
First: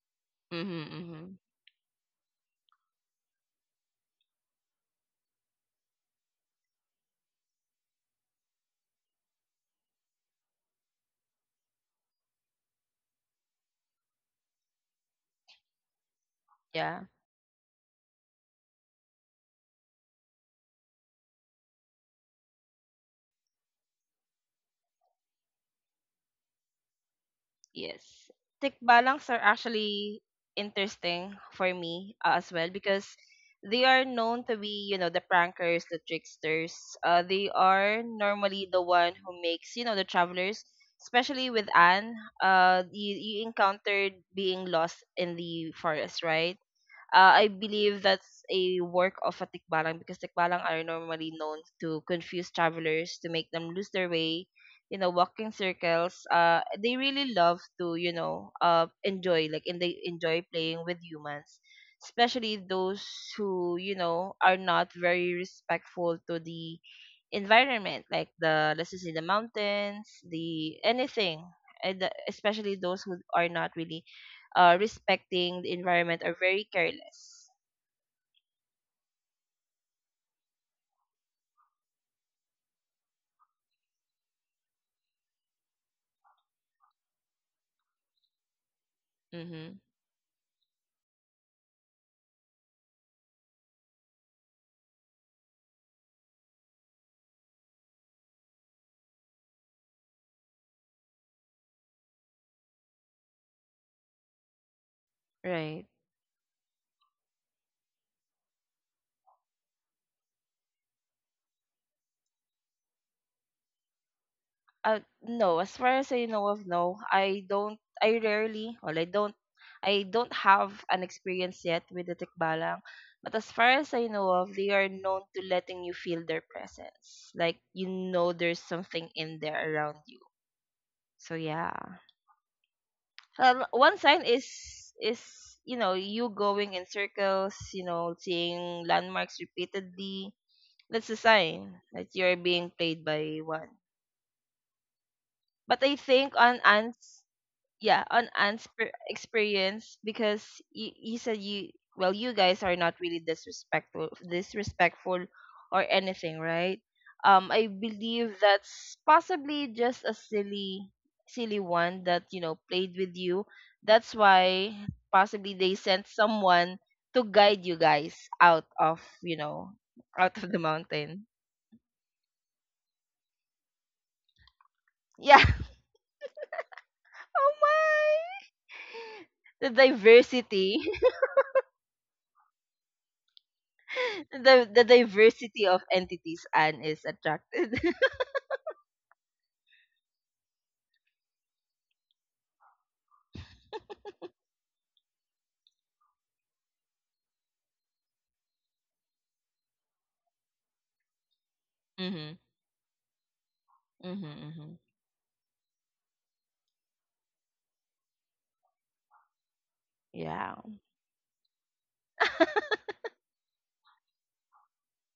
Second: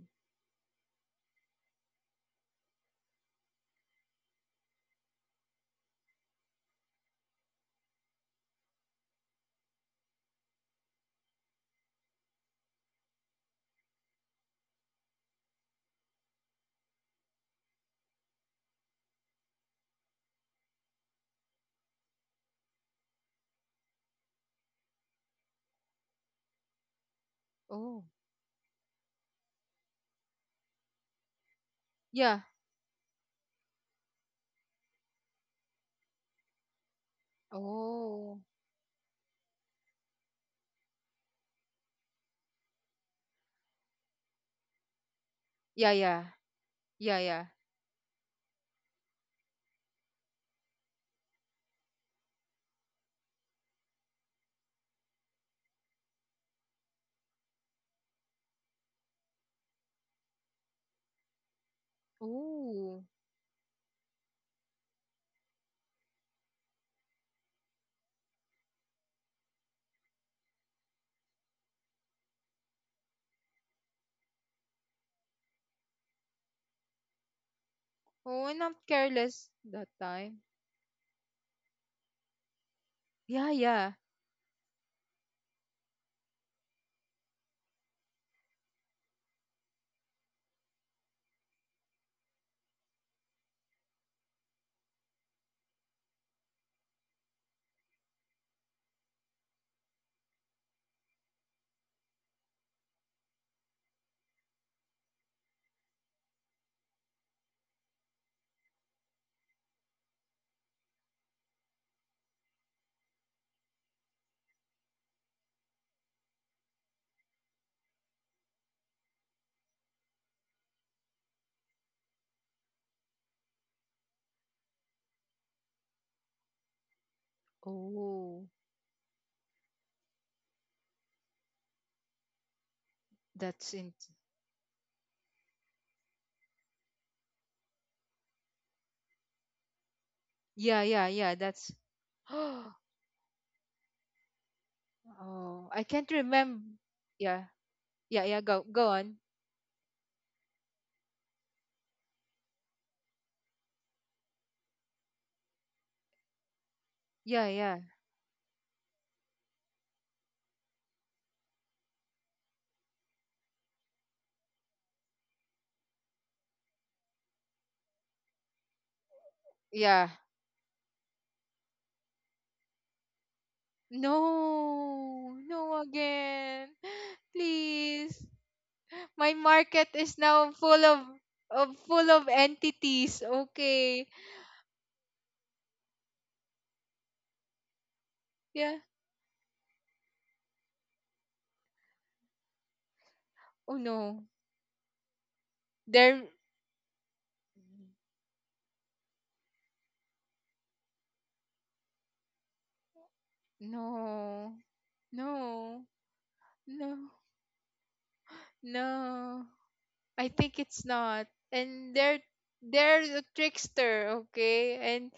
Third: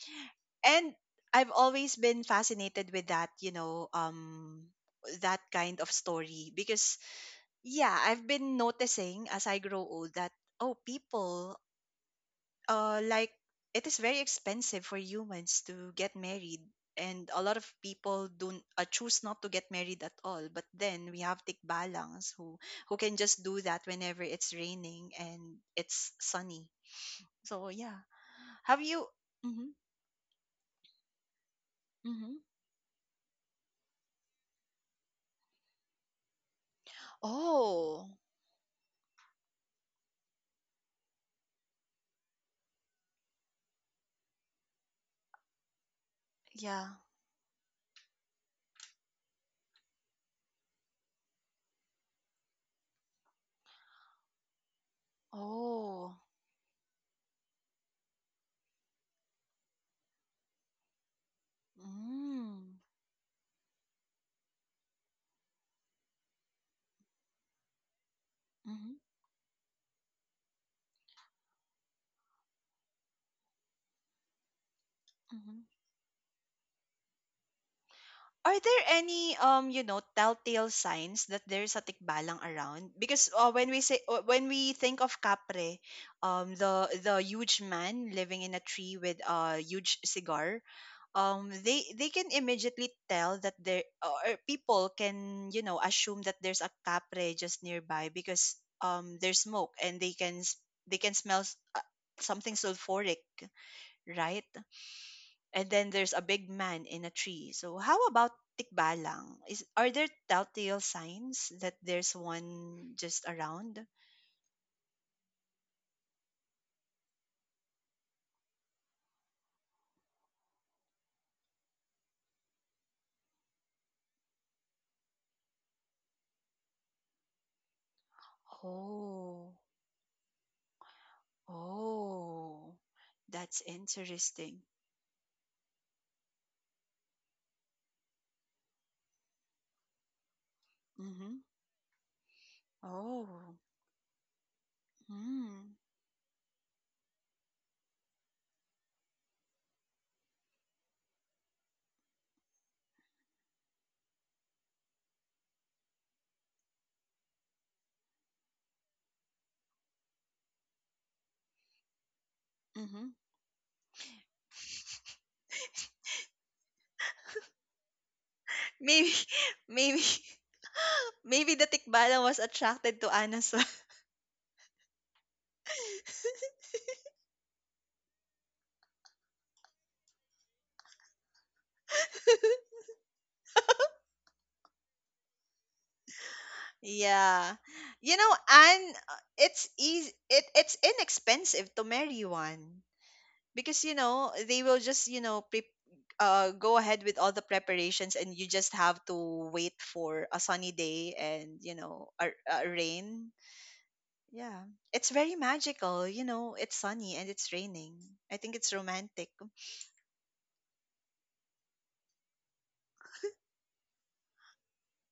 C: mm-hmm,
A: And
C: Hmm.
A: I've always been fascinated with that, you know, um that kind of story because yeah, I've been noticing as I grow old that oh, people uh, like it is very expensive for humans to get married,
C: Yeah.
A: and a lot of people don't uh, choose not to get married at all, but then we have tikbalangs who who can just do that whenever it's raining and it's sunny, so
B: Oh,
A: yeah.
C: Yes. Tick
A: Have you
C: balangs are
A: hmm
C: actually interesting for me uh,
B: yeah.
A: hmm
C: as well, because they are known to be, you know, the prankers, the tricksters. Uh, they are
A: oh
B: Oh,
C: normally the one who makes, you know, the travelers, especially with Anne, uh, you, you encountered being lost in the
B: yeah, yeah,
C: forest, right?
A: yeah
B: yeah, yeah.
C: Uh, I believe that's a work of a tikbalang, because tikbalang are normally known to confuse travelers to make them lose their way, you know, walking
A: oh
C: circles. Uh, they really love to, you know, uh, enjoy like and they enjoy playing with humans, especially
A: mm,
B: Oh,
C: those who, you know, are not very respectful to the environment, like the, let's
A: mm-hmm,
C: just say the mountains the anything and the, especially those who are not really uh,
A: mm-hmm.
C: respecting the environment are very careless.
B: oh,
A: Are
B: and I'm
A: there any
B: careless
A: um you
B: that
A: know
B: time.
A: telltale signs that there's a tikbalang around? Because
B: Yeah,
A: uh, when we
B: yeah.
A: say uh, when we think of Capre, um the the huge man living in a tree with a
C: Mm-hmm.
A: huge cigar, um they they can immediately tell that there, or people can, you know, assume that there's a Capre just nearby because um there's smoke and they can s- they can smell s- uh, something sulfuric, right? And
C: Right.
A: then there's a big man in a tree. So how about tikbalang? Is Are there telltale signs that there's one just around?
C: uh, no as far as I know of, no, I don't, I rarely, well I don't, I don't have an experience yet with the tikbalang, but as far as I know of, they are known to letting you feel their presence, like, you know,
B: Oh,
C: there's something in
A: Oh,
C: there around you, so yeah.
A: oh,
C: um
A: that's
B: that's in.
C: one sign is
A: interesting.
C: is you know, you going in circles, you know, seeing landmarks repeatedly,
B: Yeah, yeah,
C: that's a
B: yeah.
A: Mm-hmm.
B: That's.
C: sign that
B: [gasps]
C: you're being played by
A: Oh,
C: one.
B: Oh,
A: mm,
B: I
C: But I
B: can't
C: think on
B: remember.
C: ants,
B: Yeah,
C: yeah,
B: yeah,
C: on
B: yeah. Go,
C: Anne's
B: go on.
C: experience, because you, he said you, well, you guys are not really disrespectful disrespectful or anything, right?
B: Yeah,
C: um I
B: yeah,
C: believe that's possibly just a silly silly one that, you know, played
A: mm-hmm.
C: with you. That's why possibly they sent someone to guide you guys out of,
A: Maybe,
C: you know,
A: [laughs] maybe,
B: yeah.
C: out
A: [laughs]
C: of the mountain.
A: maybe the tikbalang was attracted to Anna. So [laughs]
B: No,
C: Yeah.
B: no
C: [laughs]
B: again. [gasps] [sighs]
C: Oh
B: Please.
C: my.
B: My
C: The
B: market is now
C: diversity.
B: full of, of full of entities. Okay.
C: [laughs] The the diversity of entities Anne is
A: yeah.
C: attracted.
A: You know,
B: Yeah.
A: and it's easy it it's inexpensive to marry one,
B: Oh
A: because you
B: no.
A: know they will just, you know, pre-
B: There
A: uh, go ahead with all the preparations and you just have to wait for a sunny day and, you
C: [laughs]
A: know, a,
C: Mhm.
A: a rain.
C: Mhm.
B: no.
A: Yeah,
C: Mhm.
A: it's
B: No.
A: very magical, you know, it's
B: No.
A: sunny and it's raining. I think it's romantic.
B: No. I think
C: Yeah.
B: it's not. And they're
C: [laughs]
B: they're a trickster, okay? And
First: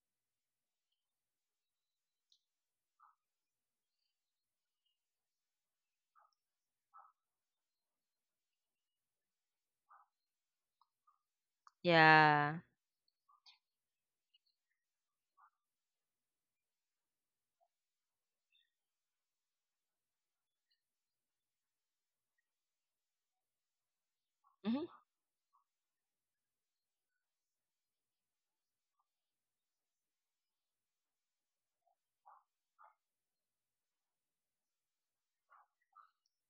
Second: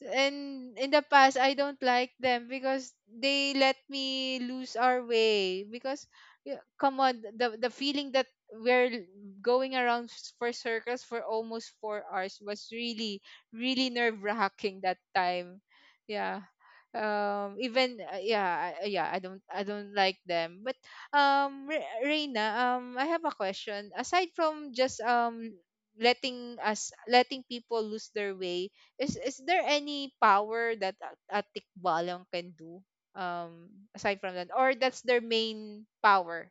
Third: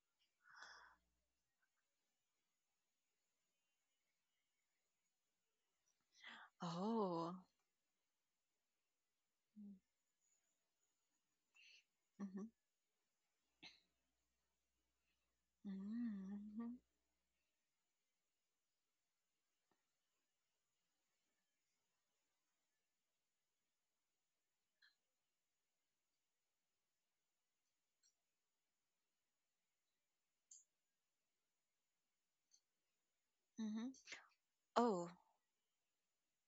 B: and in the past I don't like them, because they let me lose our way. Because yeah, come on,
A: Oh
B: the the feeling that we're l- going around s- for circles for almost four hours
A: mm-hmm.
C: Yeah.
B: was really really nerve-wracking that time.
A: Mm-hmm.
B: Yeah.
A: Mm-hmm.
B: Um, even uh, yeah, I- yeah, I don't, I don't like them. But um, Re- Reina, um, I have a question. Aside from
C: Mhm.
B: just um letting us, letting people lose their way, is is there any power that a, a tikbalang can do? Um,
A: Mm-hmm.
B: aside from that, or that's
A: Oh,
B: their main power?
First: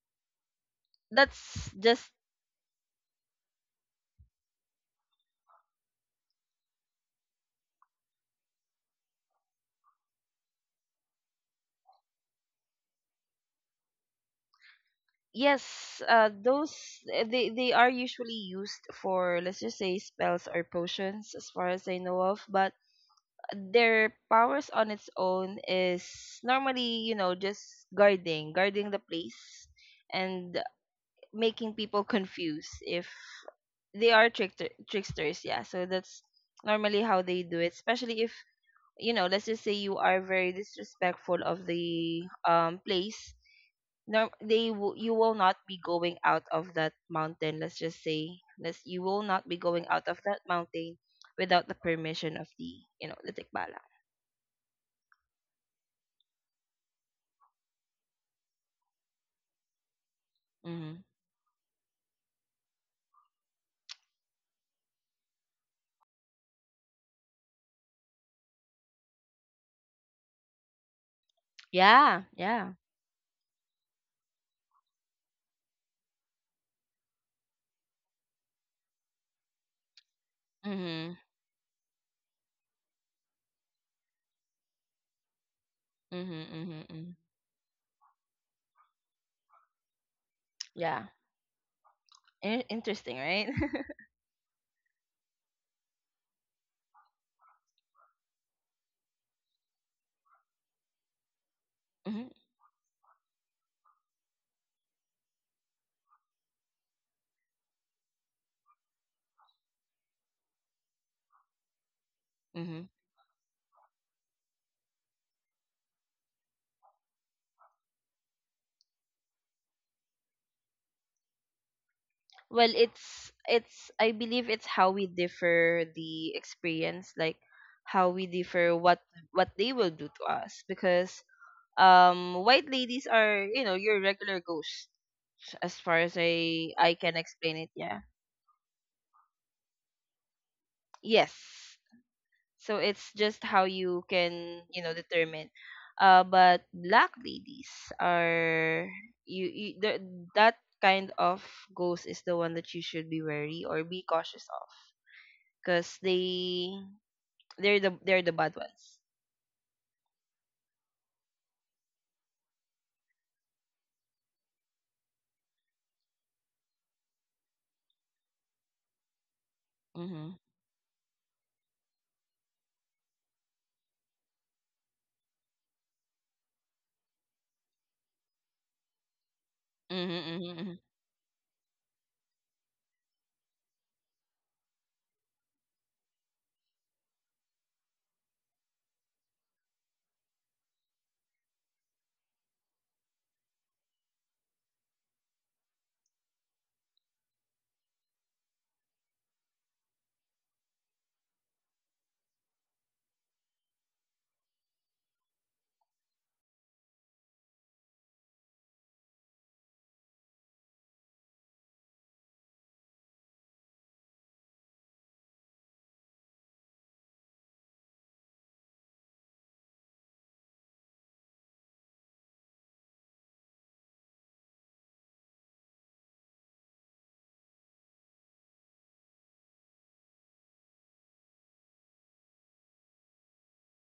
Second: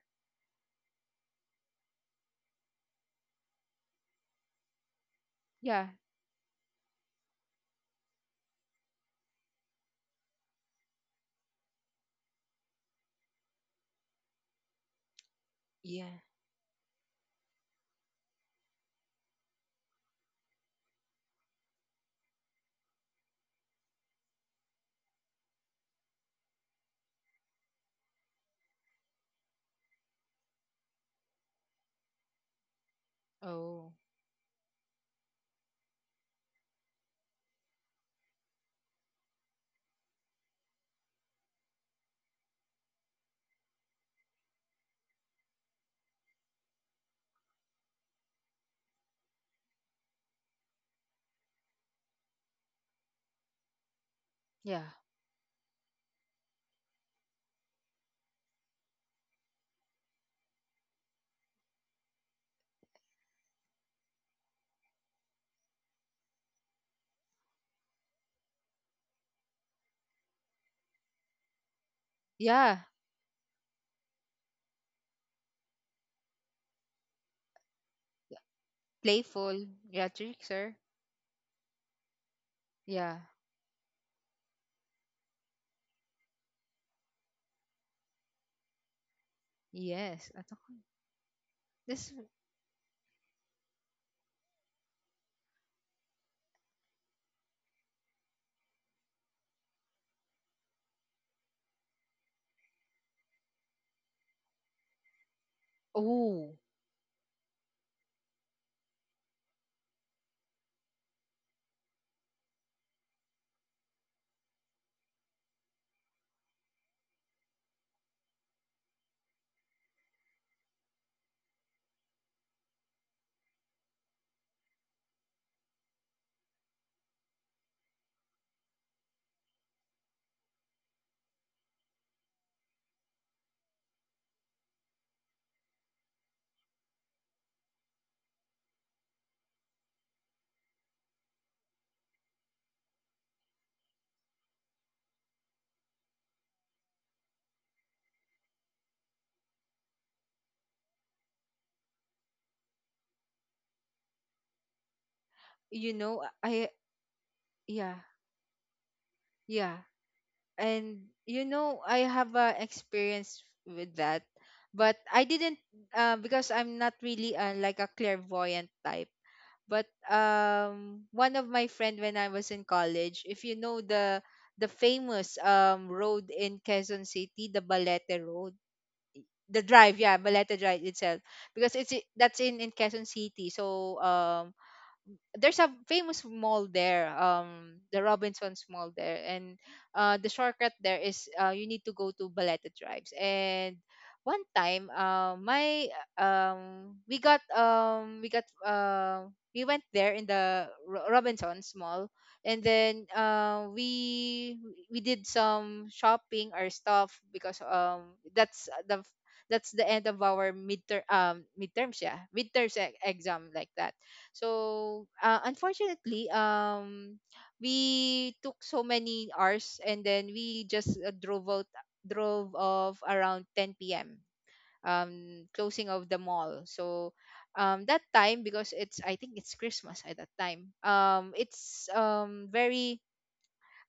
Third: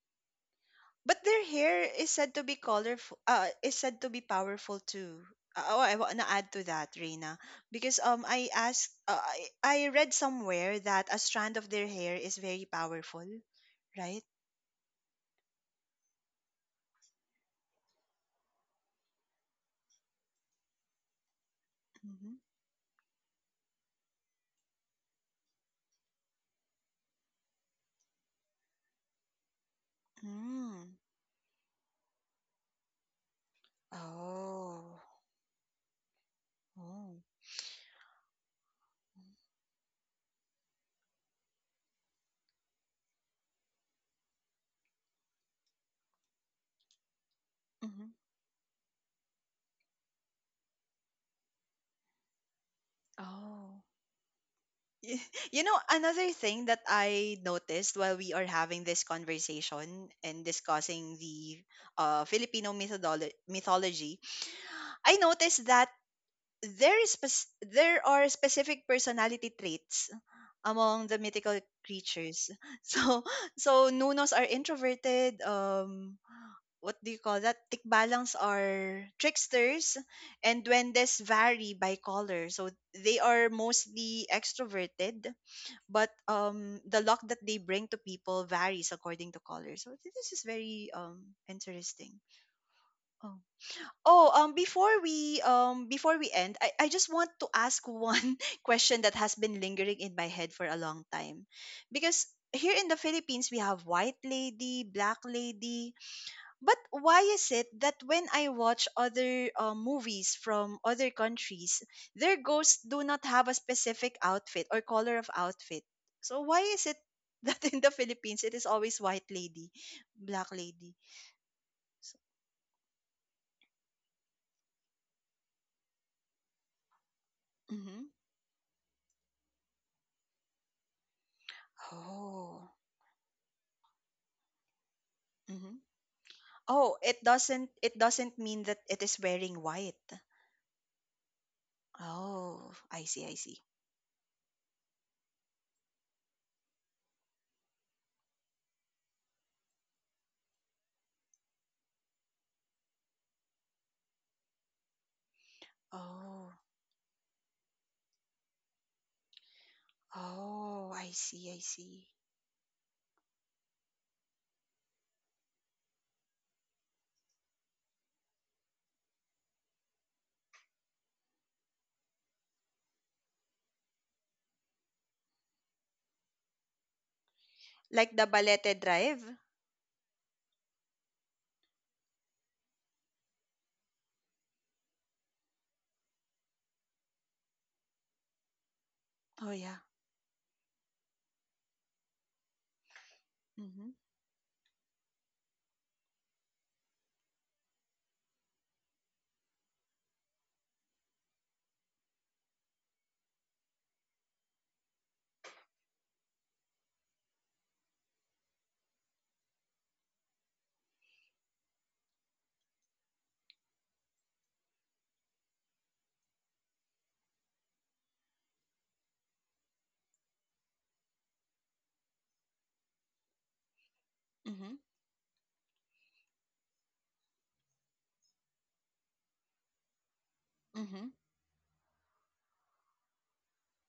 A: but their
C: That's
A: hair is
C: just
A: said to be colorful. Uh, is said to be powerful too. Uh, Oh,
B: Yeah.
A: I want to add to that, Reina, because um, I asked, uh, I I read somewhere that a strand of their hair is very powerful, right?
C: yes,
B: Yeah.
C: uh those uh, they they are usually used for, let's just say, spells or potions as far as I know
A: Mm-hmm.
C: of, but their powers on its own is normally, you know, just guarding, guarding the place and
A: Mm.
C: making people confused if
B: Oh,
C: they are trickster
A: Oh.
C: tricksters, yeah, so that's normally
A: Oh.
C: how they do it, especially if, you know, let's just say you are very disrespectful of the um place, norm they w- you will not be going out of that mountain, let's just
A: Mm-hmm.
C: say let's you will not be going out of that mountain without the permission of the, you know, the tikbala.
A: Oh.
B: yeah,
A: Y- [laughs] you know, another thing that I noticed while we are having this conversation and
C: Mm-hmm.
A: discussing the uh, Filipino mytholo- mythology, I noticed that there is spec- there are specific personality traits among the mythical
C: Yeah.
A: creatures.
C: Yeah.
B: yeah.
A: [laughs] So so Nunos are introverted. Um, what do you call that? Tikbalans are
B: Playful,
A: tricksters,
B: yeah,
A: and
B: trickster.
C: Mm-hmm.
A: duendes vary by color. So
B: Yeah,
A: they are mostly extroverted, but
C: Mm-hmm,
A: um,
C: mm-hmm,
A: the
C: mm-hmm.
A: luck that they bring to people varies according to color. So
B: yes.
A: this is
B: Ano ko-.
A: very
C: Yeah.
A: um
B: This.
A: interesting.
C: In- interesting,
A: Oh.
C: right?
A: Oh, um, before we um before we end, I, I just want to ask one [laughs] question that has been lingering in my head for a long time. Because
C: [laughs]
A: here in the Philippines we have white lady, black lady.
B: Oh,
A: But why is it that when I watch other uh, movies from other countries, their ghosts
C: Mm-hmm.
A: do not have a specific outfit or color of outfit? So why is it [laughs] that in the Philippines it is always white lady, black lady? So,
C: Well, it's it's I believe it's how we differ the experience, like
A: mm-hmm.
C: how we differ what what they will do to us, because um white
A: Oh.
C: ladies are, you know, your regular ghosts as far as I i
A: Oh,
C: can
A: it
C: explain it,
A: doesn't it
C: yeah.
A: doesn't mean that it is wearing white.
C: Yes,
A: Oh,
C: so
A: I
C: it's
A: see, I
C: just
A: see.
C: how you can, you know, determine. uh but black ladies are you, you the, that kind of ghost is the one that you should be wary or be cautious of,
B: you
C: because
B: know,
A: Oh,
B: I,
C: they they're the
B: yeah,
C: they're the bad ones.
B: yeah.
A: oh,
B: And
A: I
B: you
A: see, I
B: know, I
A: see.
B: have a experience with that, but I didn't uh, because I'm not really uh, like a clairvoyant type. But
C: Mhm.
B: um, one of my friend, when I was in college, if you know the the famous um road in Quezon City, the Balete
A: Like the
B: Road,
A: Balete Drive.
B: the drive, yeah,
C: Mhm.
B: Balete
C: Mhm.
B: Drive itself, because it's, i- that's in in Quezon City. So um, there's a famous mall there, um, the Robinson's Mall there,
A: Oh
B: and
A: yeah.
B: uh, the shortcut there is uh, you need to go to Baleta Drives. And
A: Mhm.
B: one time uh, my um, we got, um, we got uh, we went there in the Ro- Robinson's Mall, and then uh, we we did some shopping or stuff, because um, that's the that's the end of our midterm um midterms, yeah, midterms e- exam, like that. So uh, unfortunately, um, we took so many hours, and then we just uh, drove out, drove off around ten p m,
A: Mhm.
B: um, closing of the mall. So um, that time, because it's, I think it's Christmas at that time.
A: Mhm.
B: Um, it's um very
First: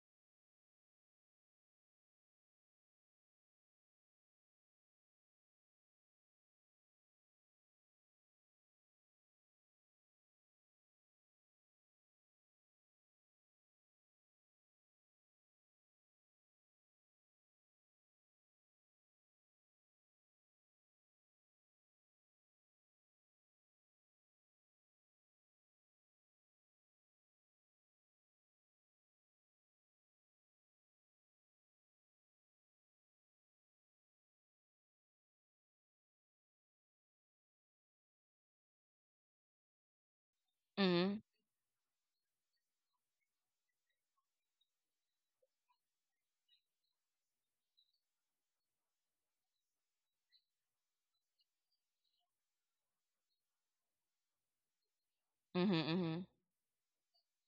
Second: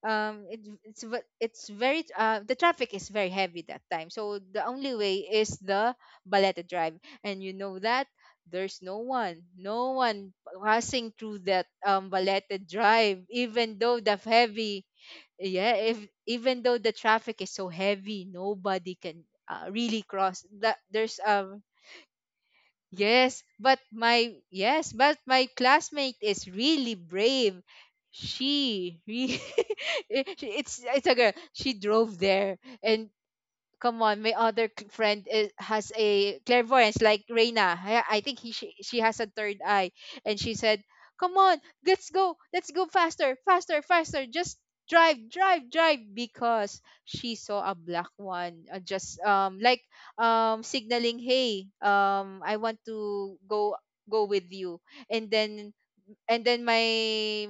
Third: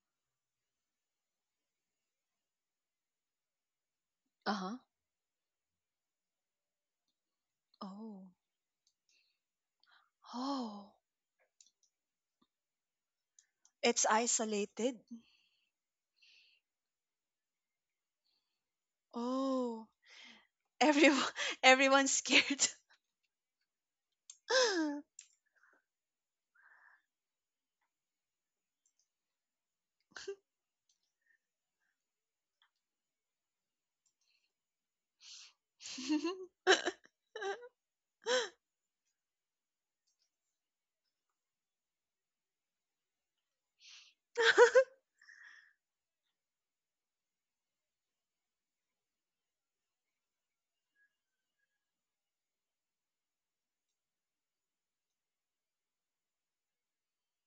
B: um, it, it's ve- it's very uh, the traffic is very heavy that time, so
A: Uh
B: the
A: huh.
B: only way is the Baleta Drive. And you know that
A: Oh.
B: there's no one, no one
A: Oh.
B: passing through that um Baleta Drive, even though
A: It's
B: the heavy,
A: isolated.
B: yeah, if even though the traffic is so heavy, nobody can uh,
A: Oh.
B: really cross that. There's
A: Everyone.
B: a.
A: [laughs] Everyone's scared.
B: Yes, but my, yes, but
A: [laughs]
B: my classmate is really brave. She, re- [laughs] it's it's a girl. She drove there, and come on, my other c- friend is, has a clairvoyance like Reina. I, I think he she, she has a third eye, and she said,
C: Mhm.
B: "Come on, let's go, let's go faster, faster, faster! Just drive, drive, drive!" Because she saw a black one, uh, just um like um signaling, "Hey, um, I want to go." Go with you. And
C: Mhm.
B: then
C: Mhm. Mhm.
B: and then my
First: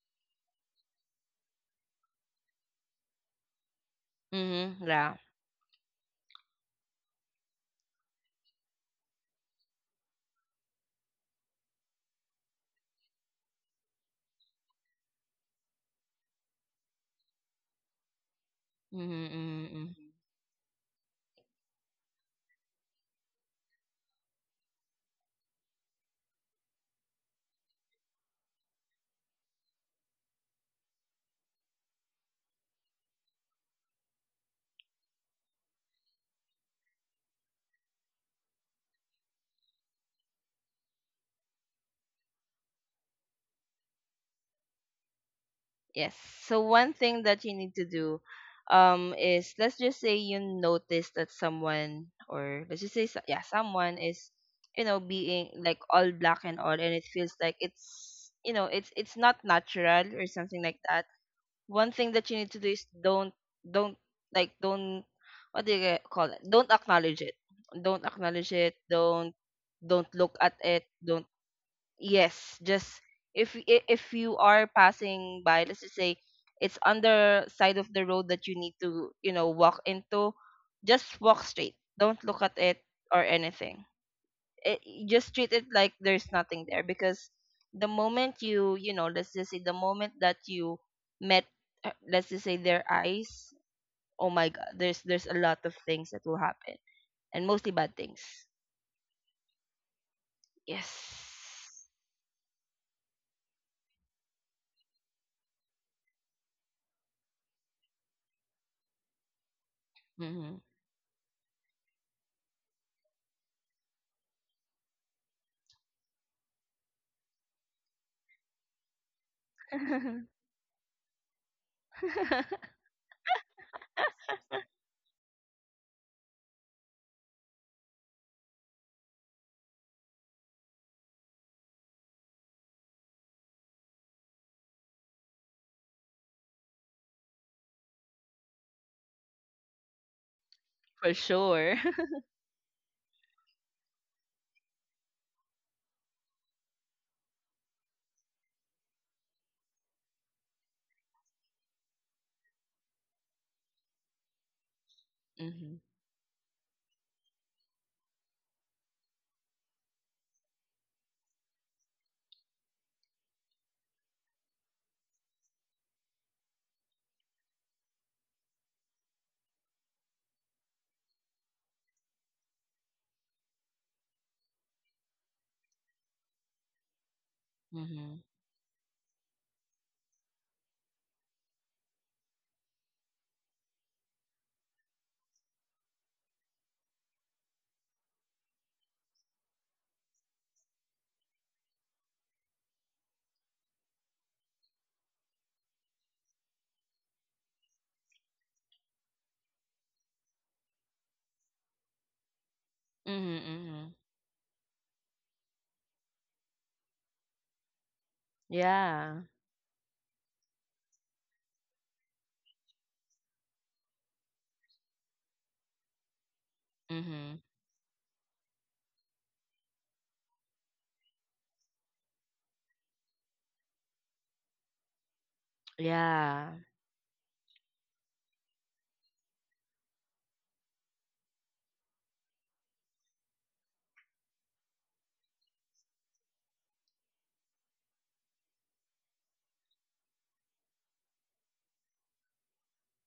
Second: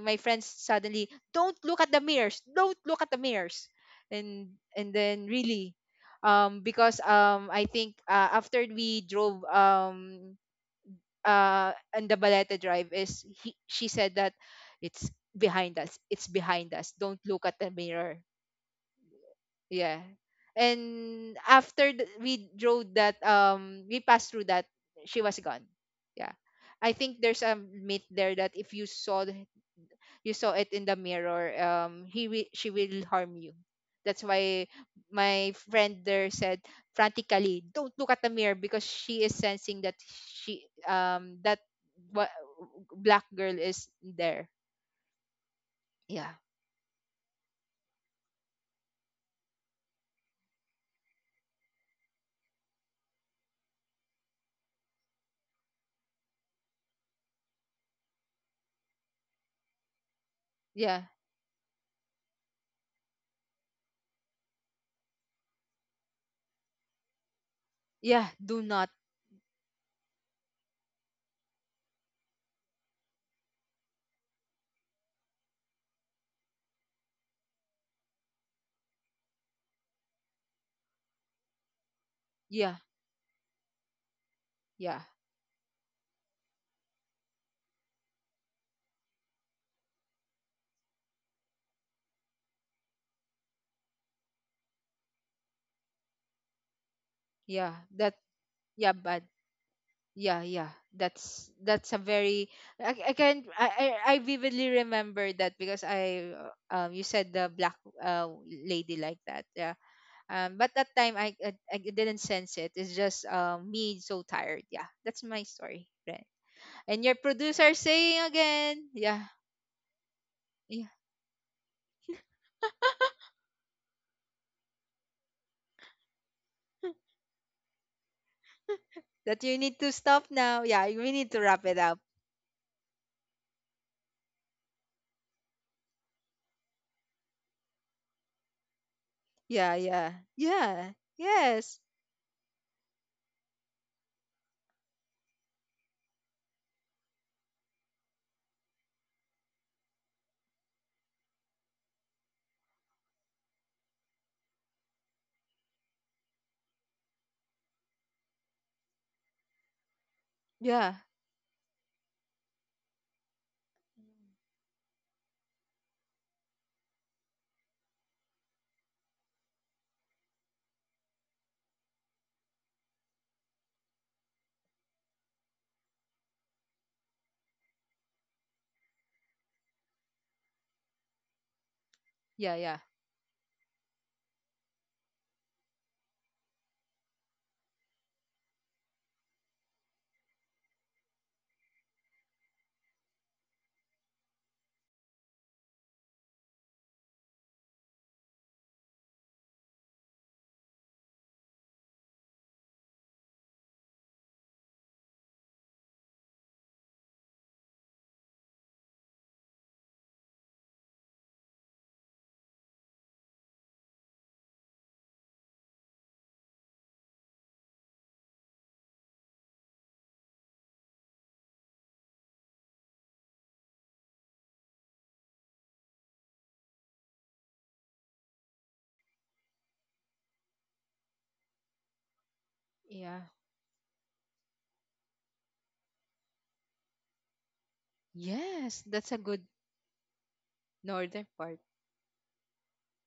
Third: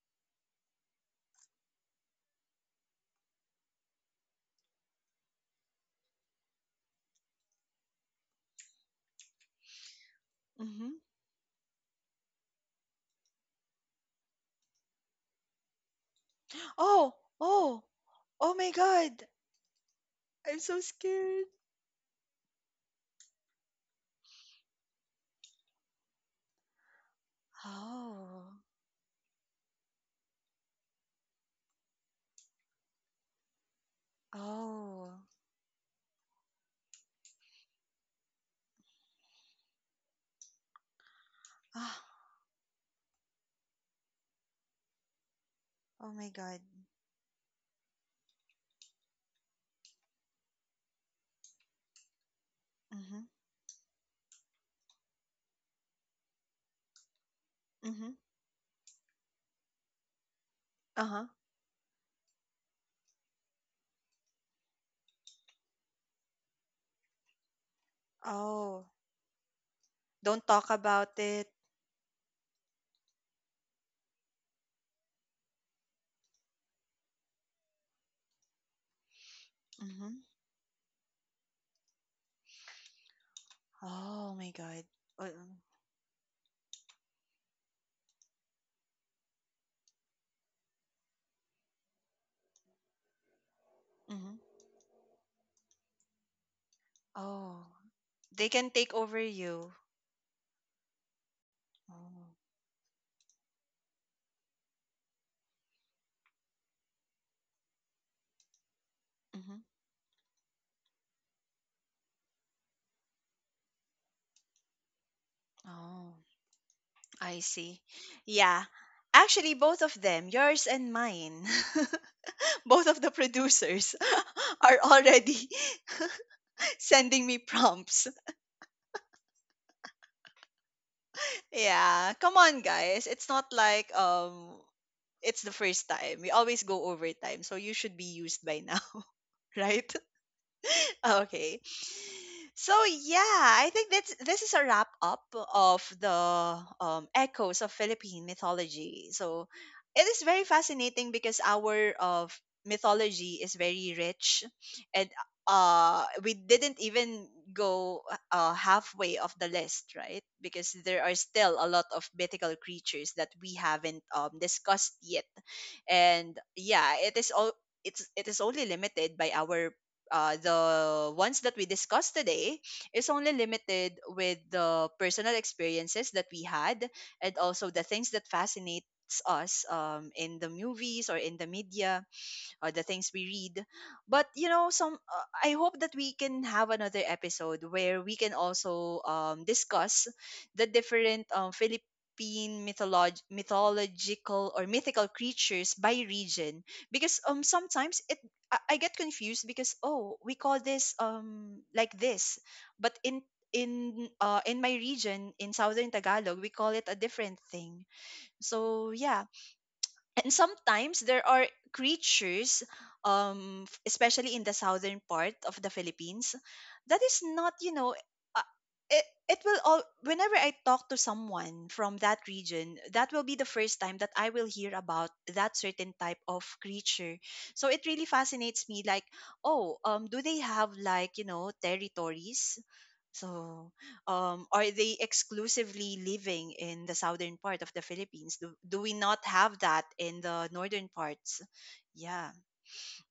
B: my friends suddenly, don't look at the mirrors, don't look at the mirrors, and
C: Mhm.
B: and
C: Yeah.
B: then really, um, because um, I think uh, after we drove um
A: Mhm.
B: uh on the Baleta Drive is he, she said that it's behind us, it's behind us,
A: Oh.
B: don't look at the
A: Oh.
B: mirror,
A: Oh my
C: Mhm.
A: God.
C: Mhm.
B: yeah.
C: Mhm.
A: I'm so
B: And
A: scared.
B: after th- we drove that um, we passed through that, she was gone, yeah. I think there's a myth there
A: Oh.
B: that if you saw the- you saw it in the mirror, um, he will she will harm you. That's why
A: Oh.
B: my friend there said frantically, don't look at the mirror, because she is sensing that she um that
A: Ah,
B: what, black girl is there.
A: oh
C: Yes.
A: my
B: Yeah,
C: So
A: god.
C: one thing that you need to do, um, is, let's just say you notice that someone, or let's just say so-
A: Mhm.
C: yeah, someone is, you know, being like all black and all, and it feels like
A: Mhm.
C: it's, you know, it's it's not natural or something like
B: yeah,
C: that,
A: Uh-huh.
C: one thing that you need to do is don't don't like don't what do you get- call it, don't acknowledge it, don't
B: yeah.
C: acknowledge
B: Do
C: it
A: Oh,
B: not.
C: don't don't look
A: don't
C: at
A: talk
C: it,
A: about
C: don't
A: it.
C: yes just if y- I- if you are passing by, let's just say it's on the side of the road that you need to, you know, walk
A: Mhm.
C: into, just walk straight, don't look at
B: Yeah,
C: it or anything.
A: Oh my
C: It
A: god.
B: yeah,
C: you
A: Uh,
C: just treat it like there's nothing there, because the moment you, you know, let's just say the moment that you met, uh, let's just say their eyes, oh
A: Mhm.
C: my god, there's there's a lot of things that will happen, and
A: Oh,
C: mostly
B: yeah,
C: bad
B: that.
C: things.
A: they can take
B: Yeah,
A: over
B: bad.
A: you.
B: Yeah, yeah, that's
C: Yes.
B: that's a
A: Oh.
B: very. i, I can, I, I I vividly remember that, because I uh, um, you said the black uh lady like that,
A: Mhm.
B: yeah.
C: Mm-hmm.
B: Um, but that time I, I I didn't sense it. It's just um me so tired. Yeah, that's my story.
A: Oh,
B: Right. And your
A: I
B: producer
A: see.
B: saying
A: Yeah.
B: again, yeah,
A: Actually, both of them,
C: [laughs]
A: yours
B: yeah,
A: and mine, [laughs] both of the producers [laughs] are already [laughs] sending me prompts.
B: that you need to stop now. Yeah, we need to wrap it up.
A: Yeah, come on, guys. It's not like um it's the first time. We always go overtime, so you should be used by now, [laughs]
B: Yeah,
A: right?
B: yeah, yeah,
C: For
A: Oh, okay.
C: sure.
B: yes,
C: [laughs]
A: So yeah, I think that's this is a wrap up of the um, echoes of Philippine mythology. So it is very fascinating because our of mythology is very rich, and
C: Mm-hmm.
A: uh, we didn't even go uh, halfway of the list, right? Because
B: yeah,
A: there are still a lot of mythical creatures that we haven't um discussed yet, and yeah, it is all. It's, it is only limited by our uh, the ones that we discussed today is only limited with the personal experiences that we had and also the things
C: Mm-hmm.
A: that fascinates us um, in the movies or in the media
B: yeah,
A: or the
B: yeah,
A: things we read. But you know, some uh, I hope that we can have another episode where we can also um, discuss the different um, Philippine mytholog- mythological or mythical creatures by region, because um sometimes it I, I get confused because oh we call this um like this, but in
C: Mm-hmm. Mm-hmm.
A: in uh in my region in southern Tagalog we call it a different thing, so
C: Yeah.
A: yeah. And sometimes there are creatures um f- especially in the southern part of the Philippines that is
C: Mm-hmm.
A: not, you know, uh, it, it will all whenever I talk to someone from that region that will be the first time that I will hear about that certain type of
C: Yeah.
A: creature, so it really fascinates me, like oh um do they have, like, you know, territories.
B: yeah.
A: So, um, are they exclusively living in the southern part of the Philippines? Do, do
B: Yes,
A: we
B: that's
A: not
B: a good
A: have that in the northern
B: northern
A: parts?
B: part.
A: Yeah.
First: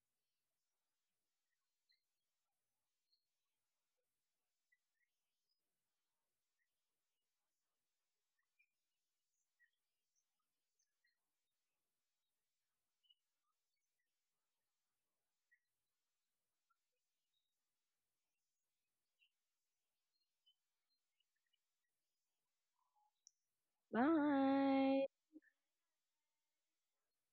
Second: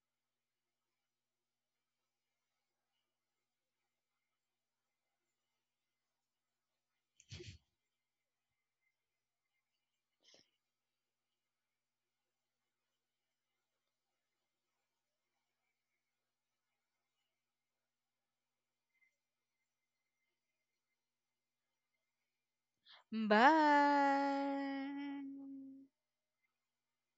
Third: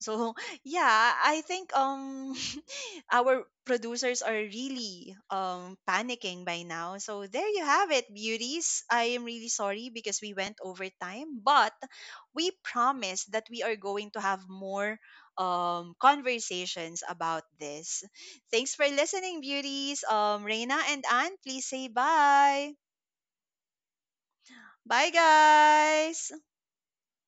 A: So [laughs] yeah, I think um [laughs] our producers are really um panicking by now. So there you have it, beauties. I am really sorry because we went over time, but we promise that we are going to have more um conversations about this. Thanks for listening, beauties. Um Reina and Anne, please say bye.
B: Bye.
C: Bye.
A: Bye guys.